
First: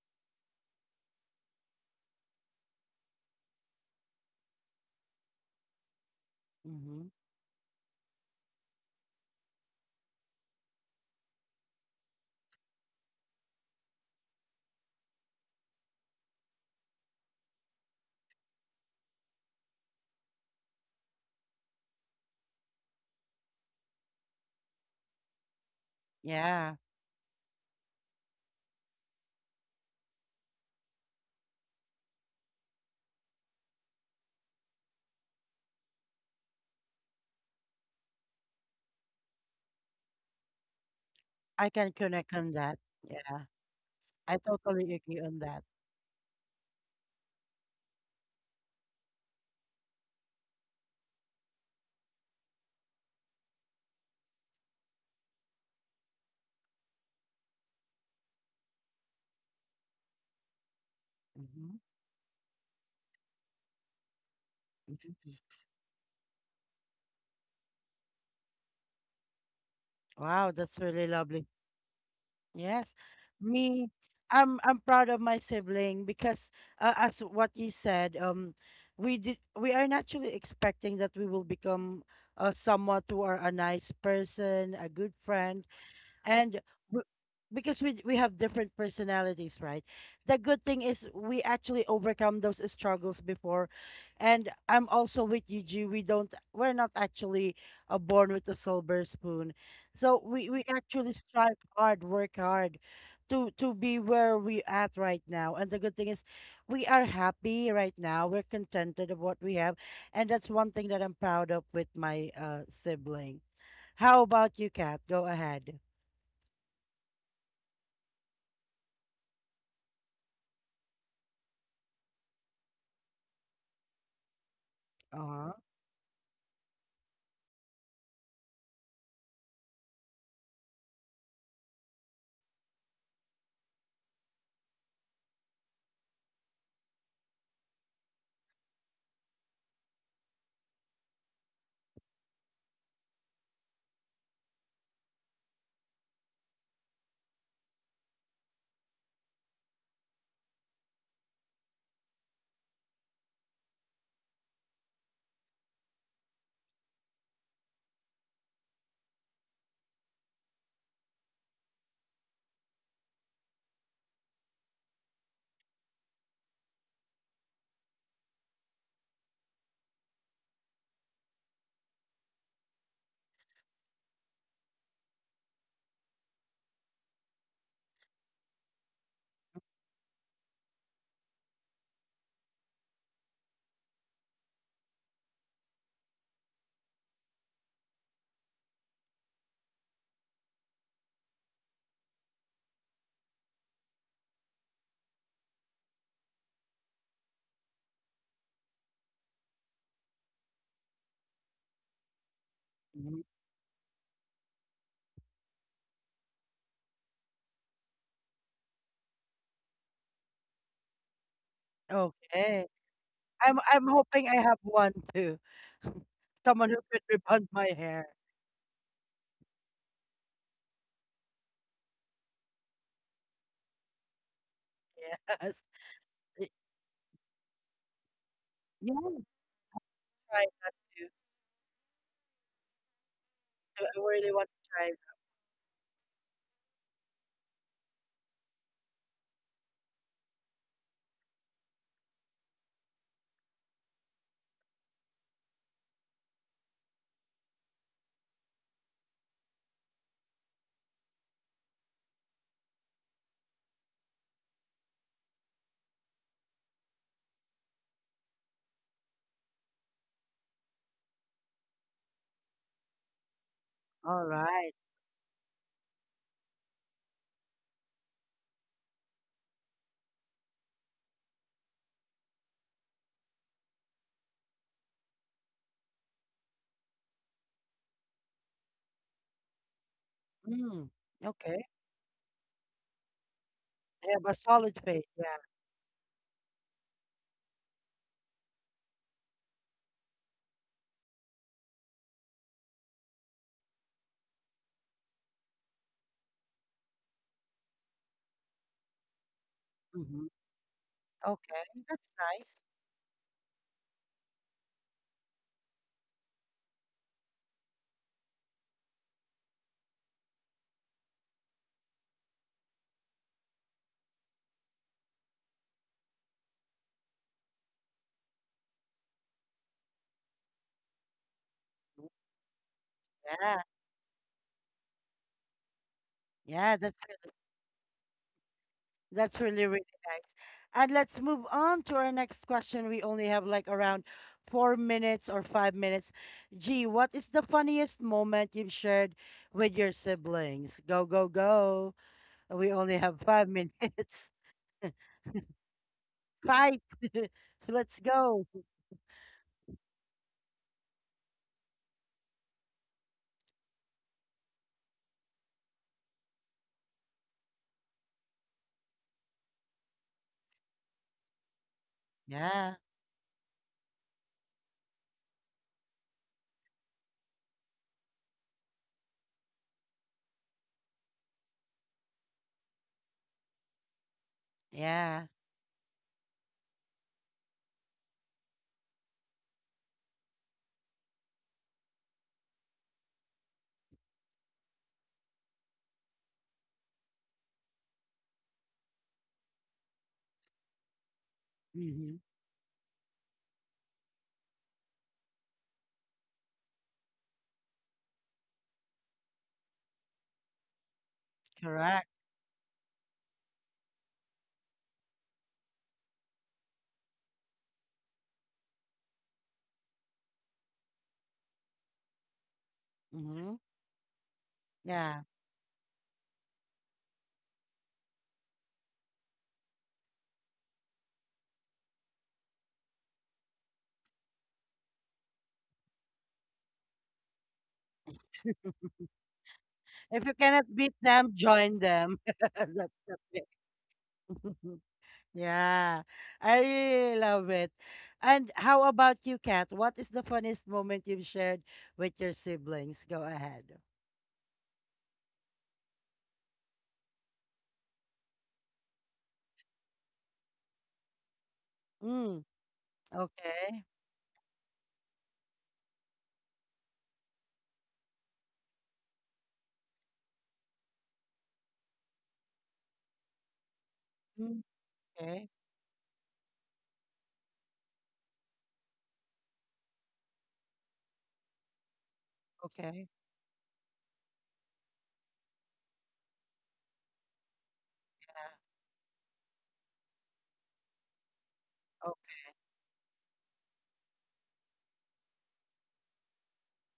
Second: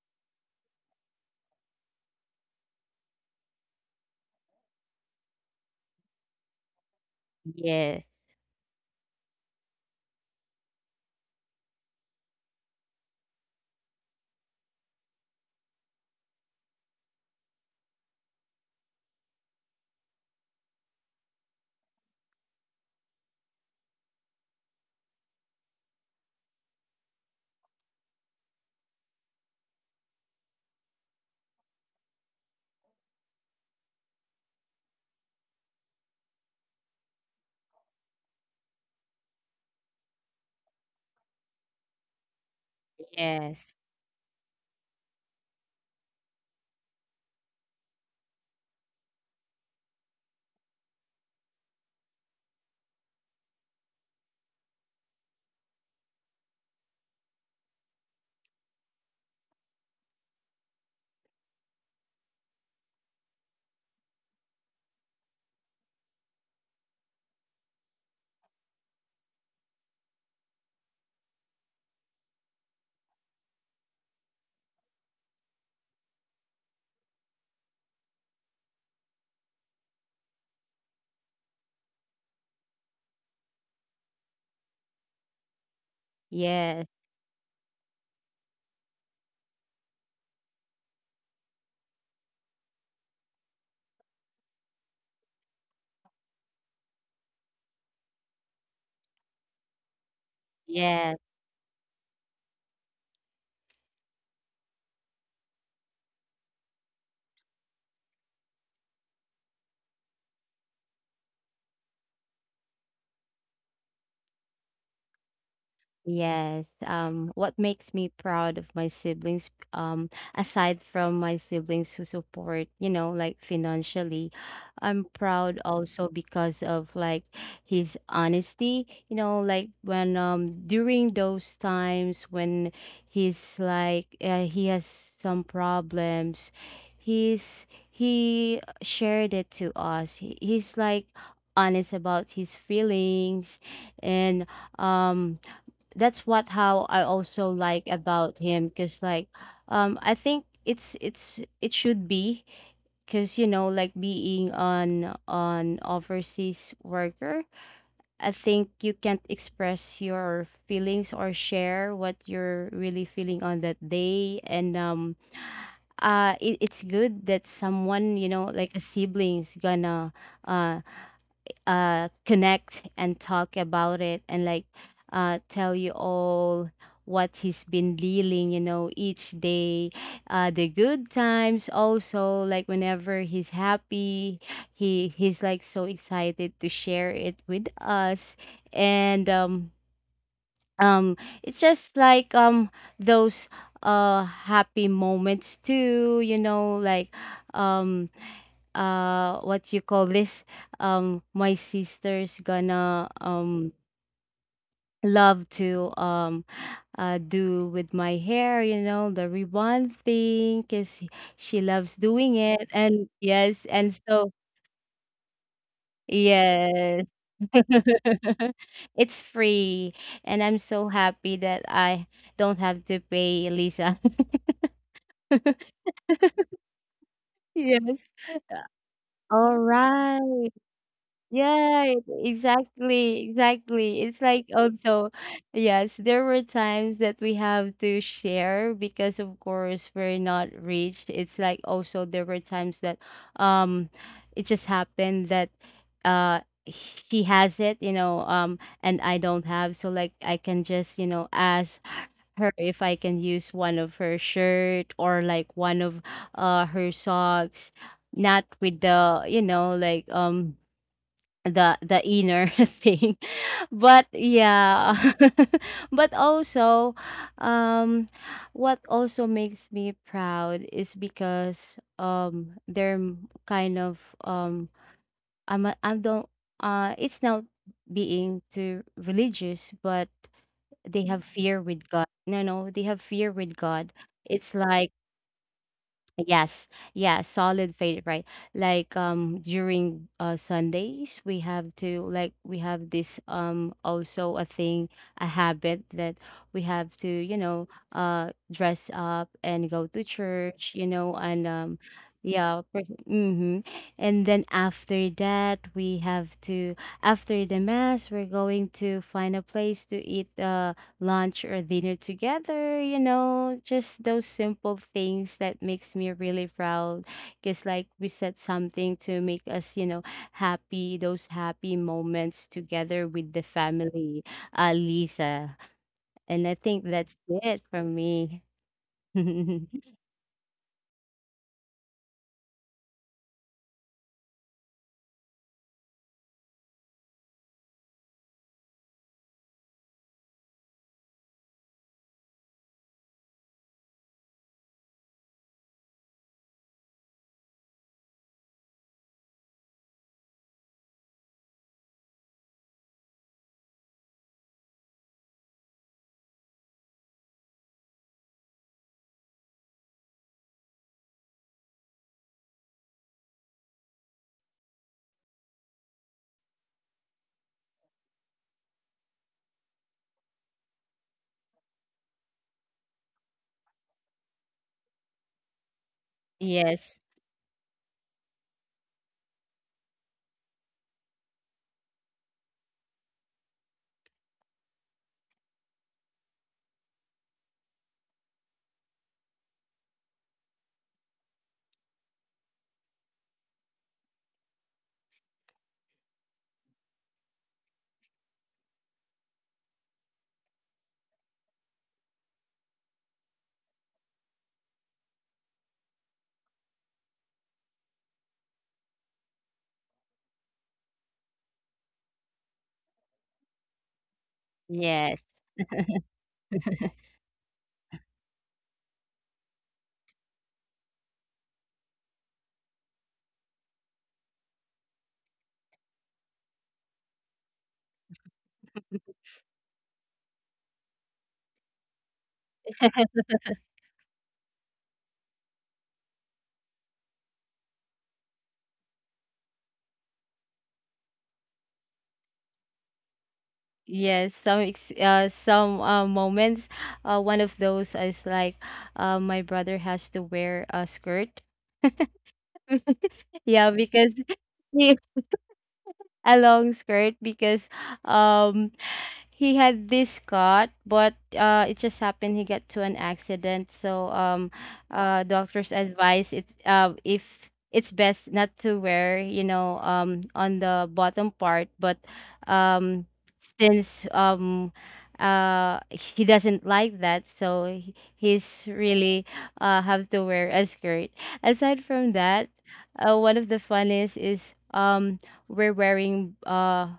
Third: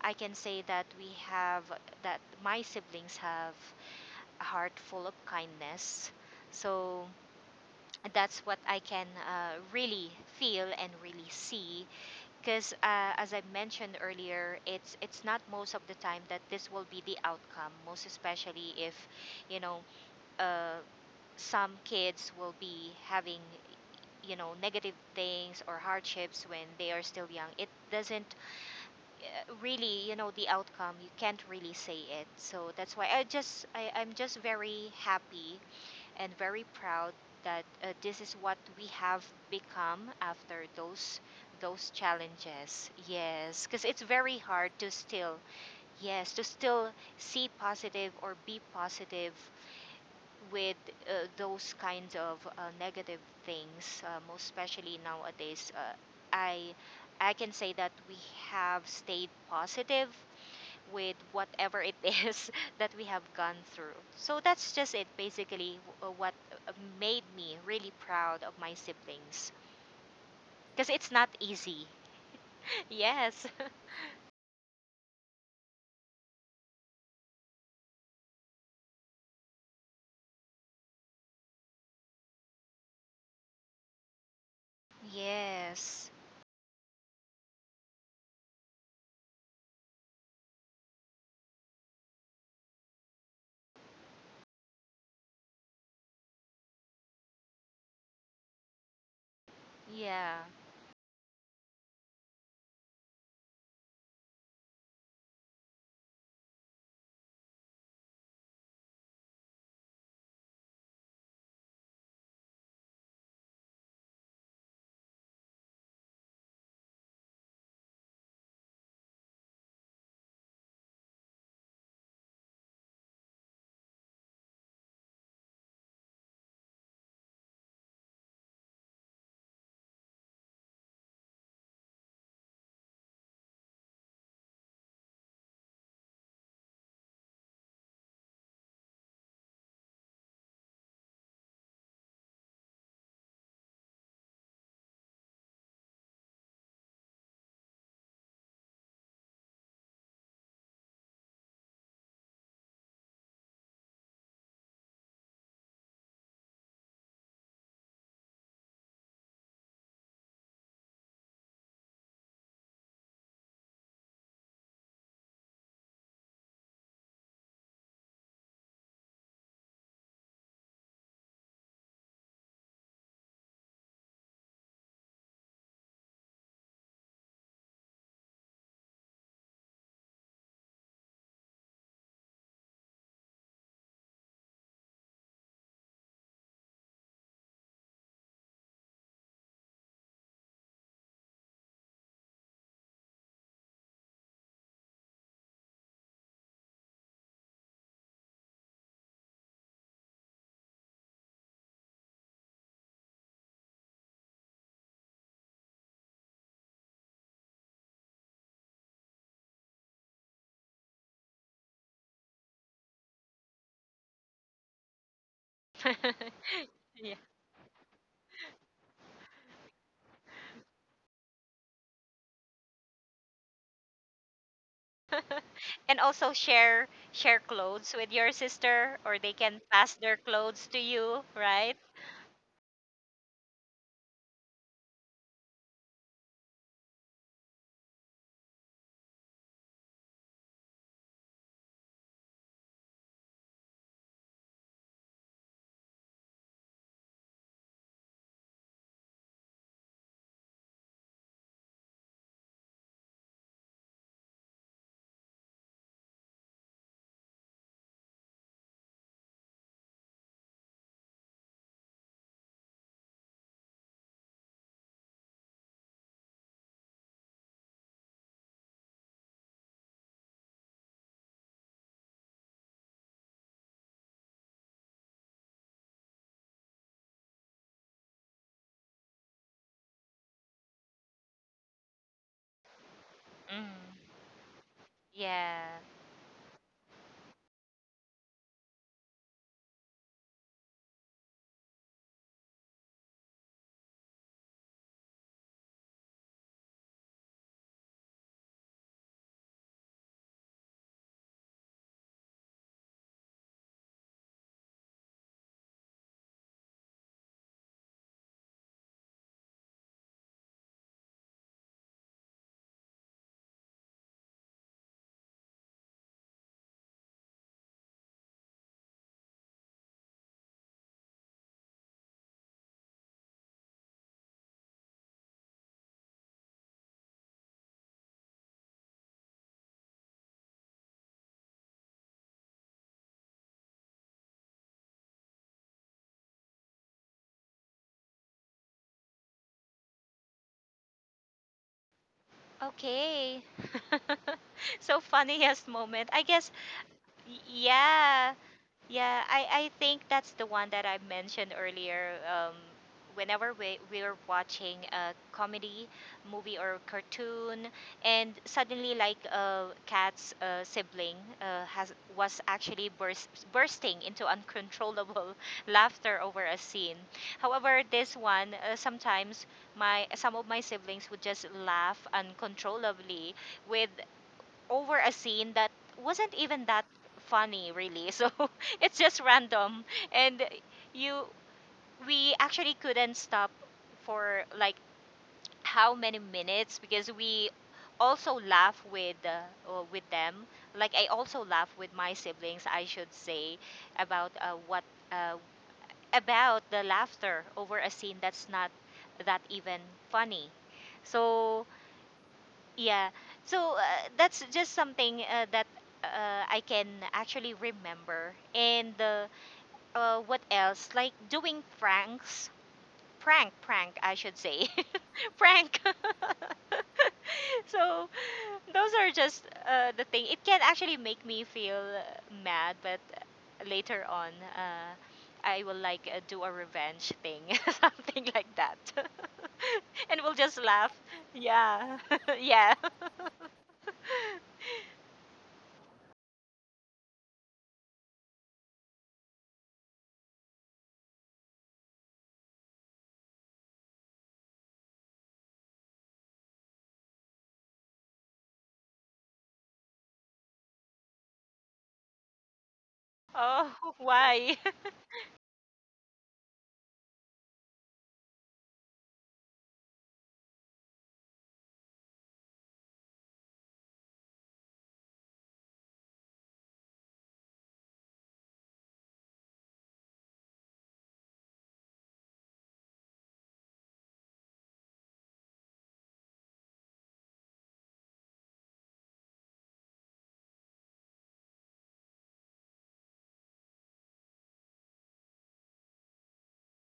Speaker 2: I can say that my siblings have a heart full of kindness. So
Speaker 1: Mm-hmm.
Speaker 3: Yes.
Speaker 2: that's what I can really feel and really see, because, as I mentioned earlier, it's not most of the time that this will be the outcome. Most especially if, you know, uh, some kids will be having, negative things or hardships when
Speaker 1: Yeah,
Speaker 2: they are still young. It doesn't really, the outcome. You can't really say it. So that's why I'm just very happy and very proud that, this is what we have become after those
Speaker 1: I
Speaker 2: those
Speaker 1: can connect on that.
Speaker 2: challenges.
Speaker 1: Yeah,
Speaker 2: Yes,
Speaker 3: Yes.
Speaker 2: because it's
Speaker 1: I
Speaker 2: very hard to
Speaker 1: totally agree
Speaker 2: still,
Speaker 1: on that.
Speaker 2: yes, to still see positive or be positive with those kinds of negative things, most especially nowadays. Uh, i i can say that we have stayed positive with
Speaker 1: Mhm,
Speaker 2: whatever it is that we have gone through. So that's just it,
Speaker 1: mhm.
Speaker 2: basically, what uh, made me really proud of my siblings.
Speaker 1: Wow, that's
Speaker 2: Because
Speaker 1: really
Speaker 2: it's not
Speaker 1: lovely.
Speaker 2: easy.
Speaker 1: Yes.
Speaker 2: Yes.
Speaker 1: Me, I'm proud of my sibling because as what you said, we are naturally expecting that we will become someone who are a nice person, a good friend,
Speaker 2: Yes.
Speaker 1: and
Speaker 3: Yes.
Speaker 1: w- because we have different personalities, right? The good thing is we actually overcome those struggles before, and I'm also with you, G. We don't, we're not actually born with a silver spoon, so
Speaker 2: Yeah.
Speaker 1: we actually
Speaker 3: Yes.
Speaker 1: strive hard, work hard to be where we at right now, and the good thing is we are happy right now. We're contented of what we have, and that's one thing that I'm proud of with my sibling. How about you, Kat? Go ahead.
Speaker 3: Yes. What makes me proud of my siblings, aside from my siblings who support, you know, like financially, I'm
Speaker 1: Uh-huh.
Speaker 3: proud also because of like his honesty, you know, like when during those times when he has some problems, he shared it to us. He's like honest about his feelings and um that's what how I also like about him because like I think it's it should be because you know like being on overseas worker I think you can't express your feelings or share what you're really feeling on that day. And it, it's good that someone you know like a sibling's gonna uh connect and talk about it and like tell you all what he's been dealing, you know, each day. The good times also like whenever he's happy he's like so excited to share it with us. And um it's just like those happy moments too, you know, like um what you call this my sister's gonna
Speaker 1: Mhm.
Speaker 3: love to do with my hair, you know, the rebond thing because she loves doing
Speaker 1: Okay.
Speaker 3: it and yes
Speaker 1: I'm
Speaker 3: and so
Speaker 1: hoping I have one too. Someone who could
Speaker 3: yes.
Speaker 2: Yeah.
Speaker 1: rebond my hair.
Speaker 3: It's free and I'm so happy that I don't have to pay, Lisa.
Speaker 1: Yes.
Speaker 2: And also
Speaker 1: Y-
Speaker 2: share clothes
Speaker 3: Yes.
Speaker 2: with your
Speaker 1: Yeah,
Speaker 2: sister, or
Speaker 1: I'll
Speaker 2: they
Speaker 3: All
Speaker 2: can pass their
Speaker 1: try
Speaker 3: right.
Speaker 2: clothes
Speaker 1: that
Speaker 2: to
Speaker 1: too.
Speaker 2: you, right?
Speaker 3: Yeah, exactly,
Speaker 1: So
Speaker 3: exactly.
Speaker 1: I
Speaker 3: It's
Speaker 1: really
Speaker 3: like
Speaker 1: want to try it.
Speaker 3: also, yes, there were times that we have to share because of course we're not rich. It's like also there were times that um it just happened that uh she has it, you know, and I don't have. So like I can just, you know, ask her if I can use one of her shirt or like one of her socks, not with the, you know, like the inner thing but
Speaker 1: All right.
Speaker 3: yeah. But also um what also makes me proud is because they're kind of I'm a- I'm don't it's not being too religious but
Speaker 1: Mm.
Speaker 3: they have fear
Speaker 1: Okay.
Speaker 3: with God, no no they have fear with
Speaker 2: Mm.
Speaker 3: God.
Speaker 1: I have a
Speaker 3: It's
Speaker 1: solid
Speaker 3: like
Speaker 1: face. Yeah.
Speaker 2: Yeah.
Speaker 3: Yes, yeah, solid favorite, right? Like during Sundays we have to like we have this also a thing, a habit that we have to, you know, dress up and go to
Speaker 1: Hmm.
Speaker 3: church, you know. And
Speaker 1: Okay. That's
Speaker 3: yeah,
Speaker 1: nice.
Speaker 3: mm-hmm. And then after that we have to after the mass we're going to find a place to eat lunch or dinner together, you know, just those simple things that makes me really proud because like we said something to make us, you know, happy those happy moments together with the
Speaker 1: Yeah.
Speaker 3: family, Lisa. And I
Speaker 1: Yeah,
Speaker 3: think
Speaker 1: that's
Speaker 3: that's it from me.
Speaker 1: That's really, really nice. And let's move on to our next question. We only have like around 4 minutes or 5 minutes. Gee, what is the funniest moment you've shared with your siblings? Go, go, go. We only have
Speaker 2: Okay.
Speaker 1: five minutes.
Speaker 2: So, funniest moment, I guess.
Speaker 1: Fight. Let's
Speaker 2: Yeah.
Speaker 1: go.
Speaker 2: Yeah, I think that's the one that I mentioned earlier. Whenever we're watching a comedy movie or cartoon, and suddenly, like, Kat's sibling has was
Speaker 1: Yeah.
Speaker 2: actually bursting into uncontrollable laughter over a scene. However, this one, sometimes my some of my siblings would just laugh uncontrollably, with, over a
Speaker 1: Yeah.
Speaker 2: scene that wasn't even that
Speaker 3: Yes.
Speaker 2: funny, really. So it's just random, and you we actually couldn't stop for like how many minutes, because we also laugh with, with them, like I also laugh with my
Speaker 1: Hmm.
Speaker 2: siblings, I should say, about uh, what uh, about the laughter over a scene that's not that even funny. So,
Speaker 1: Correct.
Speaker 2: yeah. So that's just something that I can actually remember. And, what else? Like, doing pranks, prank
Speaker 1: Hmm.
Speaker 2: prank I should say.
Speaker 1: Yeah.
Speaker 3: Yes.
Speaker 2: Prank. So those are just the thing it can actually make me feel mad, but later on, uh, I will like, do a revenge thing, something like that, and
Speaker 1: If
Speaker 2: we'll
Speaker 1: you
Speaker 2: just
Speaker 1: cannot
Speaker 2: laugh.
Speaker 1: beat them, join
Speaker 2: Yeah.
Speaker 1: them.
Speaker 2: Yeah.
Speaker 1: That's the thing. Yeah, I really love it. And how about you, Kat? What is the funniest moment you've shared with your siblings? Go ahead.
Speaker 3: Yes some some moments one of those is like my brother has to wear a skirt.
Speaker 1: Mm,
Speaker 3: Yeah,
Speaker 2: Oh,
Speaker 1: okay.
Speaker 3: because
Speaker 2: why?
Speaker 3: a long skirt because um he had this cut, but it just happened he got to an accident. So
Speaker 1: Mm, okay.
Speaker 3: doctors advise it if it's best not to wear, you know, on the bottom part. But um,
Speaker 1: Okay.
Speaker 3: since he doesn't like that, so he's really have to wear a skirt. Aside from
Speaker 1: Okay.
Speaker 3: that, one of the funniest is we're wearing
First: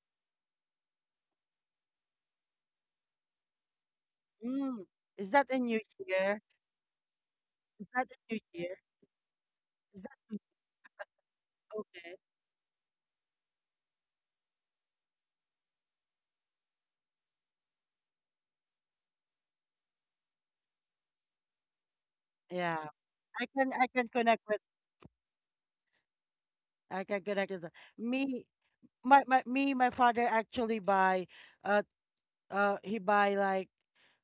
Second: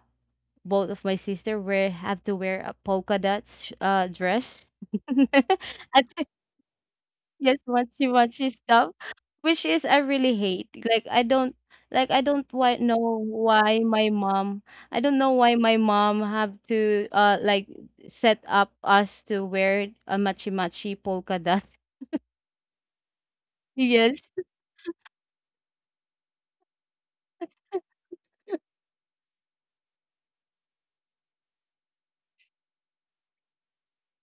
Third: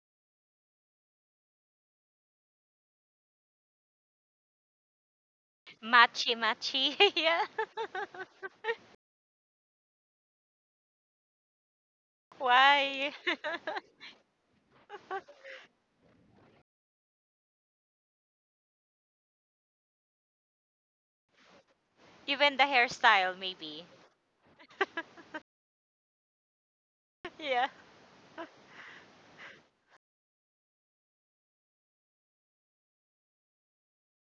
Speaker 3: both of my sister wear have to wear a polka dots dress.
Speaker 1: Mm. Is that a new
Speaker 3: At
Speaker 2: Machi
Speaker 1: year?
Speaker 2: machi. Yeah.
Speaker 3: yes
Speaker 1: Is
Speaker 3: matchy
Speaker 1: that a new
Speaker 3: matchy
Speaker 1: year?
Speaker 3: stuff which is I
Speaker 1: Is that
Speaker 3: really
Speaker 1: new-
Speaker 3: hate like I don't like
Speaker 1: okay?
Speaker 3: I don't why, know
Speaker 2: Why?
Speaker 3: why my mom I don't know why my mom have to like set up us to wear a matchy matchy polka dot.
Speaker 2: Even the
Speaker 1: Yeah.
Speaker 2: hairstyle,
Speaker 1: I can
Speaker 2: maybe.
Speaker 1: I can
Speaker 3: Yes
Speaker 1: connect with, I can connect with
Speaker 2: Yeah.
Speaker 1: that. Me. My father actually buy uh he buy like,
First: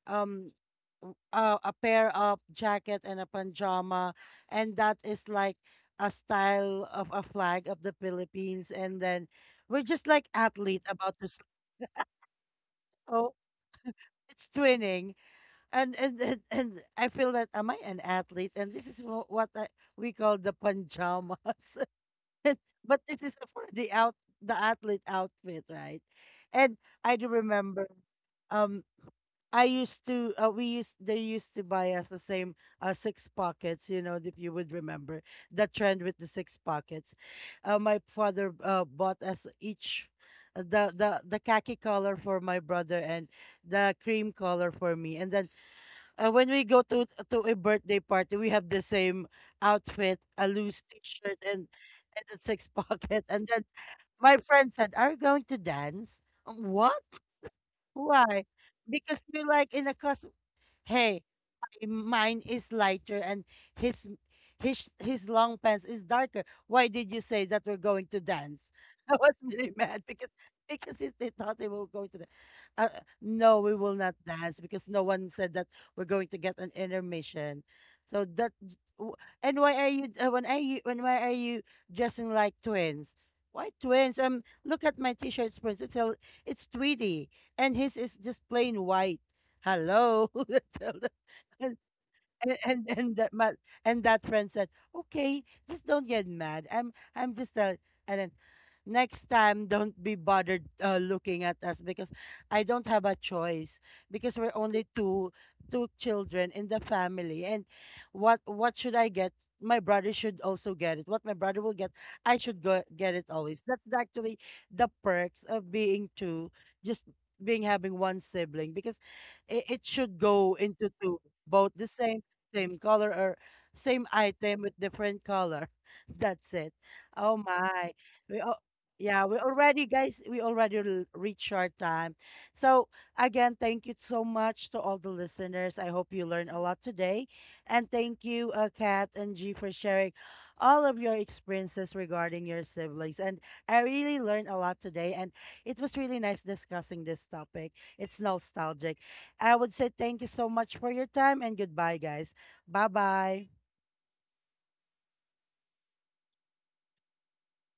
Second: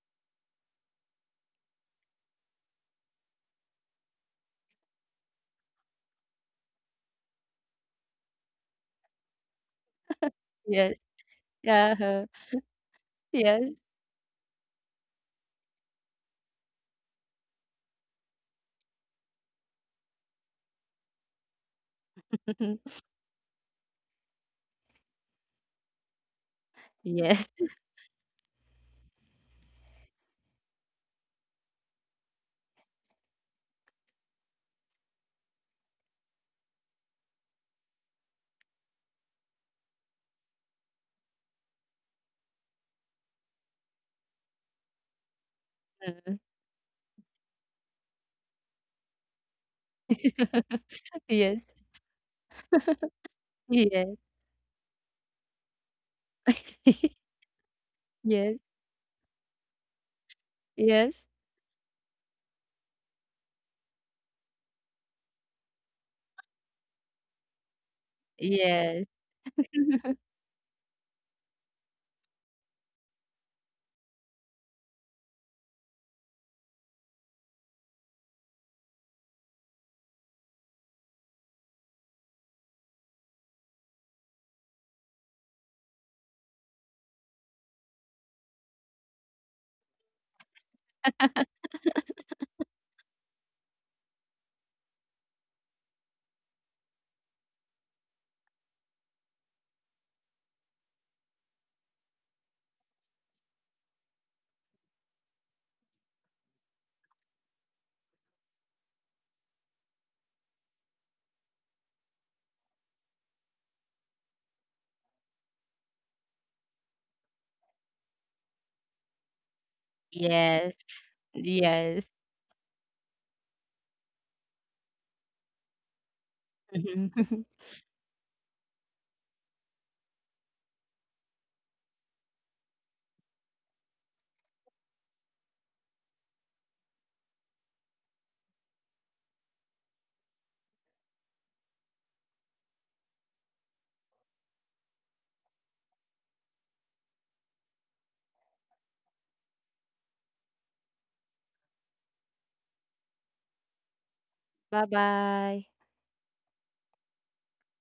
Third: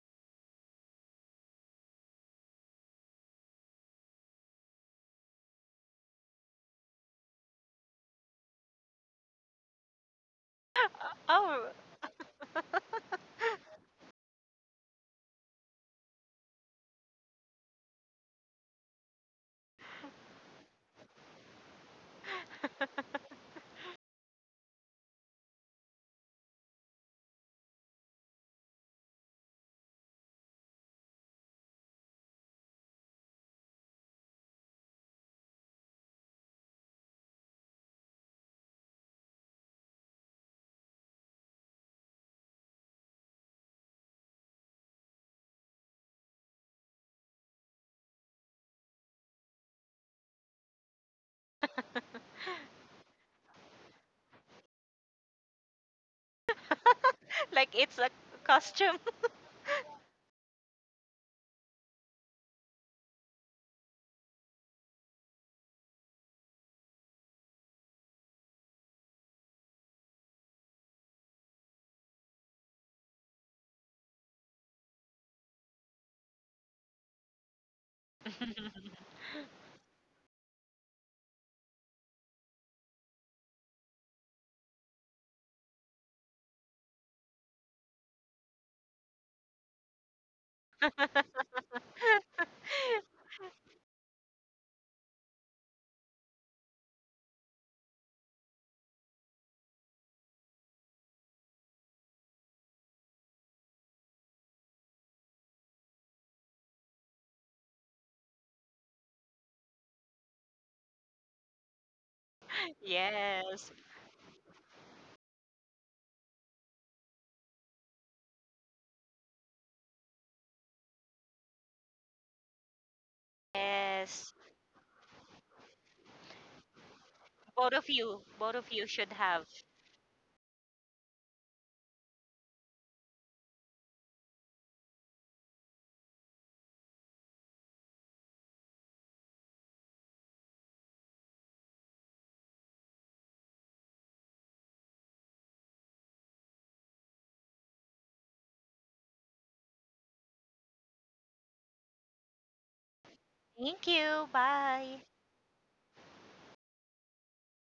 Speaker 1: um a pair of jacket and a pajama, and that is like a style of a flag of the Philippines, and then we're just like athlete
Speaker 3: yes
Speaker 1: about to sleep.
Speaker 2: Oh,
Speaker 3: yeah
Speaker 1: Oh,
Speaker 3: yes
Speaker 1: it's twinning. And I feel that, am I an athlete, and this is what I, we call the pajamas, but this is for the out, the athlete outfit, right? And I do
Speaker 3: yes
Speaker 1: remember um I used to we used, they used to buy us the same six pockets, you know, if you would remember the trend with the six pockets. My father bought us each the the khaki color for my brother and the cream color for me. And then
Speaker 3: uh,
Speaker 1: when we go to a birthday party, we have the same outfit, a loose t-shirt,
Speaker 3: yes
Speaker 1: and a six pocket. And then
Speaker 3: yes
Speaker 1: my friend said, "Are you going to dance?" What?
Speaker 2: like it's a
Speaker 1: Why?
Speaker 3: yes
Speaker 2: costume.
Speaker 1: Because you're like in a cos, hey,
Speaker 3: yes.
Speaker 1: mine is lighter, and his his long pants is darker. Why did you say that we're going to dance?"
Speaker 3: Yes.
Speaker 1: I was really mad because it, they thought they were going to dance. Uh, no, we will not dance because no one said that we're going to get an intermission. So that w- and why are you, when are you when why are you dressing like twins? Why twins? Look at my t-shirt prints. It's a, it's Tweety, and his is just plain white. Hello. That's all. And that and that friend said, "Okay, just don't get mad. I'm just a, and then next time, don't be bothered looking at us because I don't have a choice because we're only two, children in the family, and what should I get? My brother should also get it. What my brother will get, I should go get it always.
Speaker 2: Yes.
Speaker 1: That's actually the perks of being two, just being having one sibling because it should go
Speaker 3: Yes.
Speaker 1: into two, both the
Speaker 3: Yes.
Speaker 1: same same color, or same
Speaker 2: Yes.
Speaker 1: item with different color. That's it.
Speaker 3: Bye.
Speaker 1: Oh my. We
Speaker 2: Both
Speaker 1: all,
Speaker 2: of you should
Speaker 1: yeah, we
Speaker 2: have.
Speaker 1: already, guys, we already reached our time. So again, thank you so much to all the listeners. I hope you learned a lot today. And thank you, Kat and G for sharing all of your experiences regarding your siblings. And I really learned a lot today, and it was really nice discussing this topic. It's nostalgic. I would say, thank you so much for your time, and goodbye, guys. Bye-bye.
Speaker 2: Thank you. Bye.
Speaker 3: Bye-bye.